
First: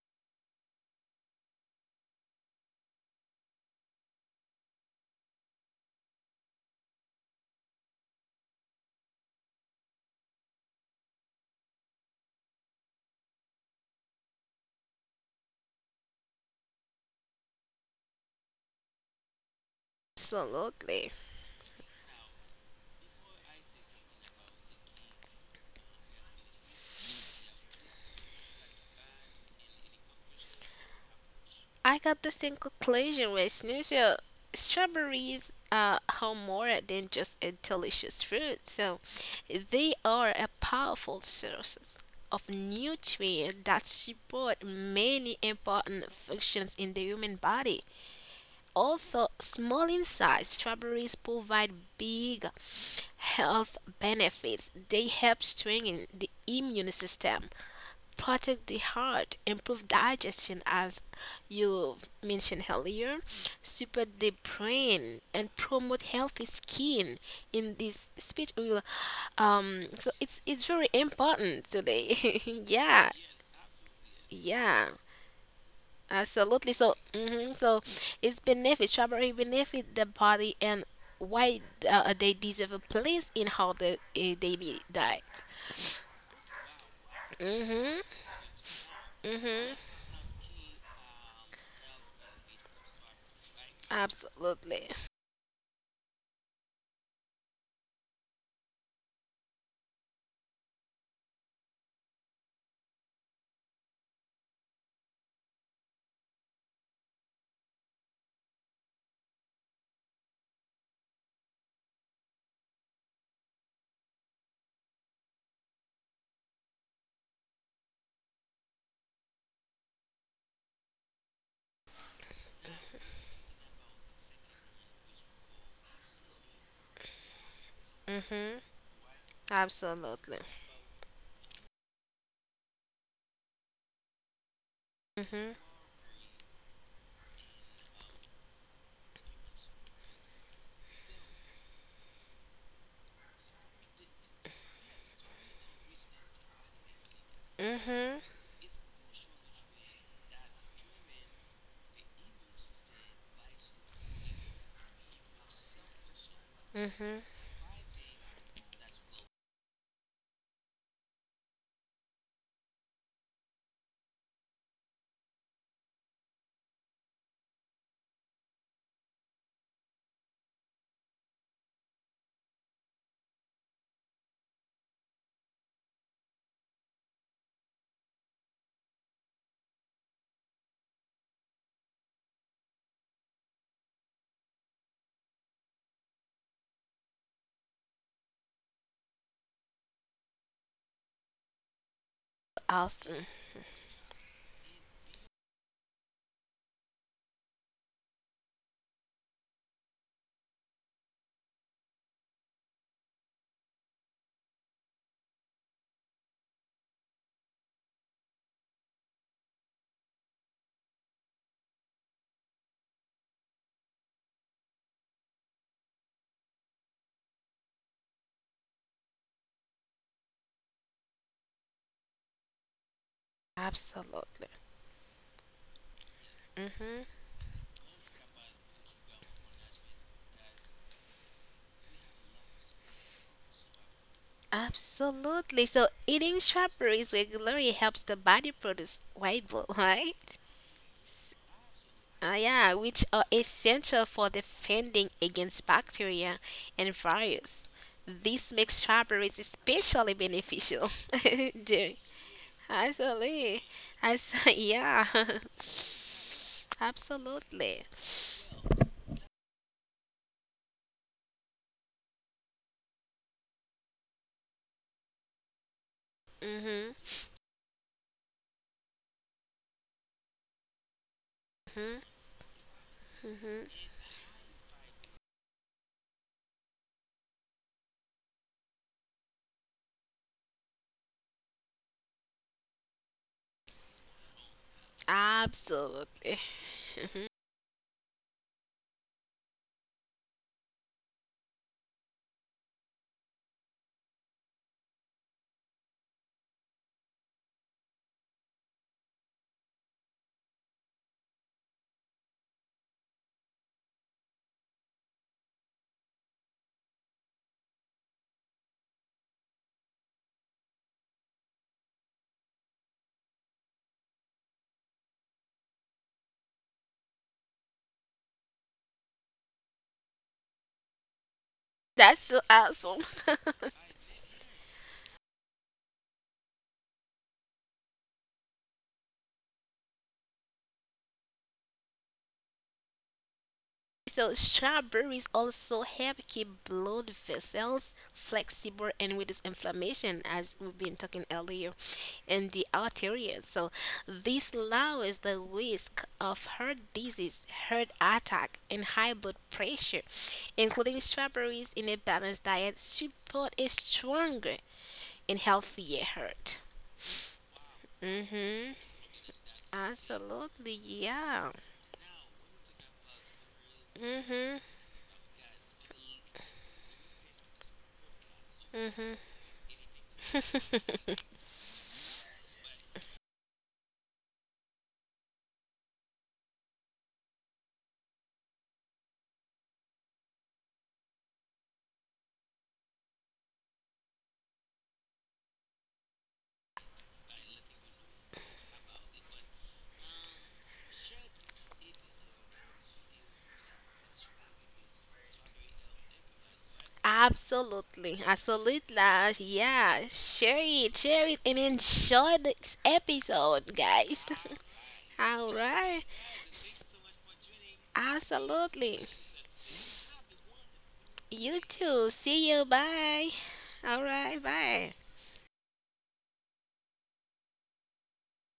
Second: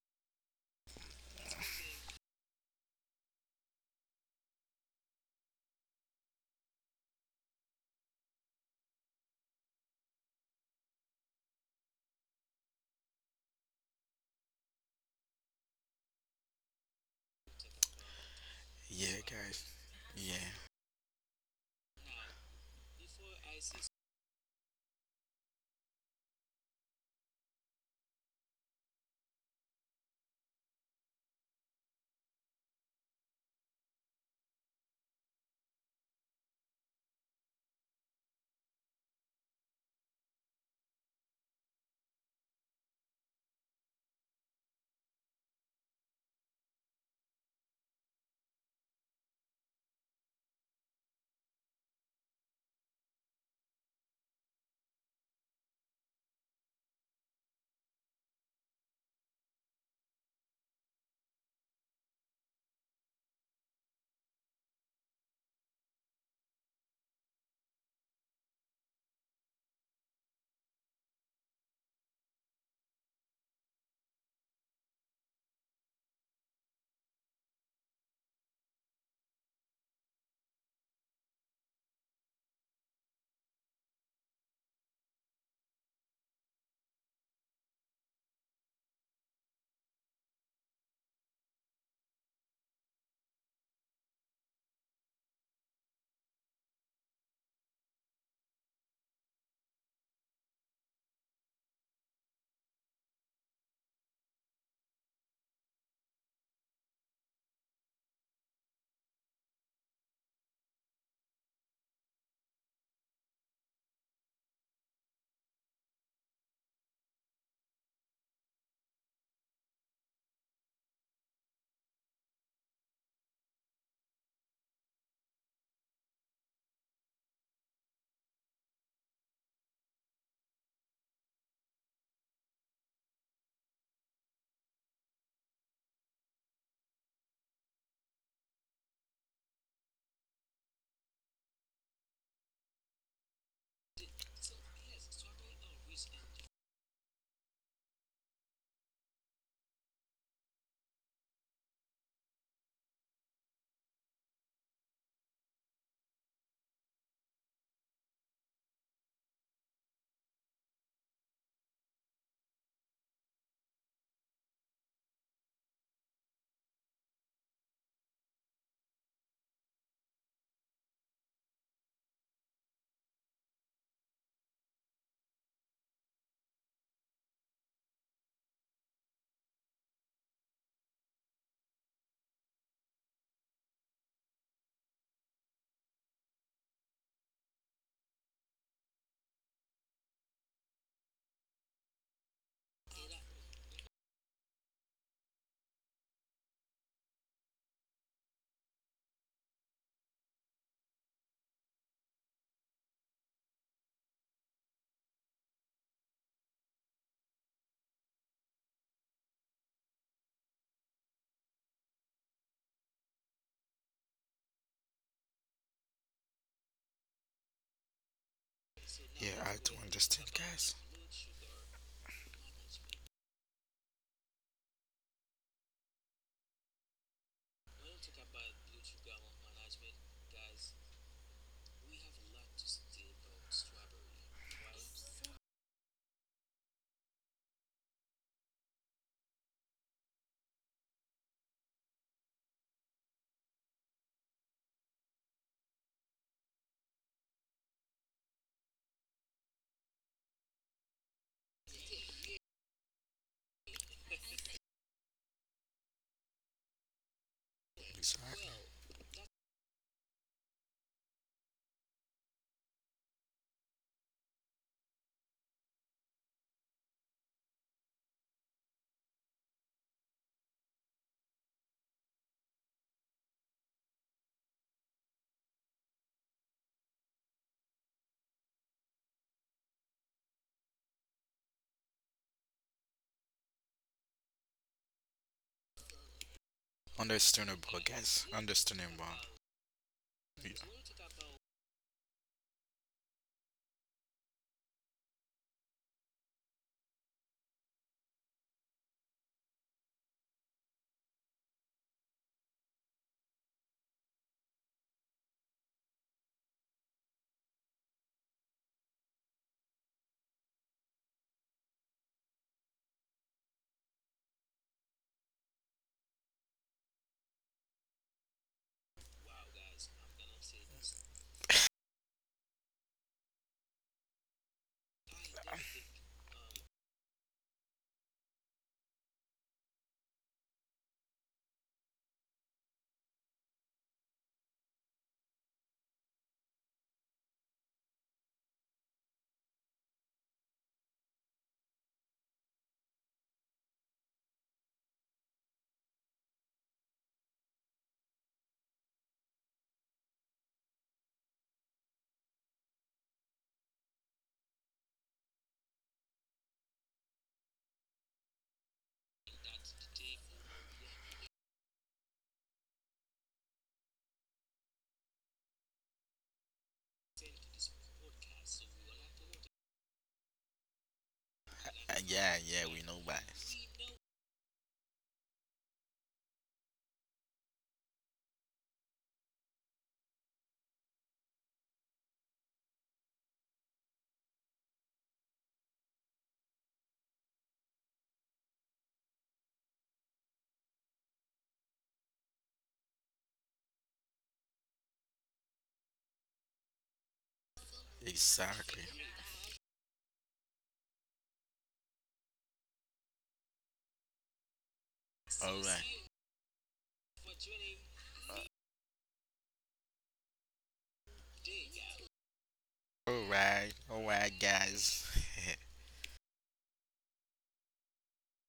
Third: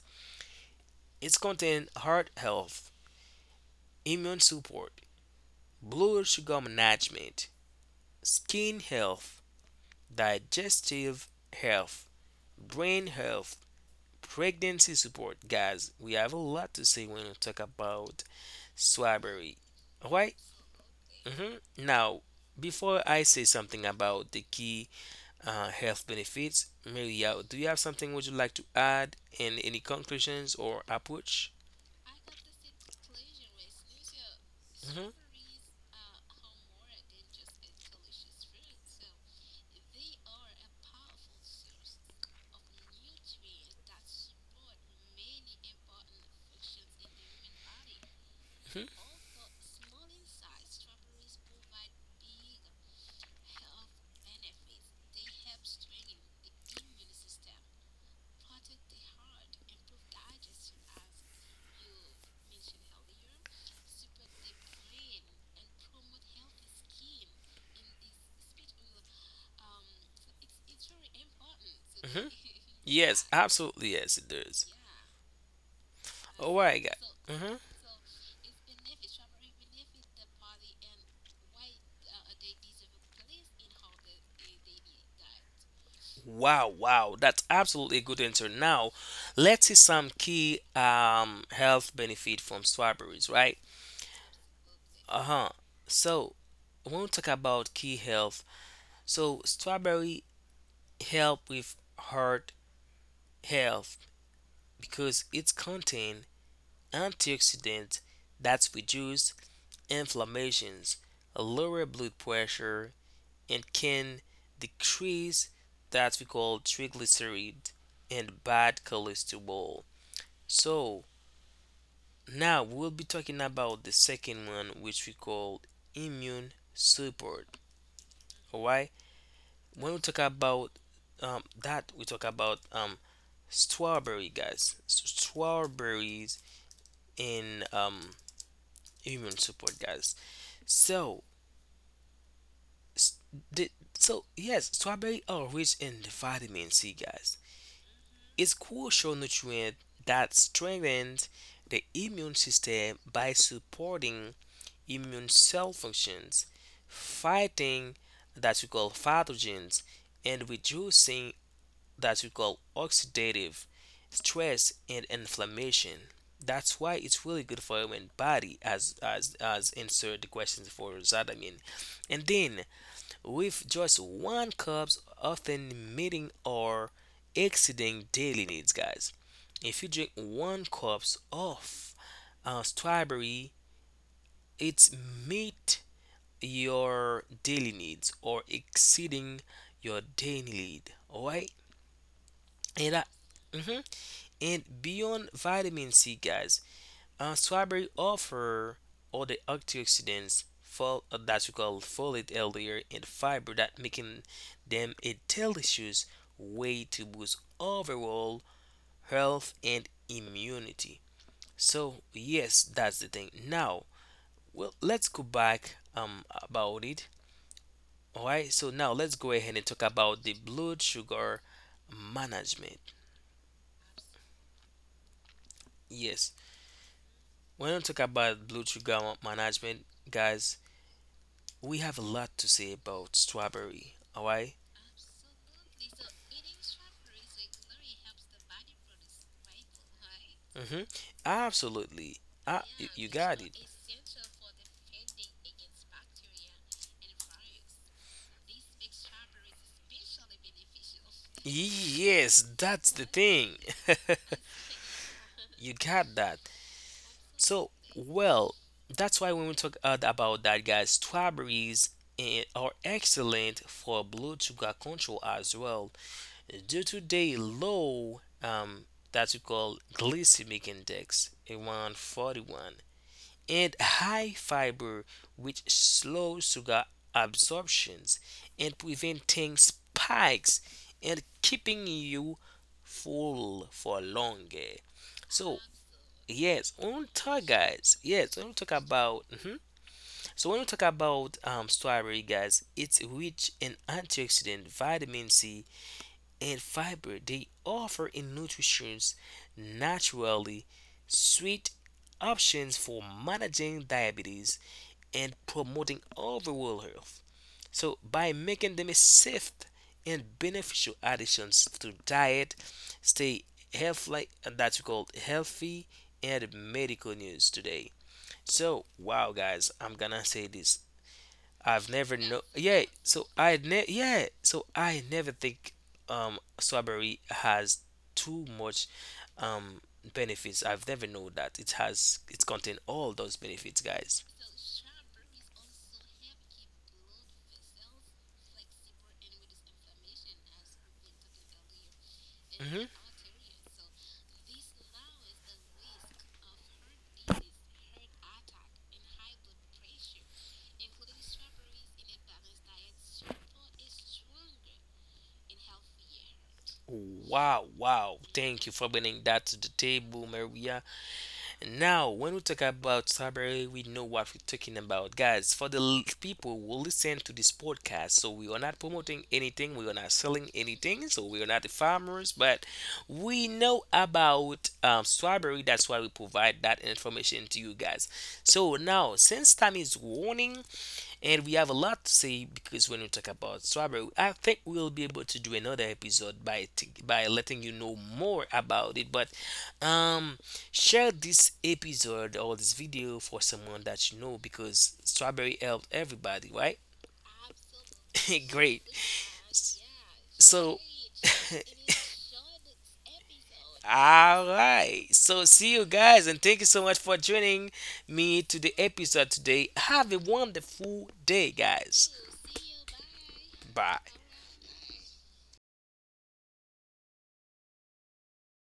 it's contain heart health, immune support, blood sugar management, skin health, digestive health, brain health, pregnancy support. Guys, we have a lot to say when we talk about
Yeah,
strawberry.
guys.
Alright.
Yeah,
Absolutely.
hmm Now, before I say something about the key health benefits. Maria, do you have something would you like to add and any conclusions or approach?
I got the same conclusion with. So
Hmm
strawberries are more than just a delicious fruit, so they are a powerful source of nutrients that support many important functions in the human body.
hmm
Although small in size, strawberries provide big health benefits. They help strengthen the immune system, protect the heart, improve digestion, as you mentioned earlier, support the brain, and promote healthy skin. In this speech, will so it's very important
hmm
today. Yeah,
Yes, absolutely. Yes, it does.
yeah,
All
absolutely.
right,
So,
guys. Hmm
so it's benefit strawberry benefit the body, and why they deserve a place in how the daily diet.
Wow, wow, that's absolutely a good
Mm-hmm.
answer. Now, let's see some key health benefit from strawberries, right?
Absolutely.
Uh-huh. So, when we talk about key health, so strawberry help with heart health. Because it contains antioxidants that reduce inflammations, lower blood pressure, and can decrease that we call triglyceride and bad cholesterol. So now we'll be talking about the second one, which we call immune support.
Mm-hmm.
Alright, when we talk
Absolutely.
about that, we talk about strawberry guys. So
Mhm.
strawberries and immune support, guys. So, s- the, so yes, strawberry are rich in the vitamin C, guys.
Mhm.
It's crucial nutrient that strengthens the immune system by supporting immune cell functions,
Mhm.
fighting that we call pathogens, and reducing that we call oxidative stress and inflammation. That's why it's really good for human body as answered the questions for Zadamin. And then with just one cups often meeting or exceeding daily needs guys. If you drink one cups of strawberry, it's meet your daily needs or exceeding your daily need. Alright? And I,
Awesome.
mhm. And beyond vitamin C, guys, strawberry offer other antioxidants that we call folate earlier and fiber that making them a delicious way to boost overall health and immunity. So yes, that's the thing. Now, well, let's go back about it. Alright, so now let's
yeah.
go
I
ahead and
do
talk
understand,
about the
guys.
blood sugar management.
Absolutely.
Yes,
Mhm.
when we talk about blood sugar management, guys, we have a lot to say about strawberry. All right?
Absolutely. So eating strawberries regularly helps the body produce white blood, right?
Mm-hmm. Absolutely.
Ah,
Ah,
yeah, which
you
are
got it.
essential for defending against bacteria and virus. This makes strawberries especially beneficial during.
Yes, that's the thing.
Absolutely. Yeah.
you got that. So,
Absolutely.
Exactly.
well, that's why when we talk about that, guys, strawberries are excellent for blood sugar control as well. Due
Mhm.
to the low that we call glycemic index, around
Mhm.
41,
Mhm.
and high fiber, which slows sugar absorptions and preventing spikes and keeping you full for longer. So
Absolutely.
yes, on talk
Understandable,
guys,
guys.
yes, when we talk
Understandable.
about mhm. So when we talk
Yeah.
about strawberry guys, it's rich in antioxidant, vitamin C, and fiber they offer in nutrition's naturally sweet options for managing diabetes and promoting overall health. So by making them a safe and beneficial additions to diet, stay healthy and that's called healthy and medical news today. So wow guys, I'm gonna say this I've never
That's
know.
so awesome.
Yeah, so I never think strawberry has too much um benefits. I've never know that it contain all those benefits, guys.
So strawberries also help keep blood vessels flexible and reduce inflammation, as we've been talking earlier, in the
Hmm
arteries. So this lowers the risk of heart disease, heart attack, and high blood pressure. Including strawberries in a balanced diet support a stronger and healthier heart.
Wow, wow. Thank you for
Mm-hmm.
bringing that to the table,
Absolutely,
Maria.
yeah.
Now, when we talk about Cyber, we know what we're
Mm-hmm.
talking about, guys. For the people who listen to this podcast, so we are not promoting anything, we are not selling anything, so we are not the farmers,
Yeah, yeah,
but
we know,
we
guys.
know about strawberry. That's why we provide that information to you guys. So now, since time is warning, and we have a lot to say because when we talk about strawberry, I think we'll be able to do another episode by letting you know more about it. But um, share this episode or this video for someone that you know because strawberry helped everybody, right?
Absolutely,
Exactly.
Great.
absolutely, yeah.
So,
Share it, and enjoy this episode, guys.
all right. So,
All
All
see
right.
you
right,
guys, and thank you so much for joining me to the
absolutely.
episode today. Have a wonderful day,
You too.
guys.
See you.
All
Bye.
right. All
All
right,
Bye.
right, bye.
guys.